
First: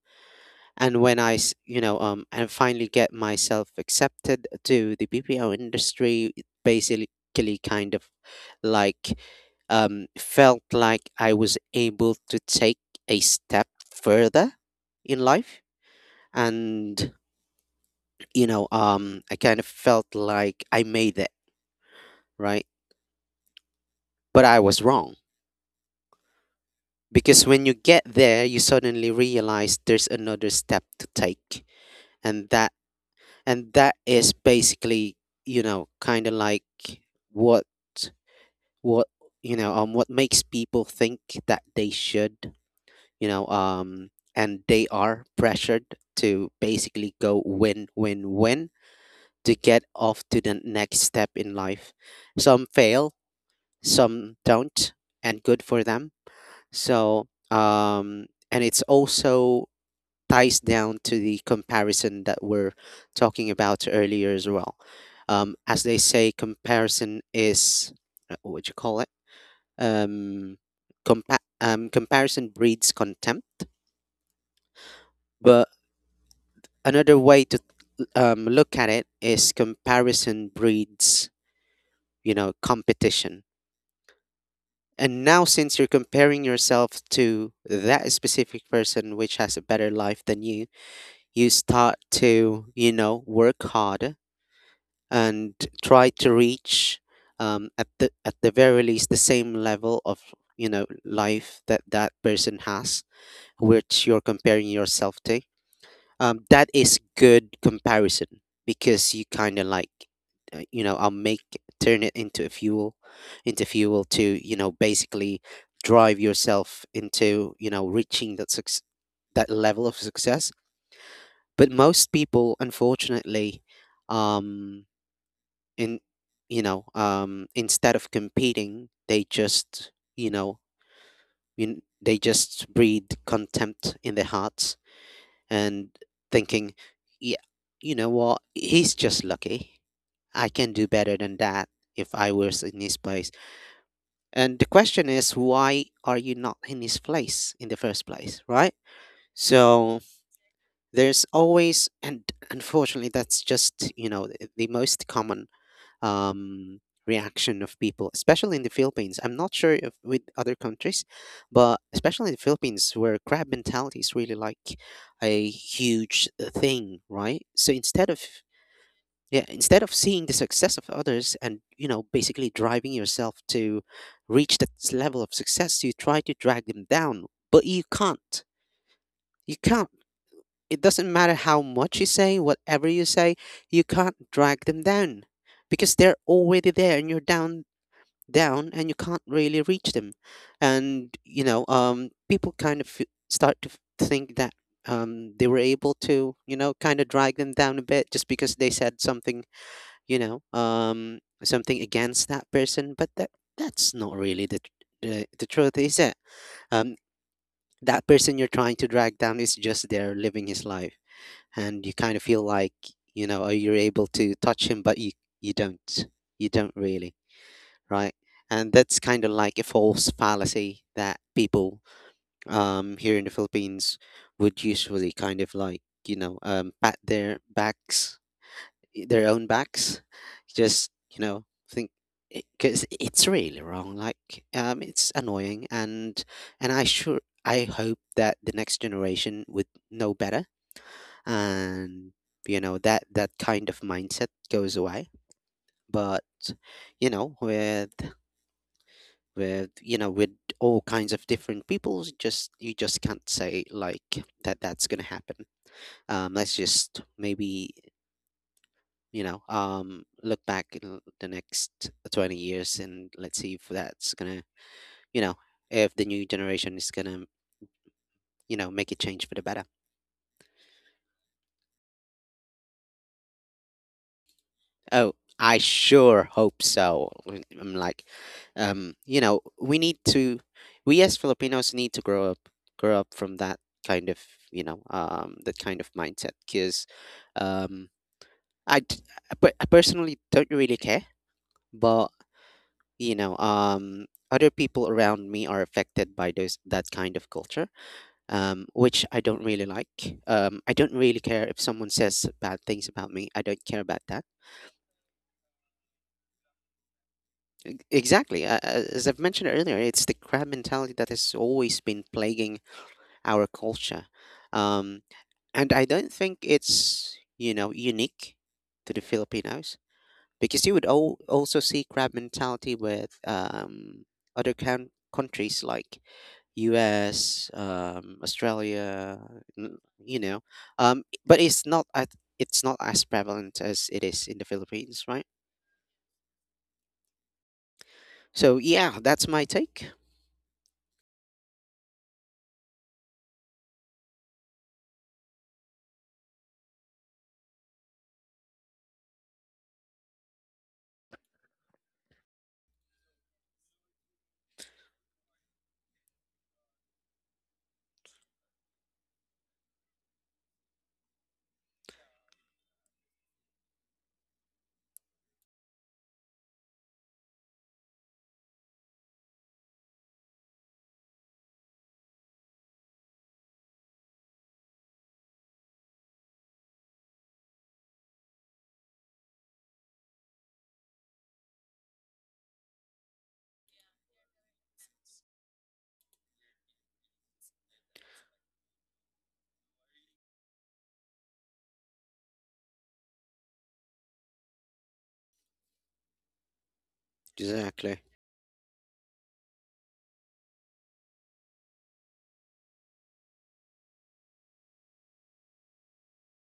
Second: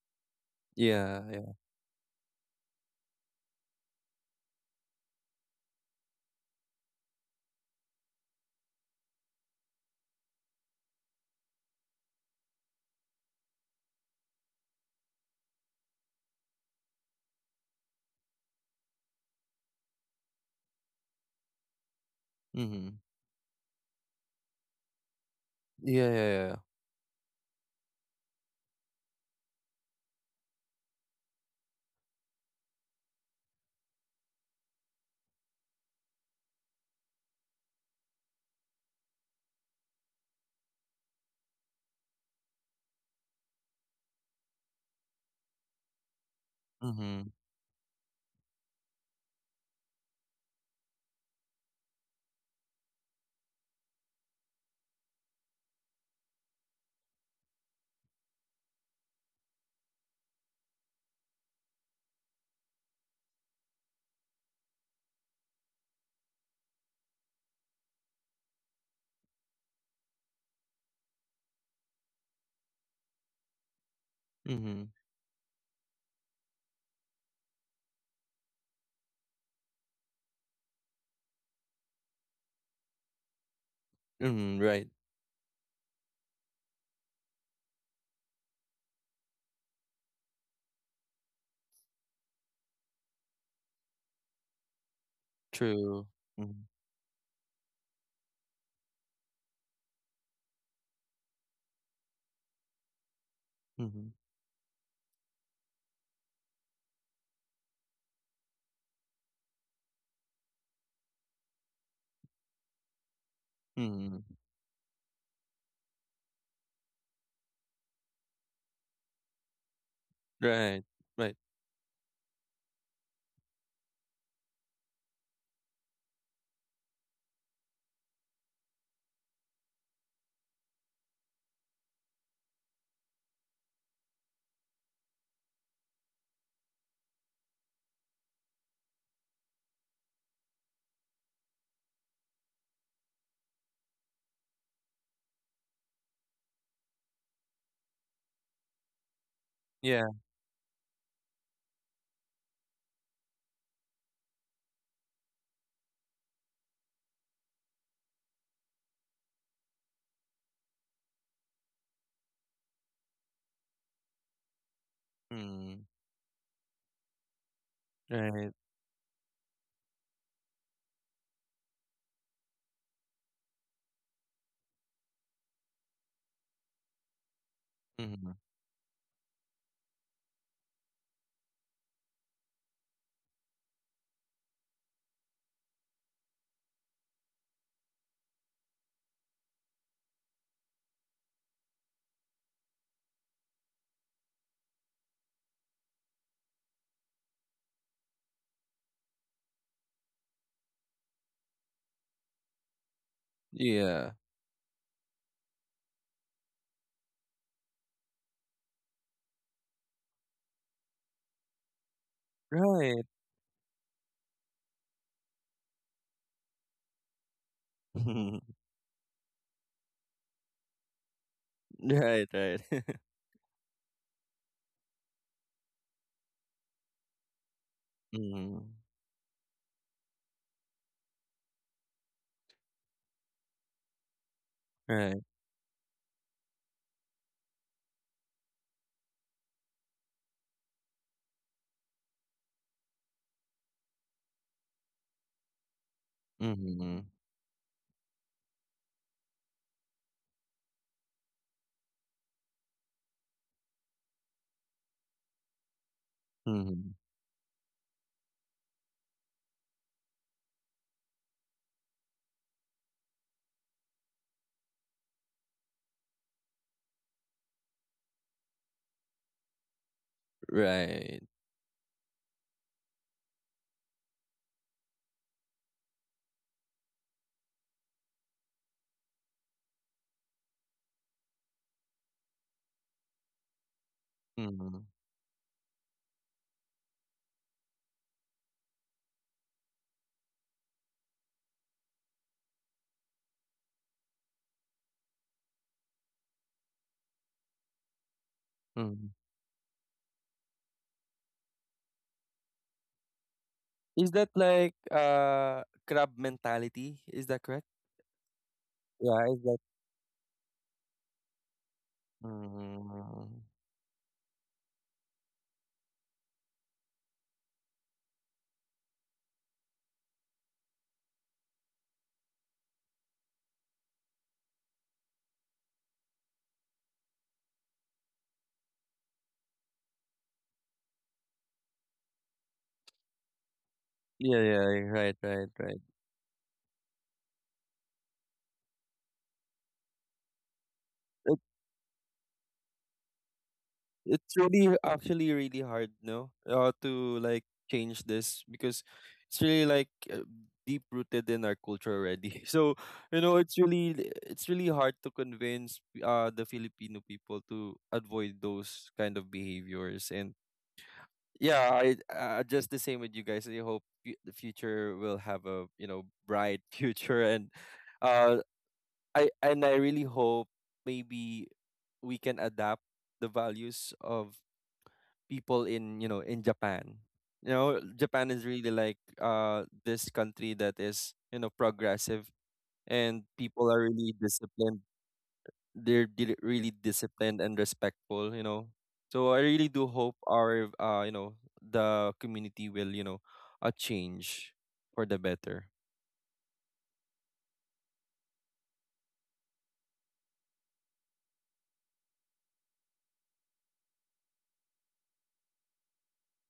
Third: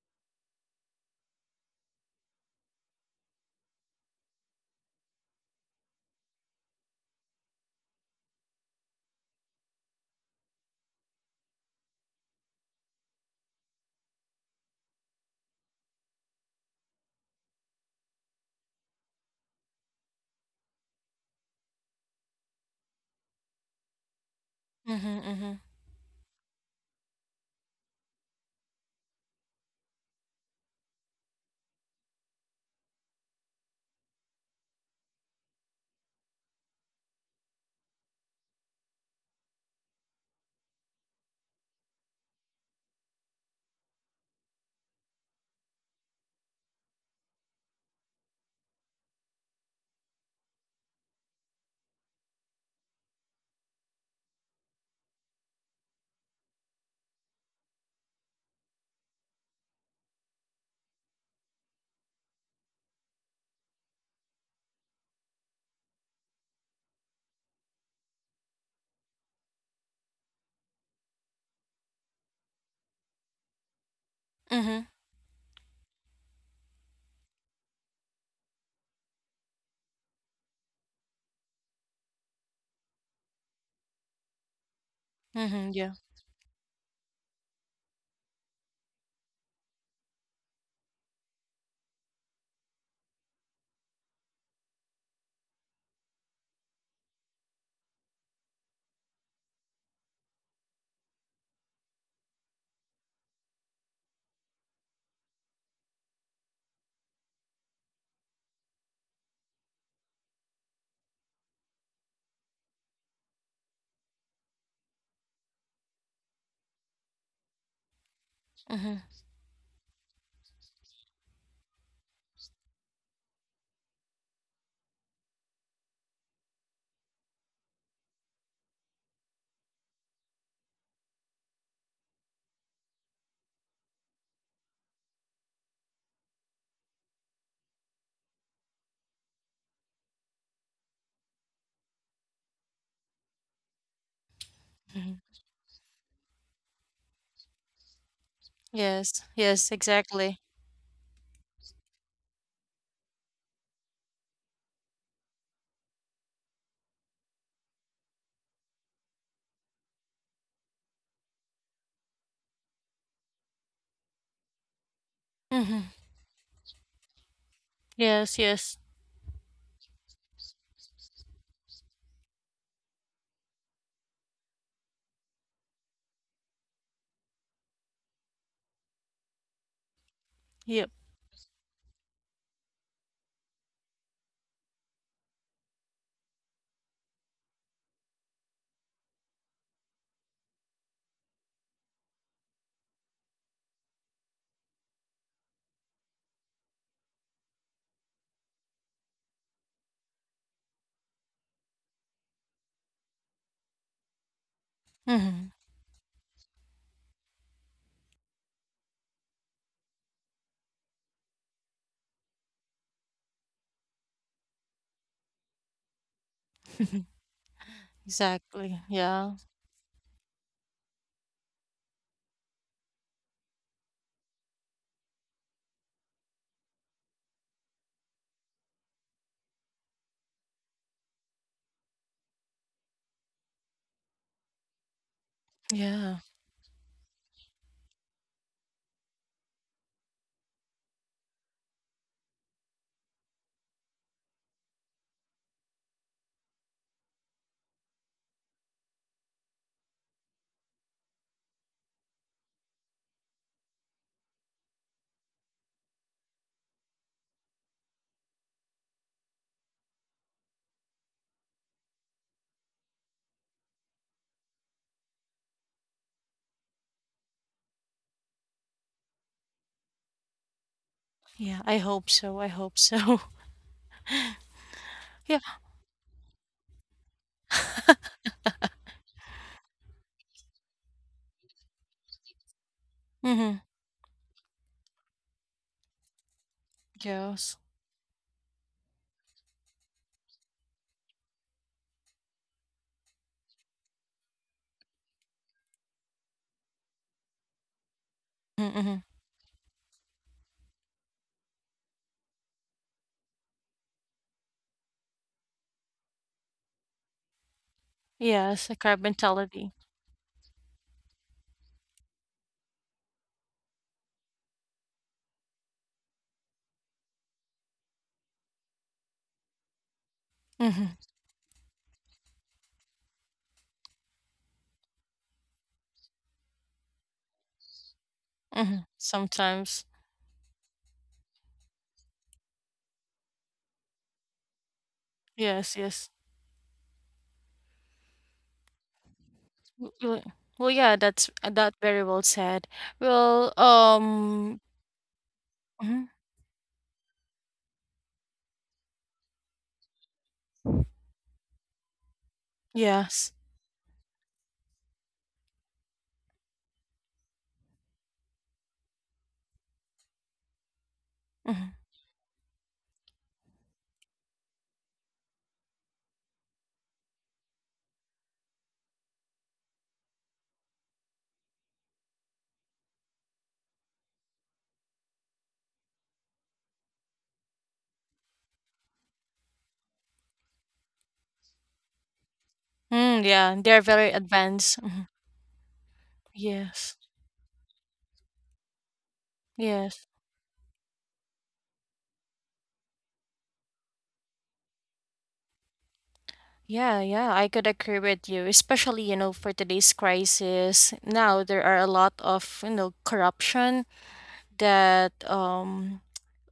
Speaker 2: And when
Speaker 3: Yeah,
Speaker 2: I
Speaker 3: yeah.
Speaker 2: s- you know and finally get myself accepted to the BPO industry, it basically kind of like, felt like I was able to take a step further in life, and, I kind of felt like I made it, right.
Speaker 3: Mm-hmm.
Speaker 2: But I was wrong.
Speaker 1: Mm-hmm. Mm-hmm.
Speaker 3: Yeah, yeah, yeah.
Speaker 2: Because when you get there, you suddenly realize there's another step to take. And that is basically, you know, kinda like what what what makes people think that they should, and they are pressured to basically
Speaker 3: Mm-hmm.
Speaker 2: go win win win to get off to the next step in life. Some fail, some don't, and good for them. So, and it's also ties down to the comparison that we're talking about earlier as well. As they say, comparison is, what would you call it? Um, comparison breeds contempt.
Speaker 3: Mm-hmm.
Speaker 1: Mm-hmm.
Speaker 2: But another way to, look at it is comparison breeds, competition.
Speaker 3: Mm-hmm. Right.
Speaker 2: And now,
Speaker 1: Mm-hmm.
Speaker 2: since you're
Speaker 1: Yeah.
Speaker 2: comparing yourself to that specific person which has a better life than you, you start to work harder and
Speaker 3: True.
Speaker 2: try to
Speaker 3: Mm-hmm.
Speaker 2: reach at the very least the same level of life that that person has which
Speaker 3: Mm-hmm.
Speaker 2: you're comparing yourself to. Um, that is good comparison because you kind of like you know I'll make turn it into a fuel, into fuel to
Speaker 3: Mm-hmm.
Speaker 2: basically drive yourself into reaching that success,
Speaker 1: Mm-hmm.
Speaker 2: that level of success.
Speaker 3: Right. Right.
Speaker 2: But most people, unfortunately, um, in instead of competing, they just they just breed contempt in their hearts and thinking, yeah, you know what, he's just lucky. I can do better than that if I was in his place. And the question
Speaker 1: Mm-hmm.
Speaker 2: is, why are you not in his place in the first place, right?
Speaker 1: Yes. Yes,
Speaker 2: So
Speaker 3: Yeah.
Speaker 1: exactly.
Speaker 2: there's always, and unfortunately that's just the most common um reaction of people, especially in the Philippines. I'm not sure if with other countries, but especially in the Philippines where crab mentality is really like a
Speaker 1: Mm-hmm.
Speaker 3: Mm.
Speaker 2: huge thing, right? So instead of,
Speaker 1: Yes,
Speaker 3: Right.
Speaker 1: yes.
Speaker 2: yeah, instead of seeing the success of others and basically driving yourself to reach that level of success, you try to drag them down, but you
Speaker 3: Mhm.
Speaker 2: can't. You can't. It
Speaker 1: Yep.
Speaker 2: doesn't matter how much you say, whatever you say, you can't drag them down because they're already there and you're down, down, and you can't really reach them. And people kind of start to think that they were able to, kind of drag them down a bit just because they said something, something against that person, but that, that's
Speaker 3: Yeah.
Speaker 2: not really the the
Speaker 1: Mm-hmm.
Speaker 2: truth, is it? Um that person you're trying to drag down is just there living his life, and you kind of feel like,
Speaker 3: Right.
Speaker 2: oh, you're able to touch him, but you don't, you don't really, right?
Speaker 3: [laughs]
Speaker 2: And
Speaker 1: Exactly.
Speaker 2: that's kind of
Speaker 1: Yeah.
Speaker 2: like a false fallacy that people
Speaker 3: Right, right. [laughs]
Speaker 2: here in the Philippines would usually kind of like pat their backs,
Speaker 3: Mhm.
Speaker 2: their own backs, just think, because it's really wrong, like it's
Speaker 3: Right.
Speaker 2: annoying.
Speaker 1: Yeah.
Speaker 2: And I sure, I hope that the next generation would know better, and that that kind of mindset goes away. But you
Speaker 3: Mhm.
Speaker 2: know with you know with all kinds of different people, just you just can't say like that that's gonna happen. Um, let's
Speaker 3: Mhm.
Speaker 2: just maybe look back in the next 20 years and let's see if that's gonna, you know if the new generation is gonna, make a change for the better.
Speaker 3: Right.
Speaker 1: Yeah, I hope so. [laughs]
Speaker 2: Oh,
Speaker 1: Yeah.
Speaker 2: I sure hope so. I'm like, we need to, we as Filipinos need to grow up from
Speaker 1: Mhm.
Speaker 2: that kind of,
Speaker 3: Mhm.
Speaker 2: that kind of mindset. Because,
Speaker 1: Yes.
Speaker 2: um, I, I I personally don't really care, but you know, um, other people around me are affected by those, that kind of culture,
Speaker 1: Mhm, mhm.
Speaker 2: which
Speaker 3: Mhm.
Speaker 2: I don't really like. I don't really care if someone says bad things about me. I don't care about
Speaker 3: Is
Speaker 2: that.
Speaker 3: that like crab mentality? Is that correct?
Speaker 2: Exactly.
Speaker 1: Yes, like our
Speaker 2: As I've
Speaker 3: Yeah, is
Speaker 2: mentioned
Speaker 3: that,
Speaker 1: mentality.
Speaker 2: earlier, it's the crab mentality that has always been plaguing
Speaker 3: mm.
Speaker 2: our culture. Um, and I don't think it's, unique to the Filipinos, because you would
Speaker 1: Mhm,
Speaker 2: also see crab mentality with other countries like US,
Speaker 1: mhm.
Speaker 2: Australia, n-
Speaker 1: Sometimes.
Speaker 2: you know. But it's not at, it's not as prevalent as it is in
Speaker 3: Yeah,
Speaker 2: the
Speaker 3: yeah,
Speaker 2: Philippines,
Speaker 3: right,
Speaker 2: right?
Speaker 3: right,
Speaker 1: Yes,
Speaker 3: right.
Speaker 1: yes.
Speaker 2: So yeah, that's my
Speaker 1: W
Speaker 2: take.
Speaker 1: w well, yeah, that's that very well said. Well,
Speaker 3: It's really actually really hard
Speaker 1: mhm,
Speaker 3: no to like change this, because it's really like deep rooted in our culture already. [laughs] So you
Speaker 1: yes.
Speaker 3: know, it's really, it's really hard to convince the filipino people to avoid those kind of behaviors. And yeah,
Speaker 1: Mhm.
Speaker 3: I just the same with you guys, I hope the future will have a, you know, bright [laughs] future. And uh I, and I really hope maybe we can adapt the values of people in, you know, in Japan. You know, Japan is really like this country that is, you know, progressive,
Speaker 1: Mm,
Speaker 3: and
Speaker 1: yeah,
Speaker 3: people
Speaker 1: they're
Speaker 3: are
Speaker 1: very
Speaker 3: really
Speaker 1: advanced.
Speaker 3: disciplined.
Speaker 1: Mhm.
Speaker 3: They're really
Speaker 1: Yes.
Speaker 3: disciplined and respectful. You know, so I really do
Speaker 1: Yes.
Speaker 3: hope our you know, the community will, you know, a change for the better.
Speaker 1: Yeah, yeah, I could agree
Speaker 2: Exactly.
Speaker 1: with you, especially, you know, for today's crisis. Now there are a lot of, you know, corruption that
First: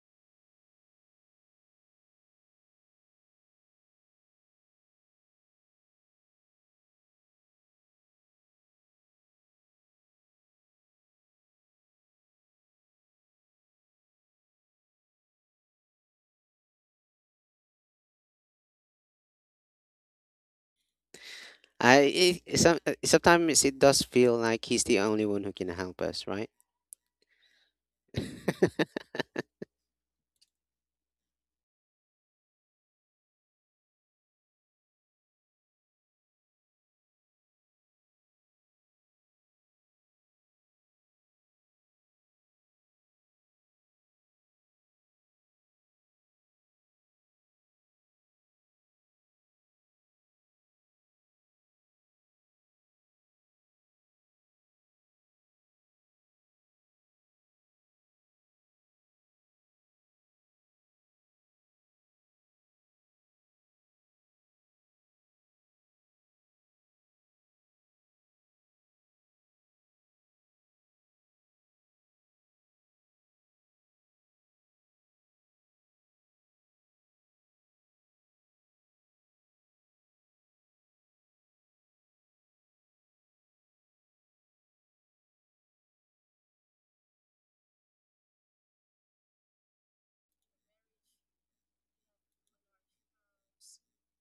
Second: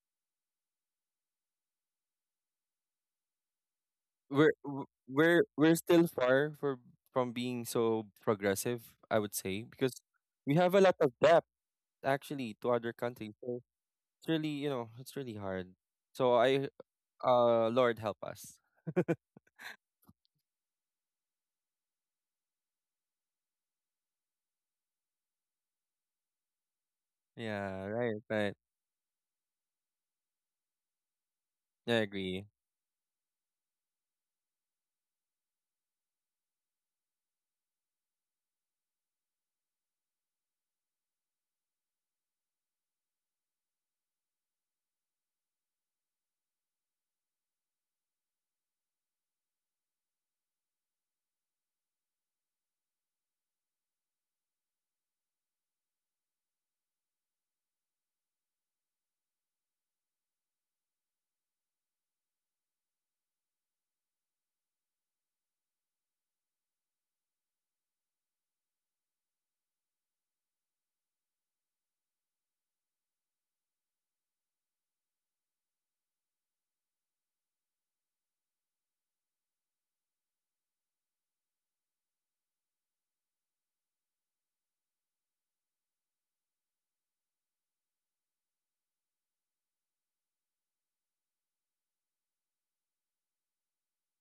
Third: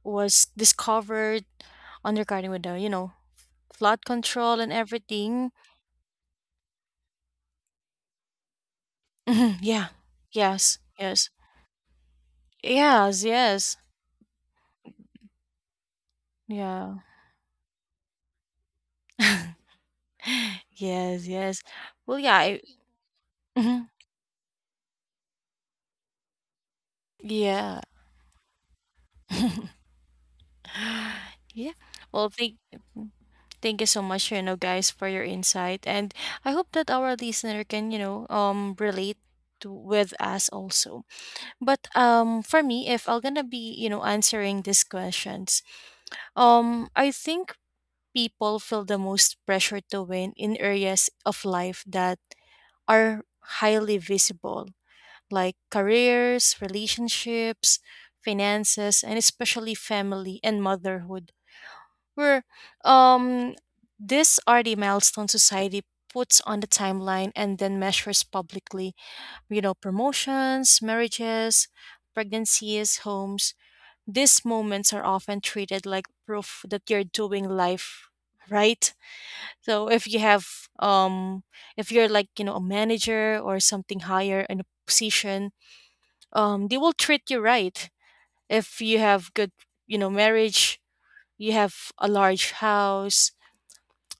Speaker 1: was discovered on regarding with the you know flood
Speaker 3: We're
Speaker 1: control and everything.
Speaker 3: we're still far for from being so progressive. I would
Speaker 1: Mhm,
Speaker 3: say,
Speaker 1: yeah.
Speaker 3: because we have
Speaker 1: Yes.
Speaker 3: a lot of
Speaker 1: Yes.
Speaker 3: debt actually to other
Speaker 1: Yes.
Speaker 3: countries. So
Speaker 1: Yes.
Speaker 3: it's really, you know, it's really hard. So I,
Speaker 1: Yeah.
Speaker 3: Lord help us. [laughs]
Speaker 1: [laughs] yes. Yes. Well, yeah.
Speaker 2: Sometimes it
Speaker 1: Mhm.
Speaker 2: does feel like he's the only one who can help us, right?
Speaker 1: Yeah.
Speaker 3: Yeah, right, right.
Speaker 2: [laughs]
Speaker 1: [sighs] Yeah.
Speaker 3: I
Speaker 1: Well,
Speaker 3: agree.
Speaker 1: thank you so much, you know, guys, for your insight, and I hope that our listener can you know relate. To, with us also but for me if I'm gonna be you know answering these questions I think people feel the most pressure to win in areas of life that are highly visible, like careers, relationships, finances, and especially family and motherhood, where um, these are the milestone society puts on the timeline and then measures publicly, you know, promotions, marriages, pregnancies, homes. These moments are often treated like proof that you're doing life right. So if you have um if you're like, you know, a manager or something higher in a position, they will treat you right. If you have good, you know, marriage, you have a large house,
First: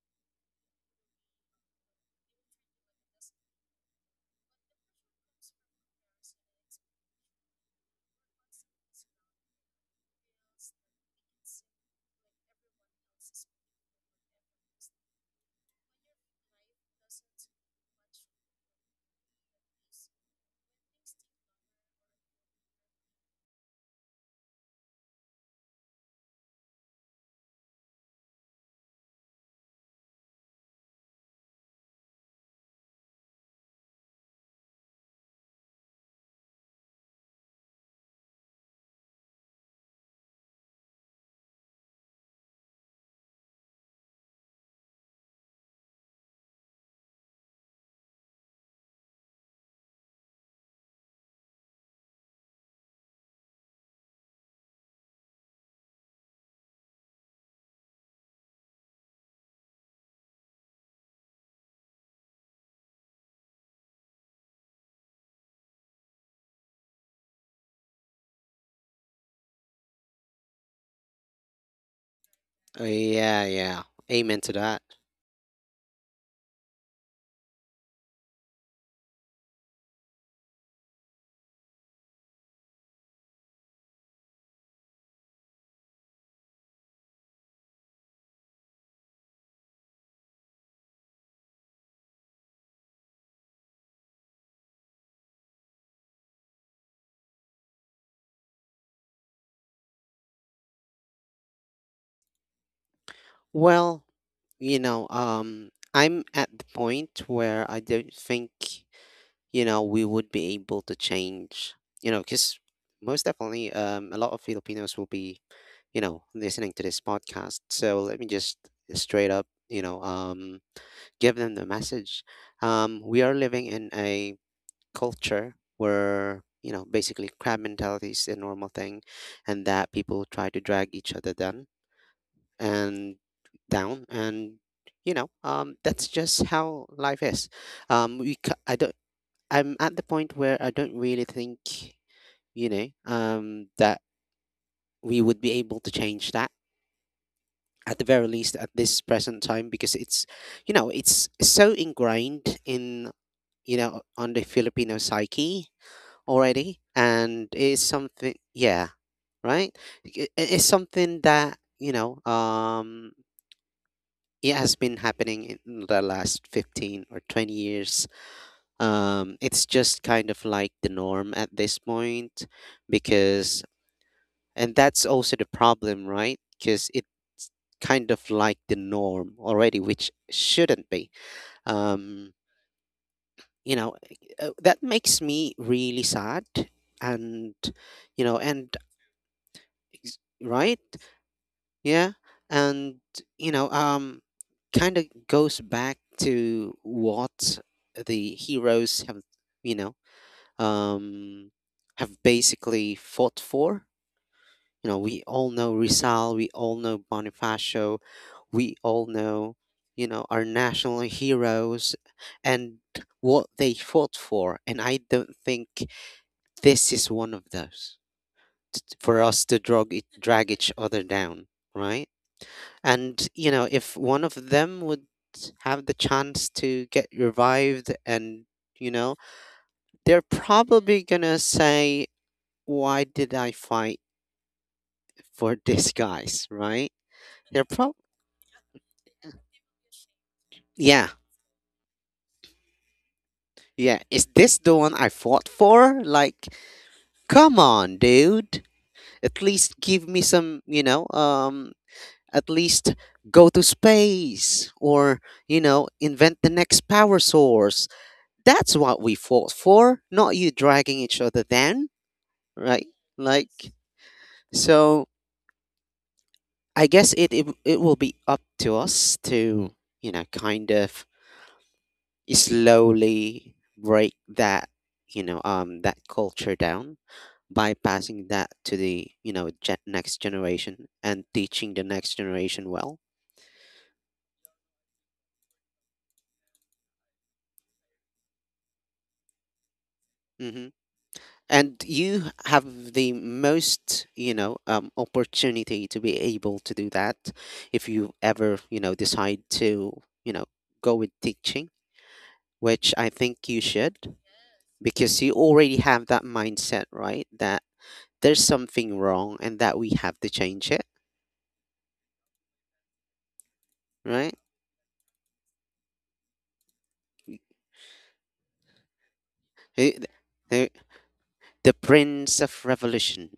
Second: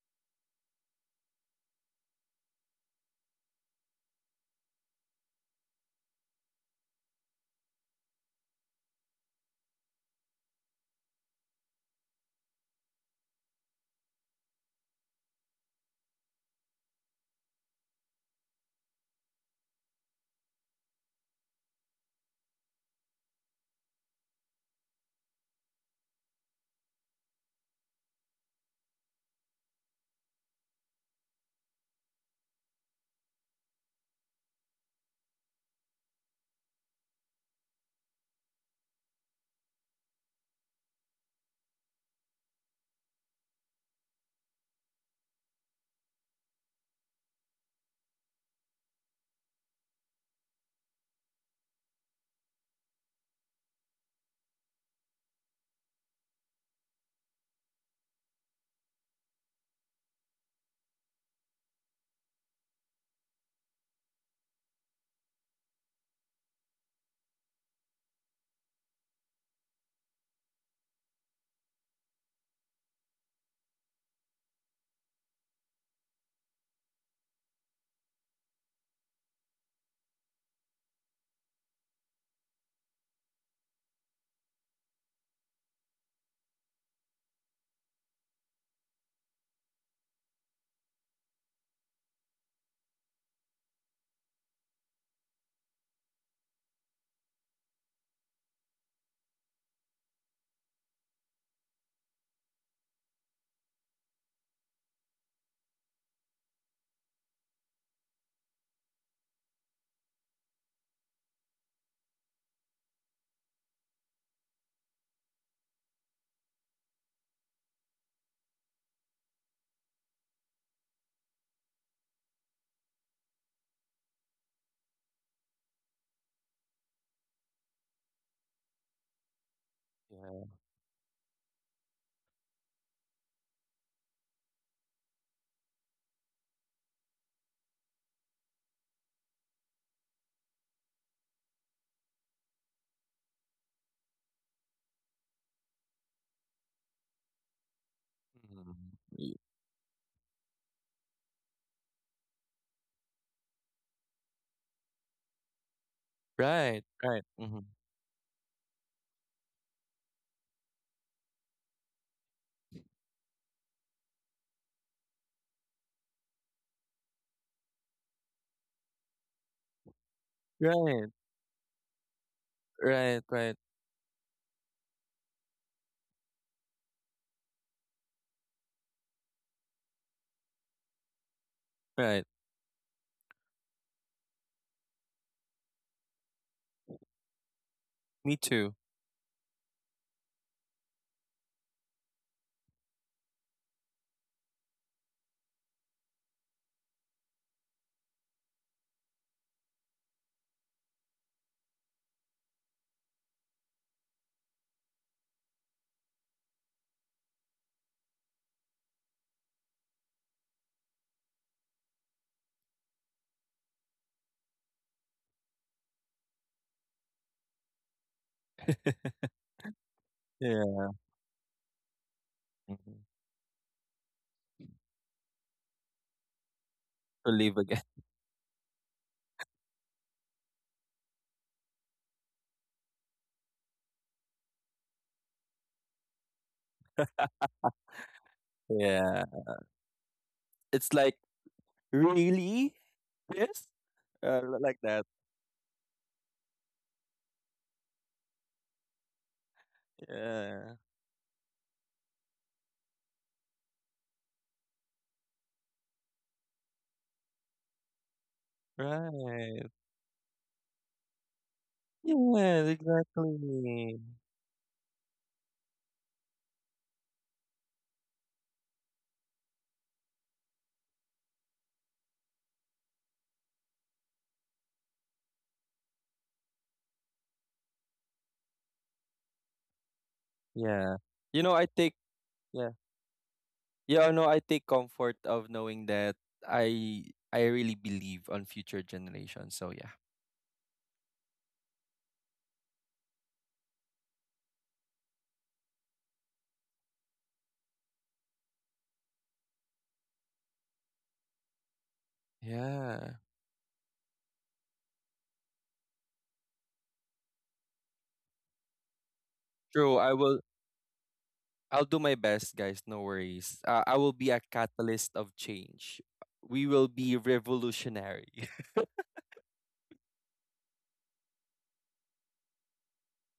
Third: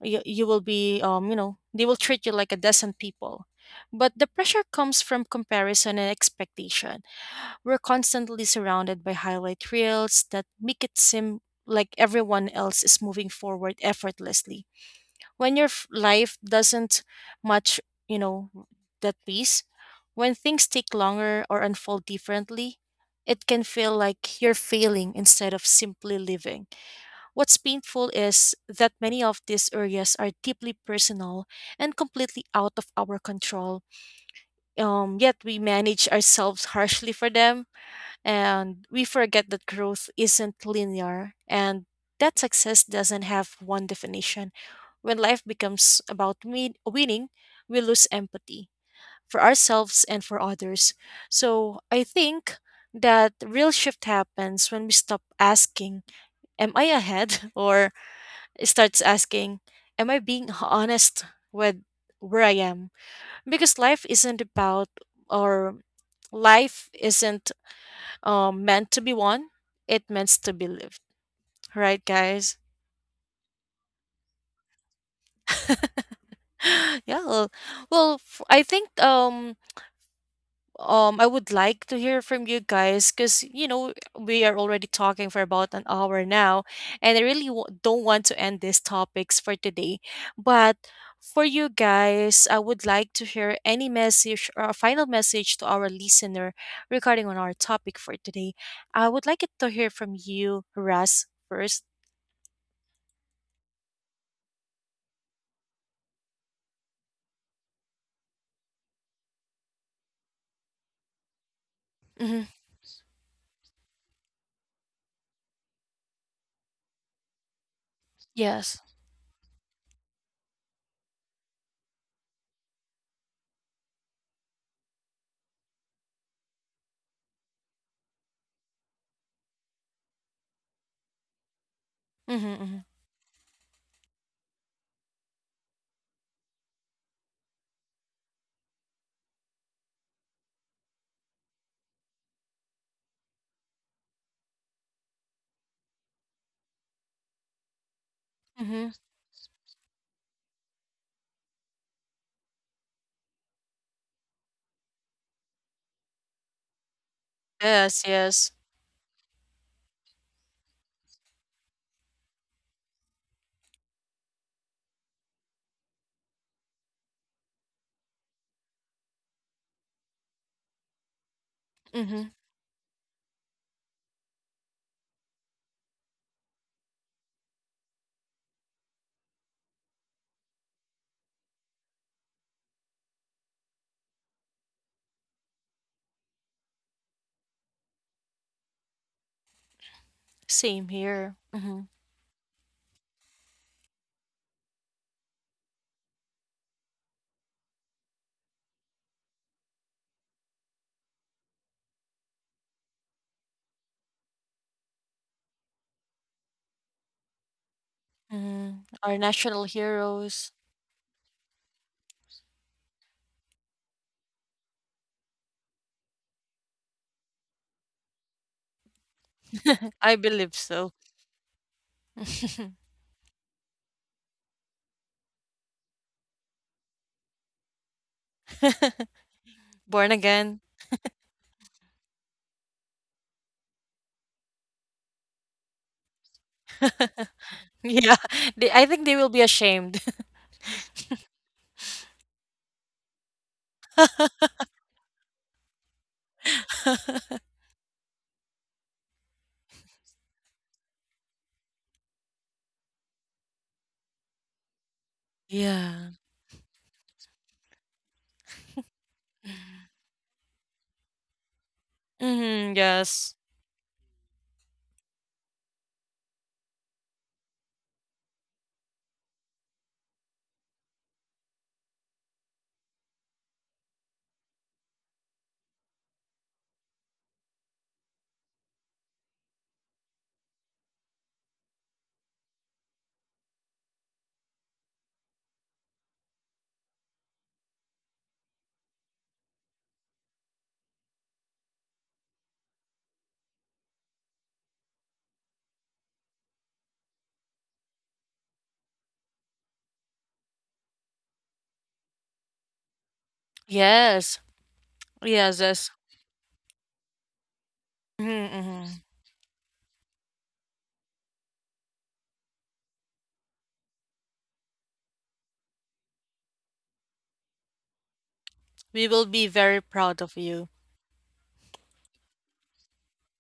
Speaker 1: you will be you know, they will treat you like a decent people. But the pressure comes from comparison and expectation. We're constantly surrounded by highlight reels that make it seem like everyone else is moving forward effortlessly when your life doesn't match, you know, that pace. When things take longer or unfold differently, it can feel like you're failing instead of simply living. What's painful is that many of these areas are deeply personal and completely out of our control. Yet we manage ourselves harshly for them and we forget that growth isn't linear and that success doesn't have one definition. When life becomes about winning, we lose empathy for ourselves and for others. So I think that real shift happens when we stop asking, "Am I ahead?" [laughs] or starts asking, "Am I being honest with where I am?" Because life isn't about or life isn't meant to be won, it meant to be lived, right, guys?
Speaker 2: Yeah, yeah. Amen to that.
Speaker 1: [gasps] yeah. Well, I think I would like to hear from you guys because you know we are already talking for about an hour now, and I really don't want to end these topics for today, but. For you guys, I would like to hear any message or a final message to our listener regarding on our topic for today. I would like it to hear from you, Russ, first.
Speaker 2: Well, I'm at the point where I don't think, we would be able to change,
Speaker 1: Mhm.
Speaker 2: because most definitely, a lot of Filipinos will be, listening to this podcast. So let me just
Speaker 1: Yes.
Speaker 2: straight up, give them the message. We are living in a culture where, basically crab mentality is a normal thing, and that people
Speaker 3: Yeah.
Speaker 2: try to drag each other down
Speaker 1: Mhm, mhm,
Speaker 2: and down, and that's just how life is. We ca- I don't I'm at the point where I don't really think, that we would be able to change that, at the very least at
Speaker 1: mhm.
Speaker 3: Mhm.
Speaker 2: this
Speaker 3: Y-
Speaker 2: present time, because it's, it's so ingrained in, on the Filipino psyche already.
Speaker 3: Right, right.
Speaker 2: And
Speaker 3: Hmm.
Speaker 2: it's
Speaker 1: Yes,
Speaker 2: something,
Speaker 1: yes.
Speaker 2: yeah, right? It's something that, it has been happening in the last 15 or 20 years. It's just kind of like the
Speaker 3: Right,
Speaker 2: norm at this
Speaker 1: Mhm.
Speaker 2: point,
Speaker 3: right, right,
Speaker 2: because. And that's also the problem, right? Because it, kind of like the norm already, which shouldn't be.
Speaker 3: right.
Speaker 2: Um, you know, that makes me really sad. And, you
Speaker 3: Me
Speaker 2: know,
Speaker 3: too.
Speaker 2: and, right?
Speaker 1: Same here. Mhm,
Speaker 2: Yeah. And, you know, um, kind of goes back to what the heroes have, you know, um, have basically fought for. You know, we all know Rizal, we all know Bonifacio, we
Speaker 1: mhm.
Speaker 2: all
Speaker 1: Our
Speaker 2: know,
Speaker 1: national
Speaker 2: our
Speaker 1: heroes.
Speaker 2: national heroes, and what they fought for. And I don't think this is one of those, for us to
Speaker 1: [laughs]
Speaker 2: drag, it,
Speaker 1: I
Speaker 2: drag
Speaker 1: believe
Speaker 2: each
Speaker 3: Yeah.
Speaker 1: so.
Speaker 2: other down, right?
Speaker 1: [laughs]
Speaker 3: Hmm.
Speaker 2: And, if one of them would have the chance to get
Speaker 3: To leave again.
Speaker 2: revived and, you know,
Speaker 1: Born
Speaker 2: they're
Speaker 1: again.
Speaker 2: probably going to say, why did I fight for these guys, right?
Speaker 1: [laughs]
Speaker 2: They're prob
Speaker 1: Yeah, they,
Speaker 3: [laughs]
Speaker 1: I think they
Speaker 3: Yeah.
Speaker 1: will be ashamed.
Speaker 3: It's
Speaker 2: Yeah,
Speaker 3: like, really? This?
Speaker 2: yeah. Is this the
Speaker 3: Like
Speaker 2: one
Speaker 3: that.
Speaker 2: I fought for? Like,
Speaker 1: [laughs]
Speaker 2: come on, dude. At least give me some,
Speaker 3: Yeah.
Speaker 2: at least go to space, or,
Speaker 1: Yeah.
Speaker 2: invent the next power source. That's what we fought
Speaker 3: Right.
Speaker 2: for, not you dragging each other down,
Speaker 3: Yeah,
Speaker 1: Mm-hmm,
Speaker 2: right?
Speaker 1: yes.
Speaker 2: Like,
Speaker 3: exactly.
Speaker 2: so I guess it, it, it will be up to us to, kind of slowly break that, that culture down by passing that to the next generation
Speaker 3: Yeah.
Speaker 2: and
Speaker 3: You know, I
Speaker 2: teaching the
Speaker 3: take,
Speaker 2: next generation
Speaker 3: yeah.
Speaker 2: well.
Speaker 3: Yeah, no, I take comfort of knowing that I I really believe on future generations. So yeah.
Speaker 2: Hmm. And you have the most opportunity to be able to do that, if you ever decide to, you know go with teaching, which I
Speaker 3: Yeah.
Speaker 2: think you should,
Speaker 1: Yes.
Speaker 2: because you
Speaker 1: Yes,
Speaker 2: already
Speaker 1: yes.
Speaker 2: have that mindset, right? That there's
Speaker 1: Mm-hmm, mm-hmm.
Speaker 2: something wrong and that we
Speaker 3: True. I
Speaker 2: have to
Speaker 3: will,
Speaker 2: change it,
Speaker 3: I'll do my best, guys. No worries. I will be
Speaker 2: right?
Speaker 3: a catalyst of change. We will be revolutionary.
Speaker 1: We will be very
Speaker 2: Eh,
Speaker 1: proud of you.
Speaker 2: the, the prince of revolution,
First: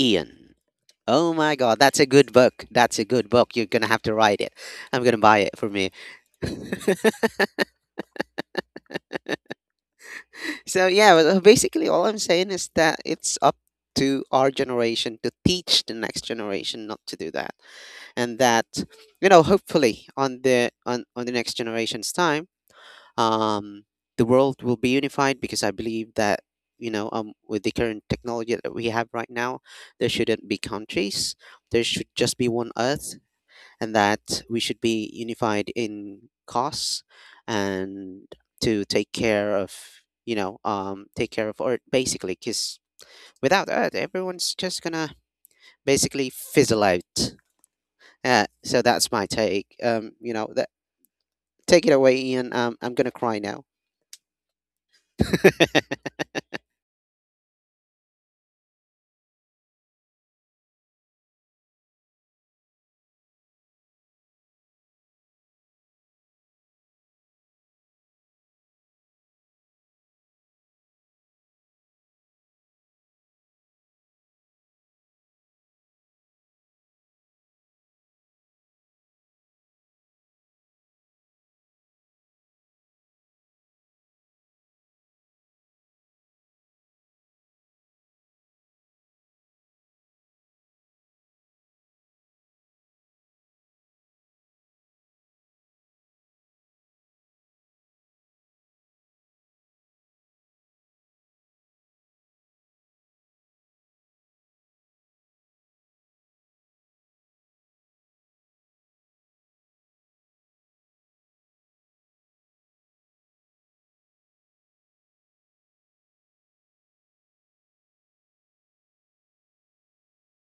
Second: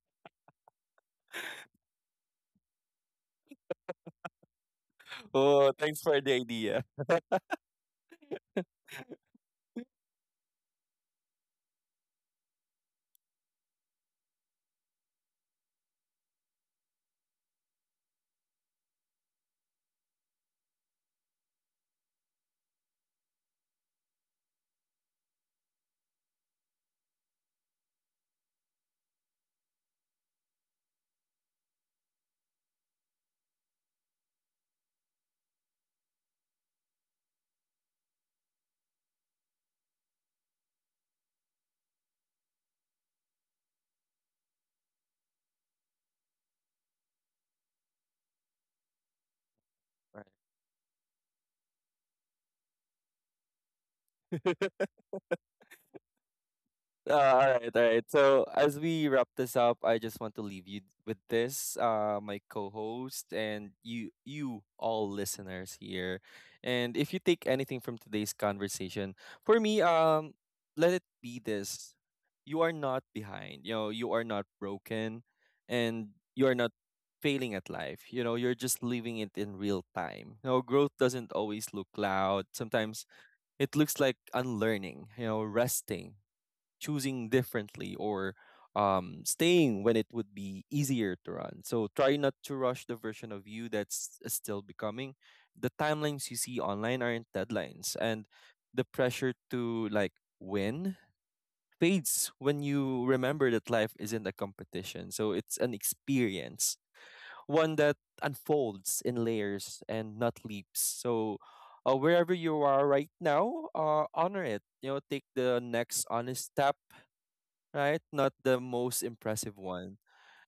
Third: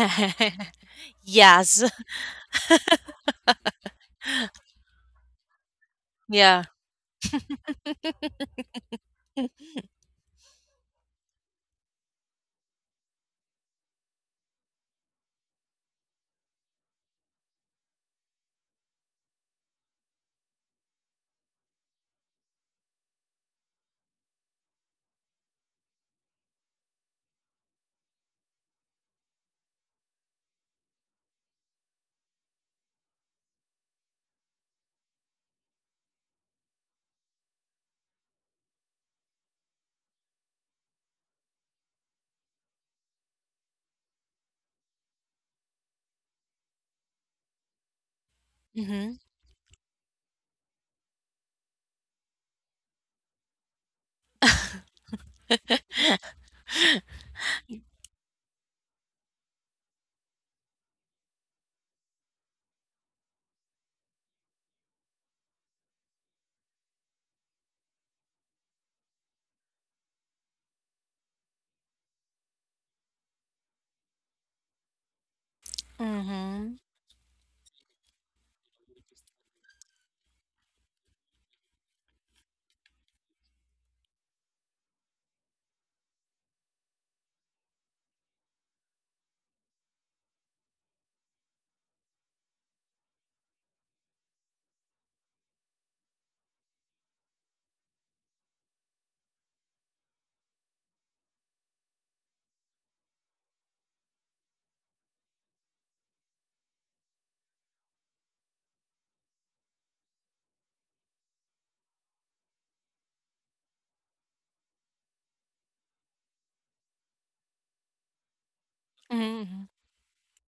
Speaker 2: Ian. Oh my god,
Speaker 1: Yes.
Speaker 2: that's a good book. That's a good book. You're gonna have to write it. I'm gonna
Speaker 3: [laughs]
Speaker 2: buy it for
Speaker 3: Oh,
Speaker 2: me.
Speaker 3: thanks for the
Speaker 1: Yeah.
Speaker 3: idea.
Speaker 2: So yeah, well, basically all I'm saying is that it's up to our generation to teach the next generation not to do that, and that hopefully on the on the next generation's time, um, the world will be unified, because I believe that with the current technology that we have right now, there shouldn't be countries. There should just be one Earth, and that we should be unified in costs, and to take care of, take care of Earth, basically, because without Earth everyone's just gonna basically fizzle out. So that's
Speaker 1: Mm-hmm.
Speaker 2: my take. You know that Take it away, Ian. I'm gonna cry now.
Speaker 3: Right. [laughs]
Speaker 2: [laughs]
Speaker 3: All right, all right. So as we wrap this up, I just want to leave you with this, my co-host and you all listeners here. And if you take anything from today's conversation, for me, let it be this: you are not behind. You know, you are not broken, and you are not
Speaker 1: Mm-hmm.
Speaker 3: failing at life. You know, you're just living it in real time. You know, growth doesn't always look loud. Sometimes it looks like unlearning. You know, resting, choosing differently, or staying when it would be easier to run. So try not to rush the version of you that's still becoming. The timelines you see online aren't deadlines, and the pressure to like win fades when you remember that life isn't a competition. So it's an experience, one that unfolds in layers and not leaps. So wherever you are right now, honor it. You know, take the next honest step, right? Not the most impressive
Speaker 1: Mm-hmm.
Speaker 3: one.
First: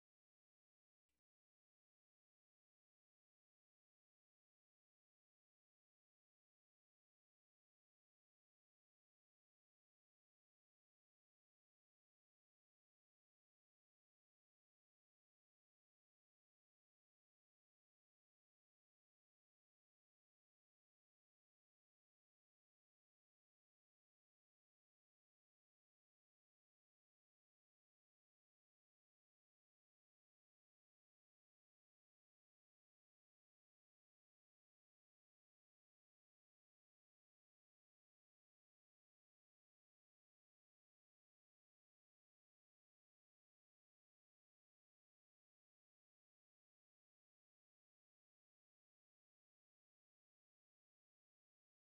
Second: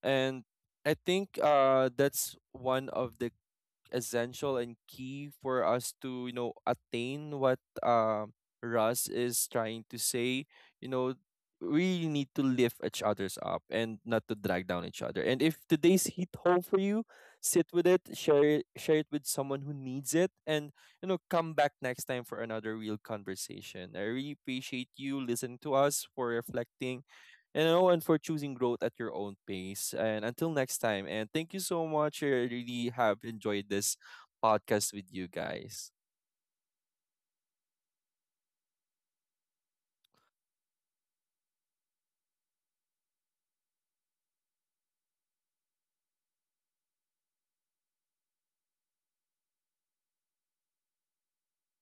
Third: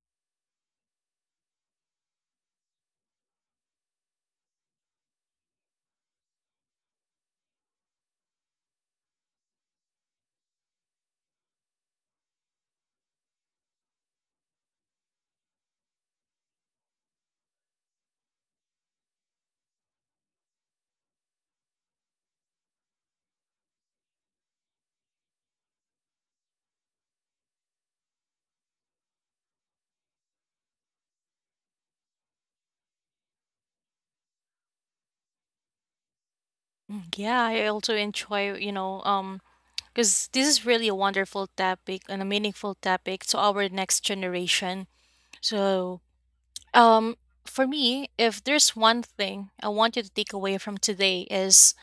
Speaker 3: And I think that's one of the essential and key for us to, you know, attain what Russ is trying to say. You know, we need to lift each other's up and not to drag down each other. And if today's hit home for you, sit with it, share it, share it with someone who needs it, and you know, come back next time for another real conversation. I really appreciate you listening to us for reflecting and Owen for choosing growth at your own pace. And until next time, and thank you so much. I really have enjoyed this podcast with you guys.
Speaker 1: Mm, yeah, I also enjoy, you know, because this is really a wonderful topic and a meaningful topic to our next generation. So, um, for me, if there's one thing I want you to take away from today is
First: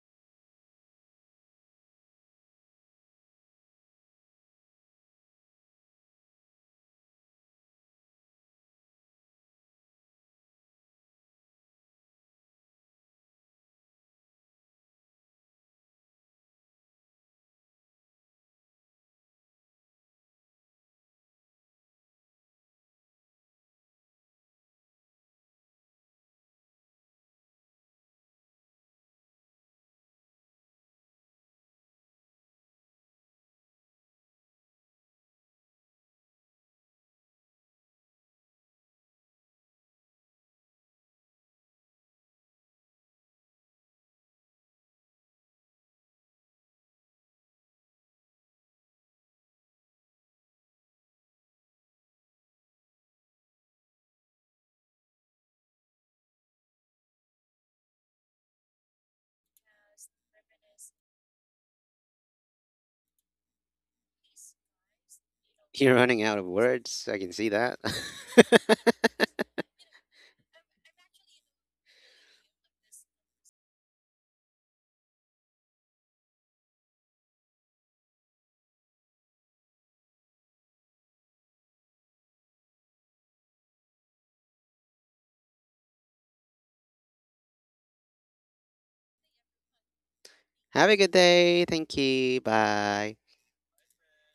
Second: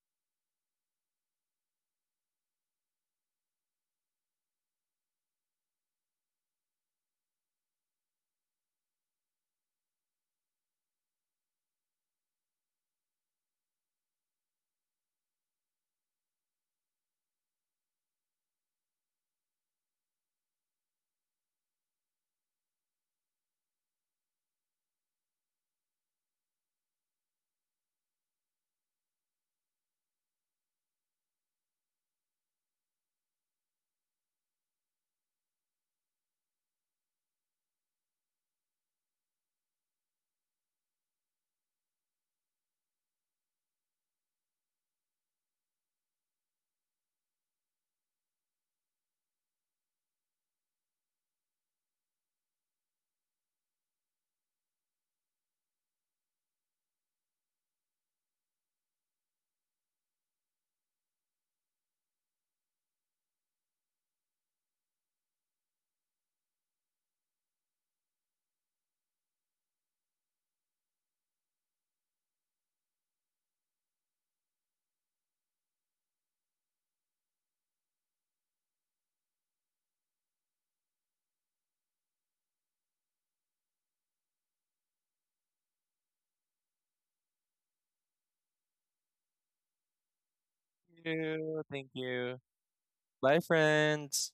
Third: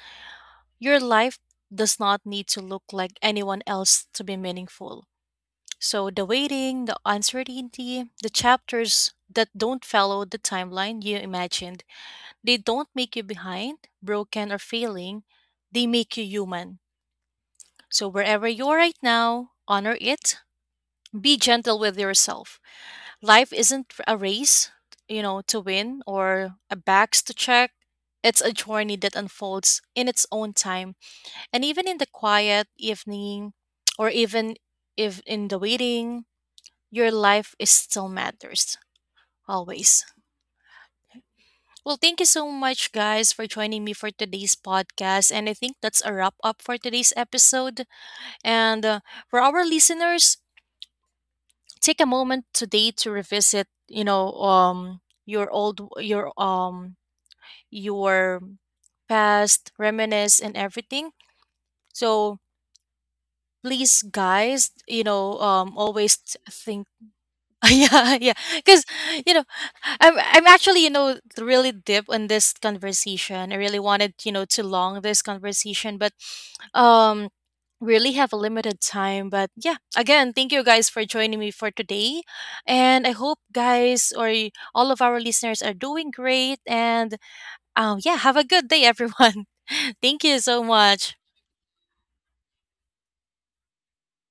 Speaker 1: your life does not need to look like anyone else to be meaningful. So the waiting, the uncertainty, the chapters that don't follow the timeline you imagined, they don't make you behind, broken, or failing. They make you human. So, wherever you're right now, honor it. Be gentle with yourself. Life isn't a race, you know, to win or a box to check. It's a journey that unfolds in its own time. And even in the quiet evening, or even if in the waiting, your life is still matters always. Well, thank you so much, guys, for joining me for today's podcast. And I think that's a wrap up for today's episode. And for our listeners, take a moment today to revisit you know your old your past reminisce and everything. So please guys you know
Speaker 2: You're running
Speaker 1: always
Speaker 2: out of
Speaker 1: think.
Speaker 2: words. I can see
Speaker 1: [laughs]
Speaker 2: that.
Speaker 1: Yeah
Speaker 2: [laughs]
Speaker 1: because you know i'm actually you know really deep in this conversation. I really wanted you know to long this conversation but um really have a limited time. But yeah again thank you guys for joining me for today and I hope guys or all of our listeners are doing great and yeah have a good day everyone. [laughs] Thank you so
Speaker 2: Have a good
Speaker 3: Thank
Speaker 1: much.
Speaker 3: you.
Speaker 2: day.
Speaker 3: Thank
Speaker 2: Thank
Speaker 3: you.
Speaker 2: you. Bye.
Speaker 3: Bye, friends.